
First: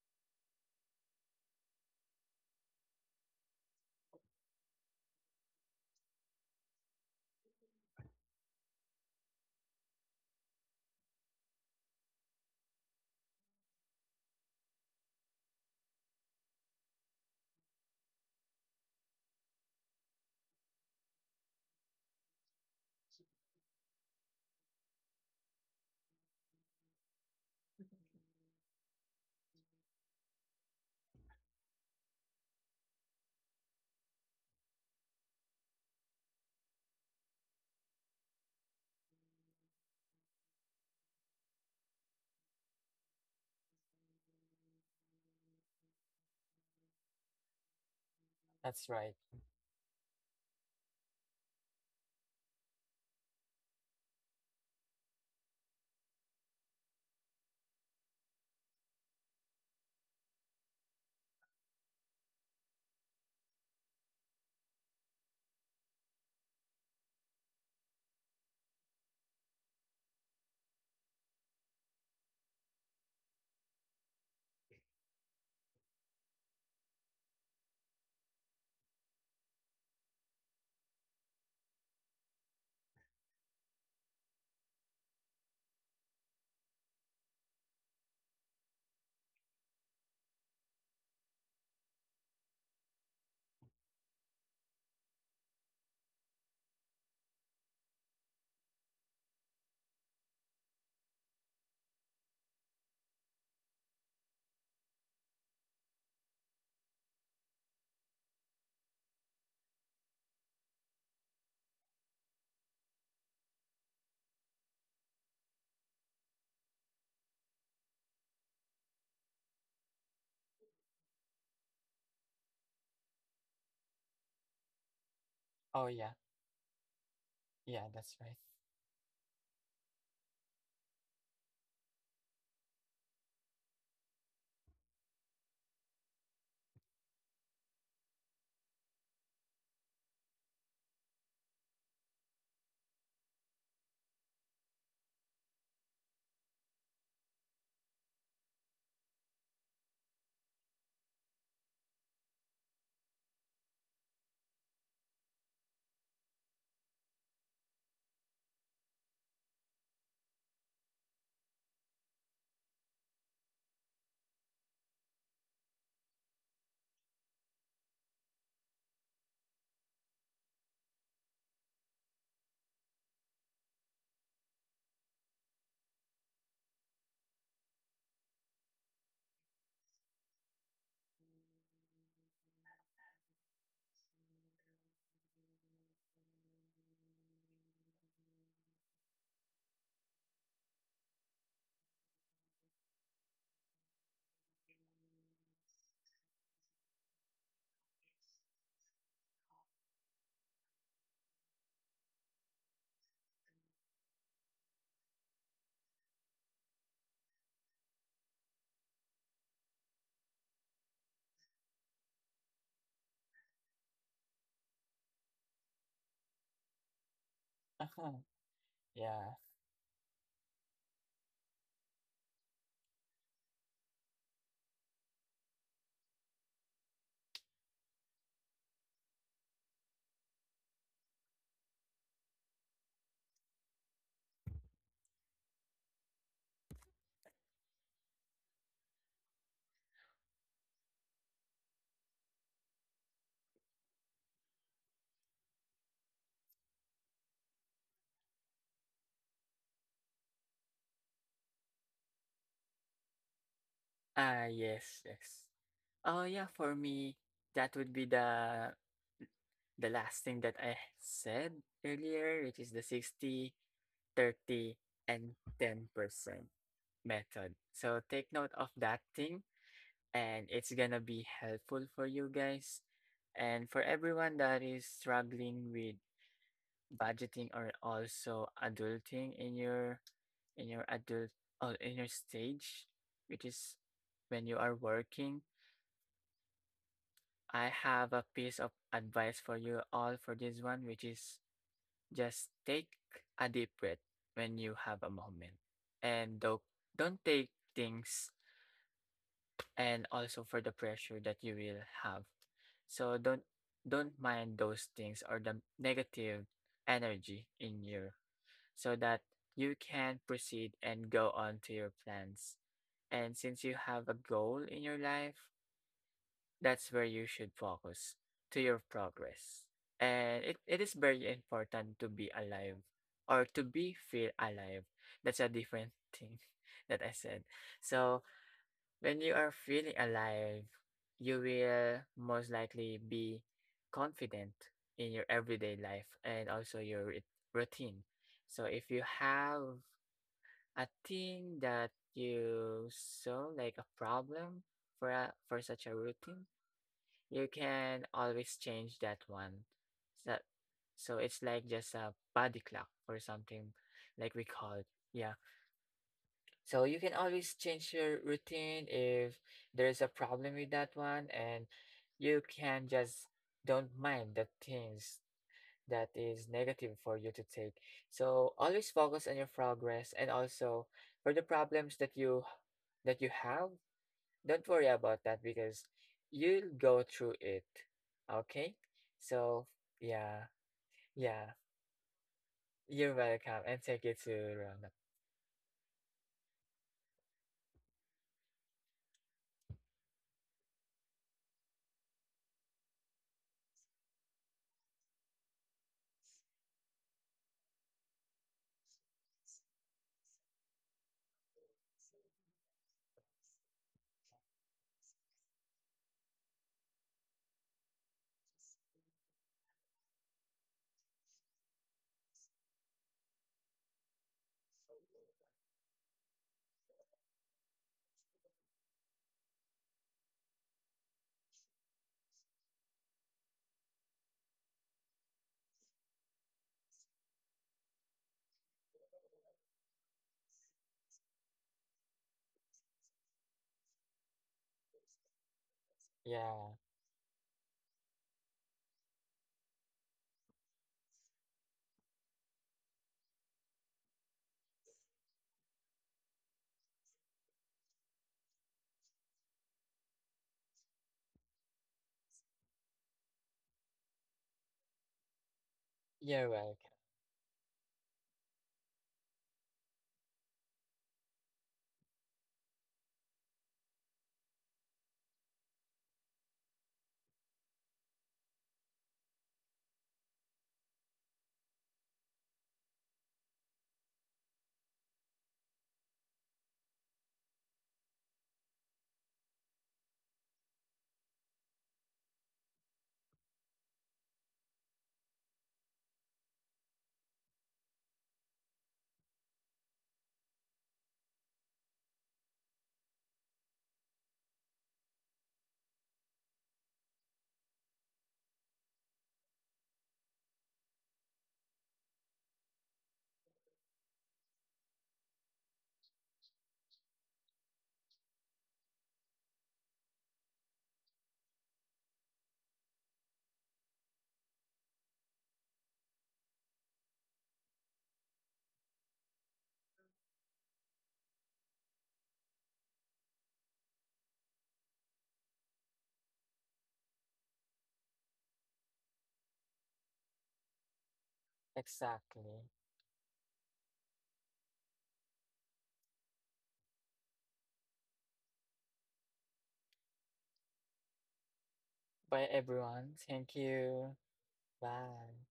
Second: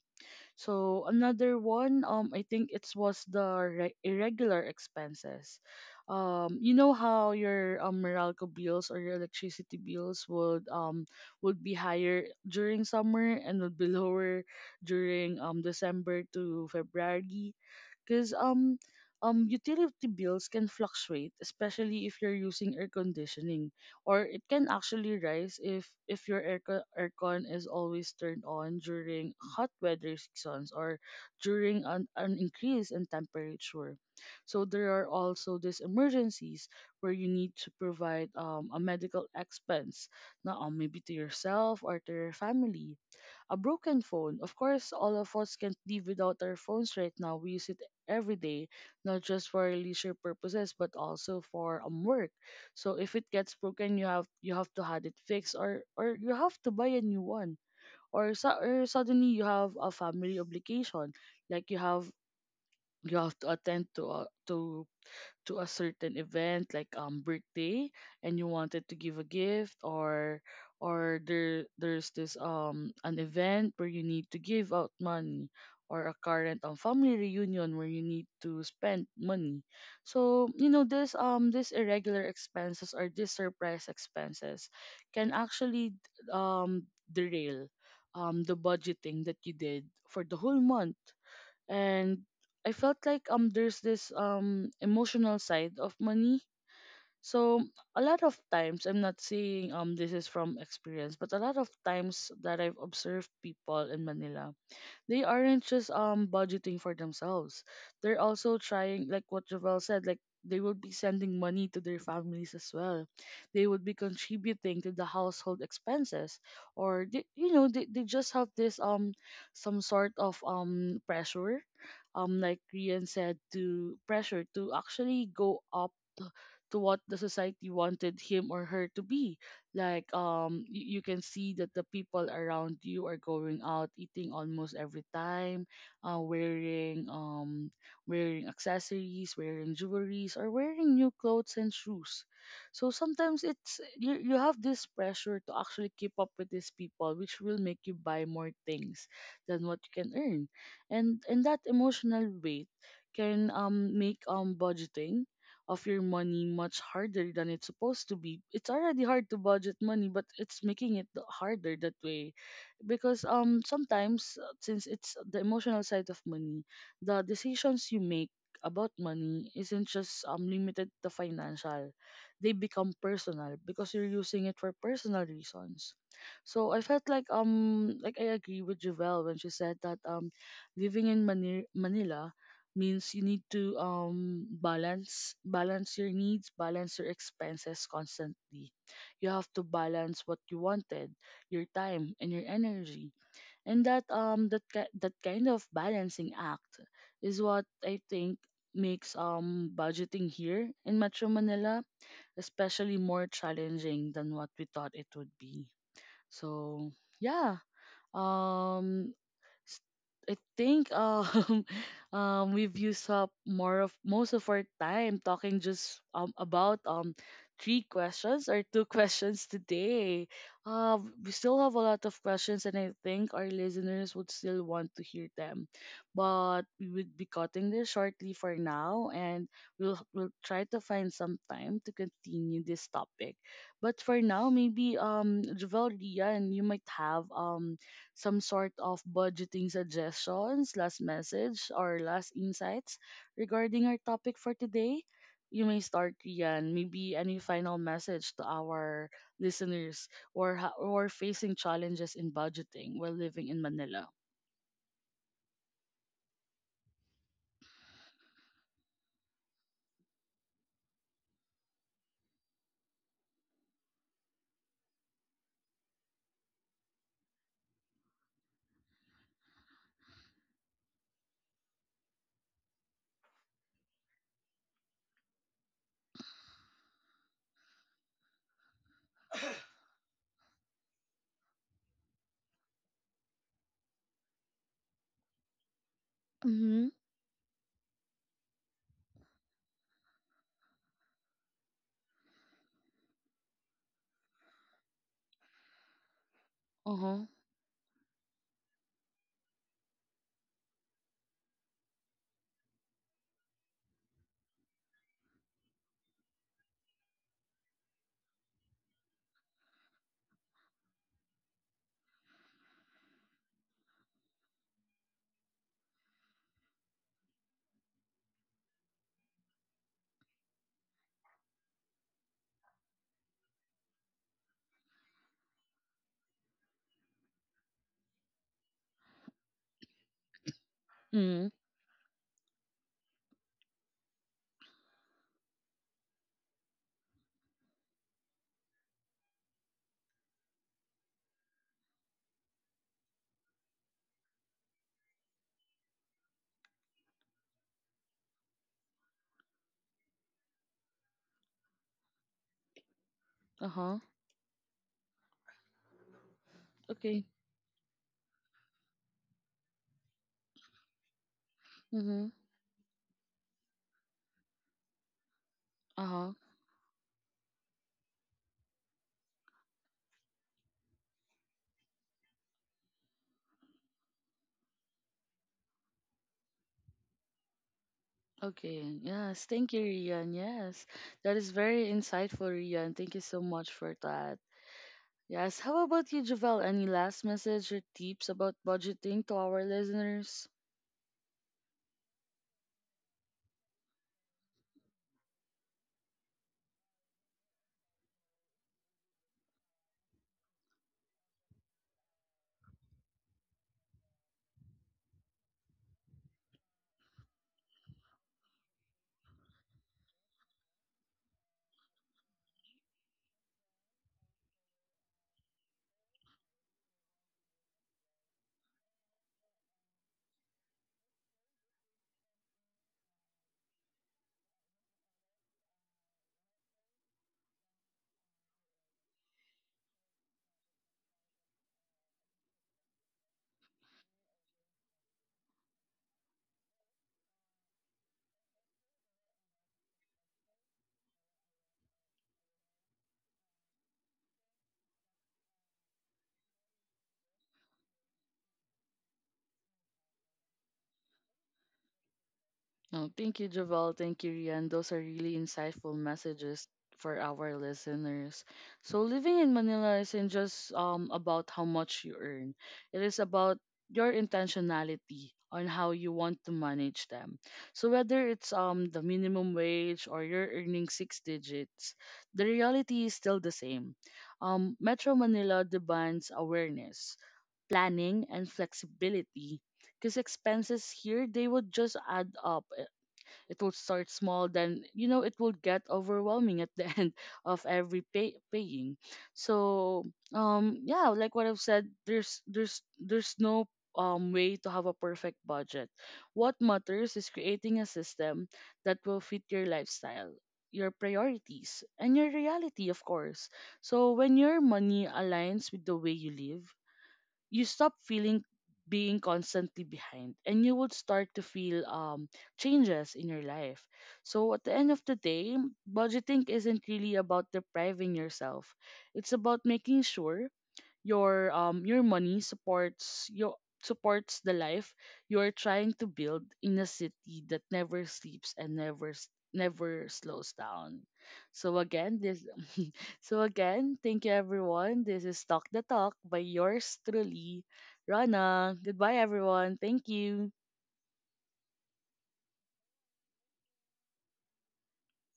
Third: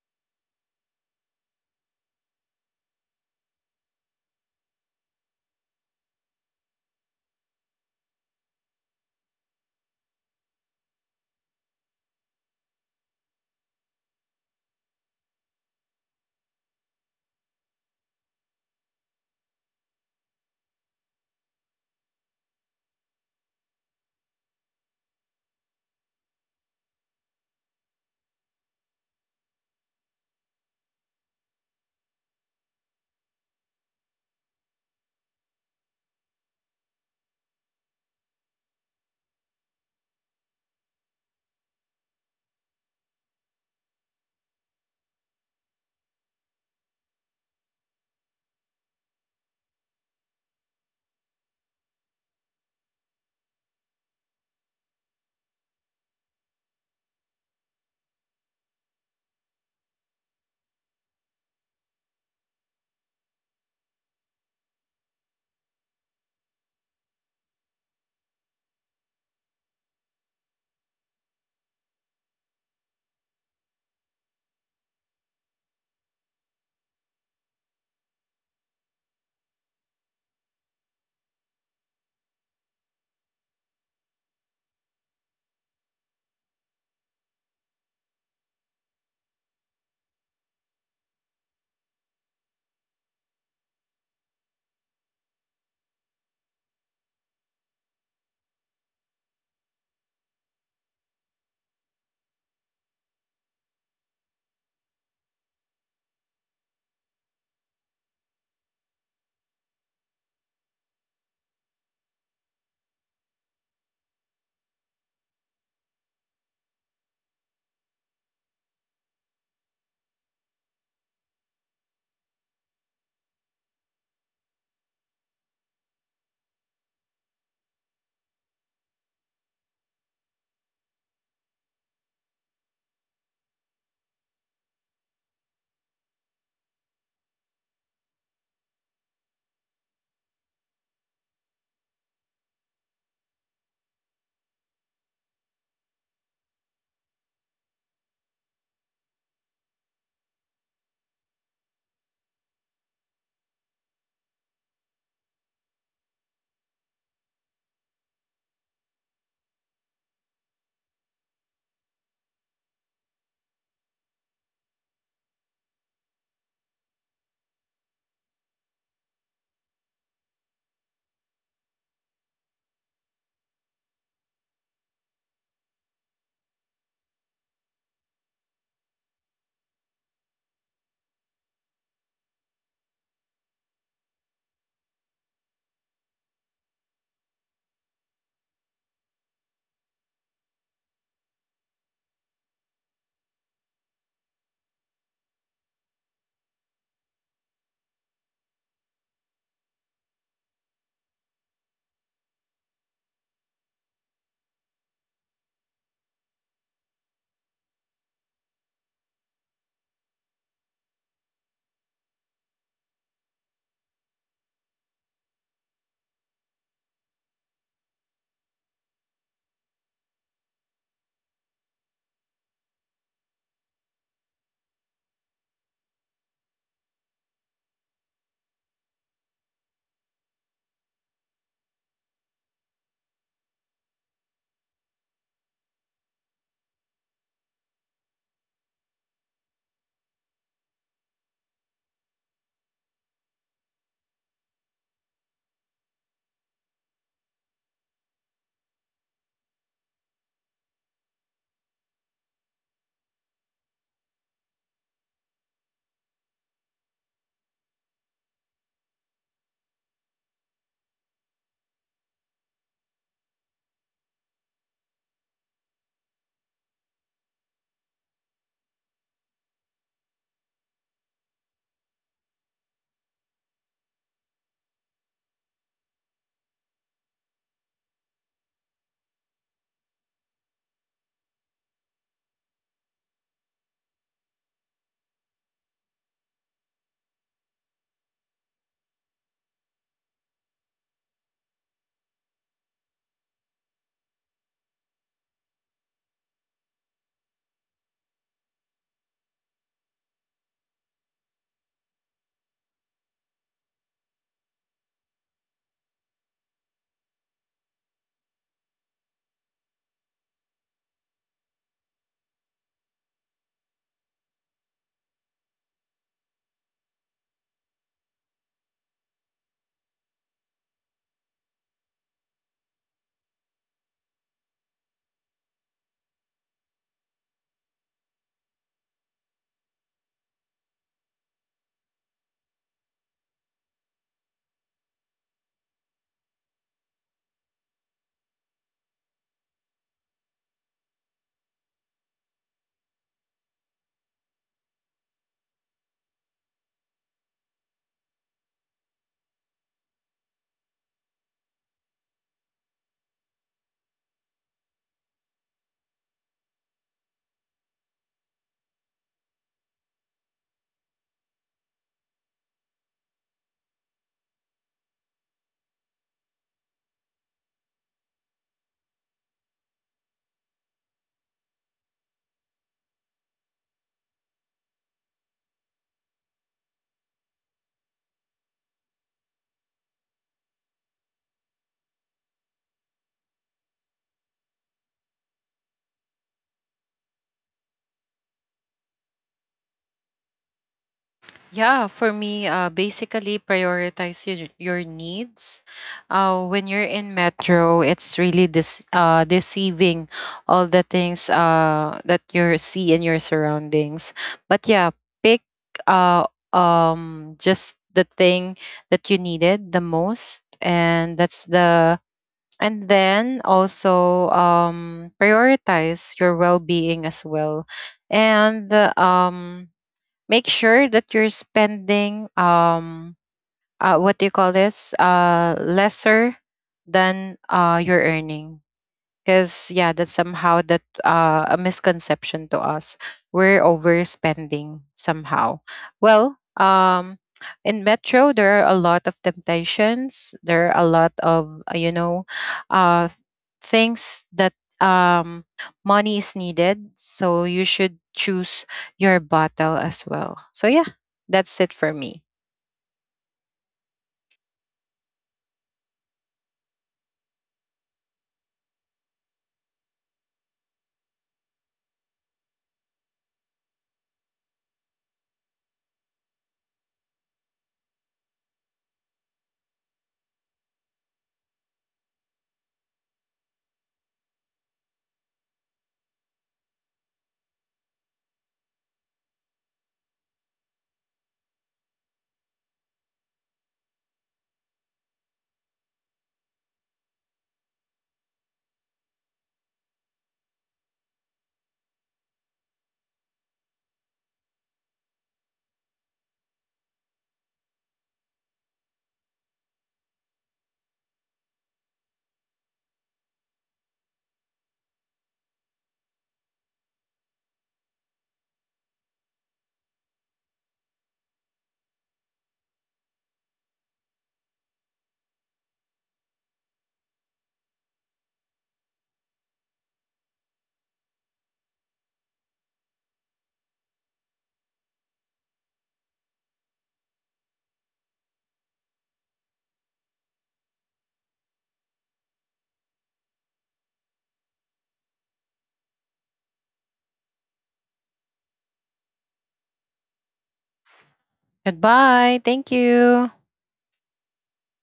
[SPEAKER 1] So another one, I think it was the irregular expenses. You know how your Meralco bills or your electricity bills would be higher during summer, and would be (laughs) lower during December to February, because utility bills can fluctuate, especially if you're using air conditioning, or it can actually rise if your aircon is always turned on during hot weather seasons, or during an increase in temperature. So there are also these emergencies where you need to provide a medical expense, not maybe to yourself or to your family, a broken phone. Of course, all of us can't live without our phones right now. We use it every day,
[SPEAKER 3] That's right.
[SPEAKER 1] not just for leisure purposes, but also for work. So if it gets broken, you have to have it fixed, or you have to buy a new one, or suddenly you have a family obligation, like you have to attend to to a certain event, like birthday, and you wanted to give a gift, or there's this an event where you need to give out money, or a current family reunion where you need to spend money. So you know, this these irregular expenses, or these surprise expenses, can actually um derail the budgeting that you did for the whole month. And I felt like there's this emotional side of money. So a lot of times, I'm not saying this is from experience, but a lot of times that I've observed people in Manila, they aren't just budgeting for themselves. They're also trying, like what Jovel said, like they would be sending money to their families as well. They would be contributing to the household expenses, or they, you know, they just have this some sort of pressure, like Rian said, to pressure to actually go
[SPEAKER 3] Oh
[SPEAKER 1] up
[SPEAKER 3] yeah.
[SPEAKER 1] to what the society
[SPEAKER 3] Yeah, that's
[SPEAKER 1] wanted
[SPEAKER 3] right.
[SPEAKER 1] him
[SPEAKER 3] (laughs)
[SPEAKER 1] or her to be. Like you can see that the people around you are going out eating almost every time, uh, wearing wearing accessories, wearing jewelries, or wearing new clothes and shoes. So sometimes it's, you have this pressure to actually keep up with these people, which will make you buy more things than what you can earn. And That emotional weight can make budgeting of your money much harder than it's supposed to be. It's already hard to budget money, but it's making it harder that way, because sometimes, since it's the emotional side of money, the decisions you make about money isn't just limited to financial. They become personal because you're using it for personal reasons. So I felt like I agree with Javel when she said that living in Manila means you need to balance your needs, balance your expenses constantly. You have to balance what you wanted, your time and your energy. And that that kind of balancing act is what I think makes budgeting here in Metro Manila especially more challenging than what we thought it would be. So yeah. um s- I think (laughs) we've used up more of most of our time talking just about three
[SPEAKER 3] Uh-huh.
[SPEAKER 1] questions, or two (laughs)
[SPEAKER 3] Yeah.
[SPEAKER 1] questions today. We still have a lot of questions, and I think our listeners would still want to hear them, but we would be cutting this shortly for now, and we'll try to find some time to continue this topic. But for now, maybe Javel, Ria, and you might have some sort of budgeting suggestions, last message, or last insights regarding our topic for today. You may start, Rian. Maybe any final message to our listeners who are, who are facing challenges in budgeting while living in Manila.
[SPEAKER 3] Ah, yes, yes. Oh yeah, for me, that would be the last thing that I said earlier, which is the 60, 30, and 10% method. So take note of that thing, and it's gonna be helpful for you guys and for everyone that is struggling with budgeting or also adulting in your adult in your stage, which is when you are working.
[SPEAKER 1] Mm-hmm.
[SPEAKER 3] I have a piece of advice for you all for this one, which is just take a deep breath when you have a moment, and don't
[SPEAKER 1] Uh-huh.
[SPEAKER 3] take things, and also for the pressure that you will have. So don't mind those things or the negative energy in you, so that you can proceed and go on to your plans. And since you have a goal in your life, that's where you should focus to your progress. And it is very important to be alive or to be feel alive. That's a different thing (laughs) that I said. So when you are feeling alive, you
[SPEAKER 1] Mm-hmm.
[SPEAKER 3] will most likely be confident in your everyday life and also your routine. So if you have I think that you saw like a problem for a, for such a routine, you can always change that one. So, so it's like just a body clock or something
[SPEAKER 1] Uh-huh.
[SPEAKER 3] like we call it. Yeah. So you can
[SPEAKER 1] Okay.
[SPEAKER 3] always change your routine if there's a problem with that one, and
[SPEAKER 1] Mm-hmm.
[SPEAKER 3] you can just don't mind the things that
[SPEAKER 1] Uh-huh.
[SPEAKER 3] is negative for you to take. So always focus on your progress, and also for the problems that you have, don't worry about that because you'll go through it. Okay?
[SPEAKER 1] Okay, yes.
[SPEAKER 3] So
[SPEAKER 1] Thank you, Rian.
[SPEAKER 3] yeah,
[SPEAKER 1] Yes, that
[SPEAKER 3] yeah.
[SPEAKER 1] is very insightful, Rian.
[SPEAKER 3] You're
[SPEAKER 1] Thank you so
[SPEAKER 3] welcome, and
[SPEAKER 1] much
[SPEAKER 3] take
[SPEAKER 1] for
[SPEAKER 3] it to
[SPEAKER 1] that.
[SPEAKER 3] Rona.
[SPEAKER 1] Yes, how about you, Javel? Any last message or tips about budgeting to our listeners?
[SPEAKER 2] Yeah, for me, basically prioritize your needs. When you're in metro, it's really this deceiving all the things that you see in your surroundings. But yeah, pick, uh, just the thing that you needed the most, and that's the. And then also, prioritize your well-being as well. And um make sure that you're spending what do you call this, lesser than you're earning, because yeah, that's somehow that, a misconception to us, we're overspending somehow. Well,
[SPEAKER 3] Yeah,
[SPEAKER 2] in metro there are a lot of temptations, there are a lot of, you know, uh things that um money is needed. So you should choose your bottle as well. So yeah, that's it for me.
[SPEAKER 1] No, thank you, Javel. Thank you, Rian. Those are really insightful
[SPEAKER 3] you're
[SPEAKER 1] messages
[SPEAKER 3] welcome.
[SPEAKER 1] for our listeners. So living in Manila isn't just about how much you earn. It is about your intentionality on how you want to manage them. So whether it's the minimum wage or you're earning six digits, the reality is still the same. Metro Manila demands awareness, planning, and flexibility, because expenses here, they would just add up. It will start small, then you know, it will get overwhelming at the (laughs) end of every paying. So yeah, like what I've said, there's no way to have a perfect budget. What matters is creating a system that will fit your lifestyle, your priorities, and your reality, of course. So when your money aligns with the way you live, you stop feeling being constantly behind, and you would start to feel changes in your life. So at the end of the day, budgeting isn't really about depriving yourself, it's about making sure your money supports your supports the life you're trying to build in a city that never sleeps and never never slows down. So again, this
[SPEAKER 3] Exactly.
[SPEAKER 1] (laughs) so again, thank you everyone. This is Talk the Talk by yours truly, Rana. Goodbye everyone. Thank you.
[SPEAKER 3] Bye
[SPEAKER 2] Goodbye,
[SPEAKER 3] everyone.
[SPEAKER 2] thank
[SPEAKER 3] Thank
[SPEAKER 2] you.
[SPEAKER 3] you. Bye.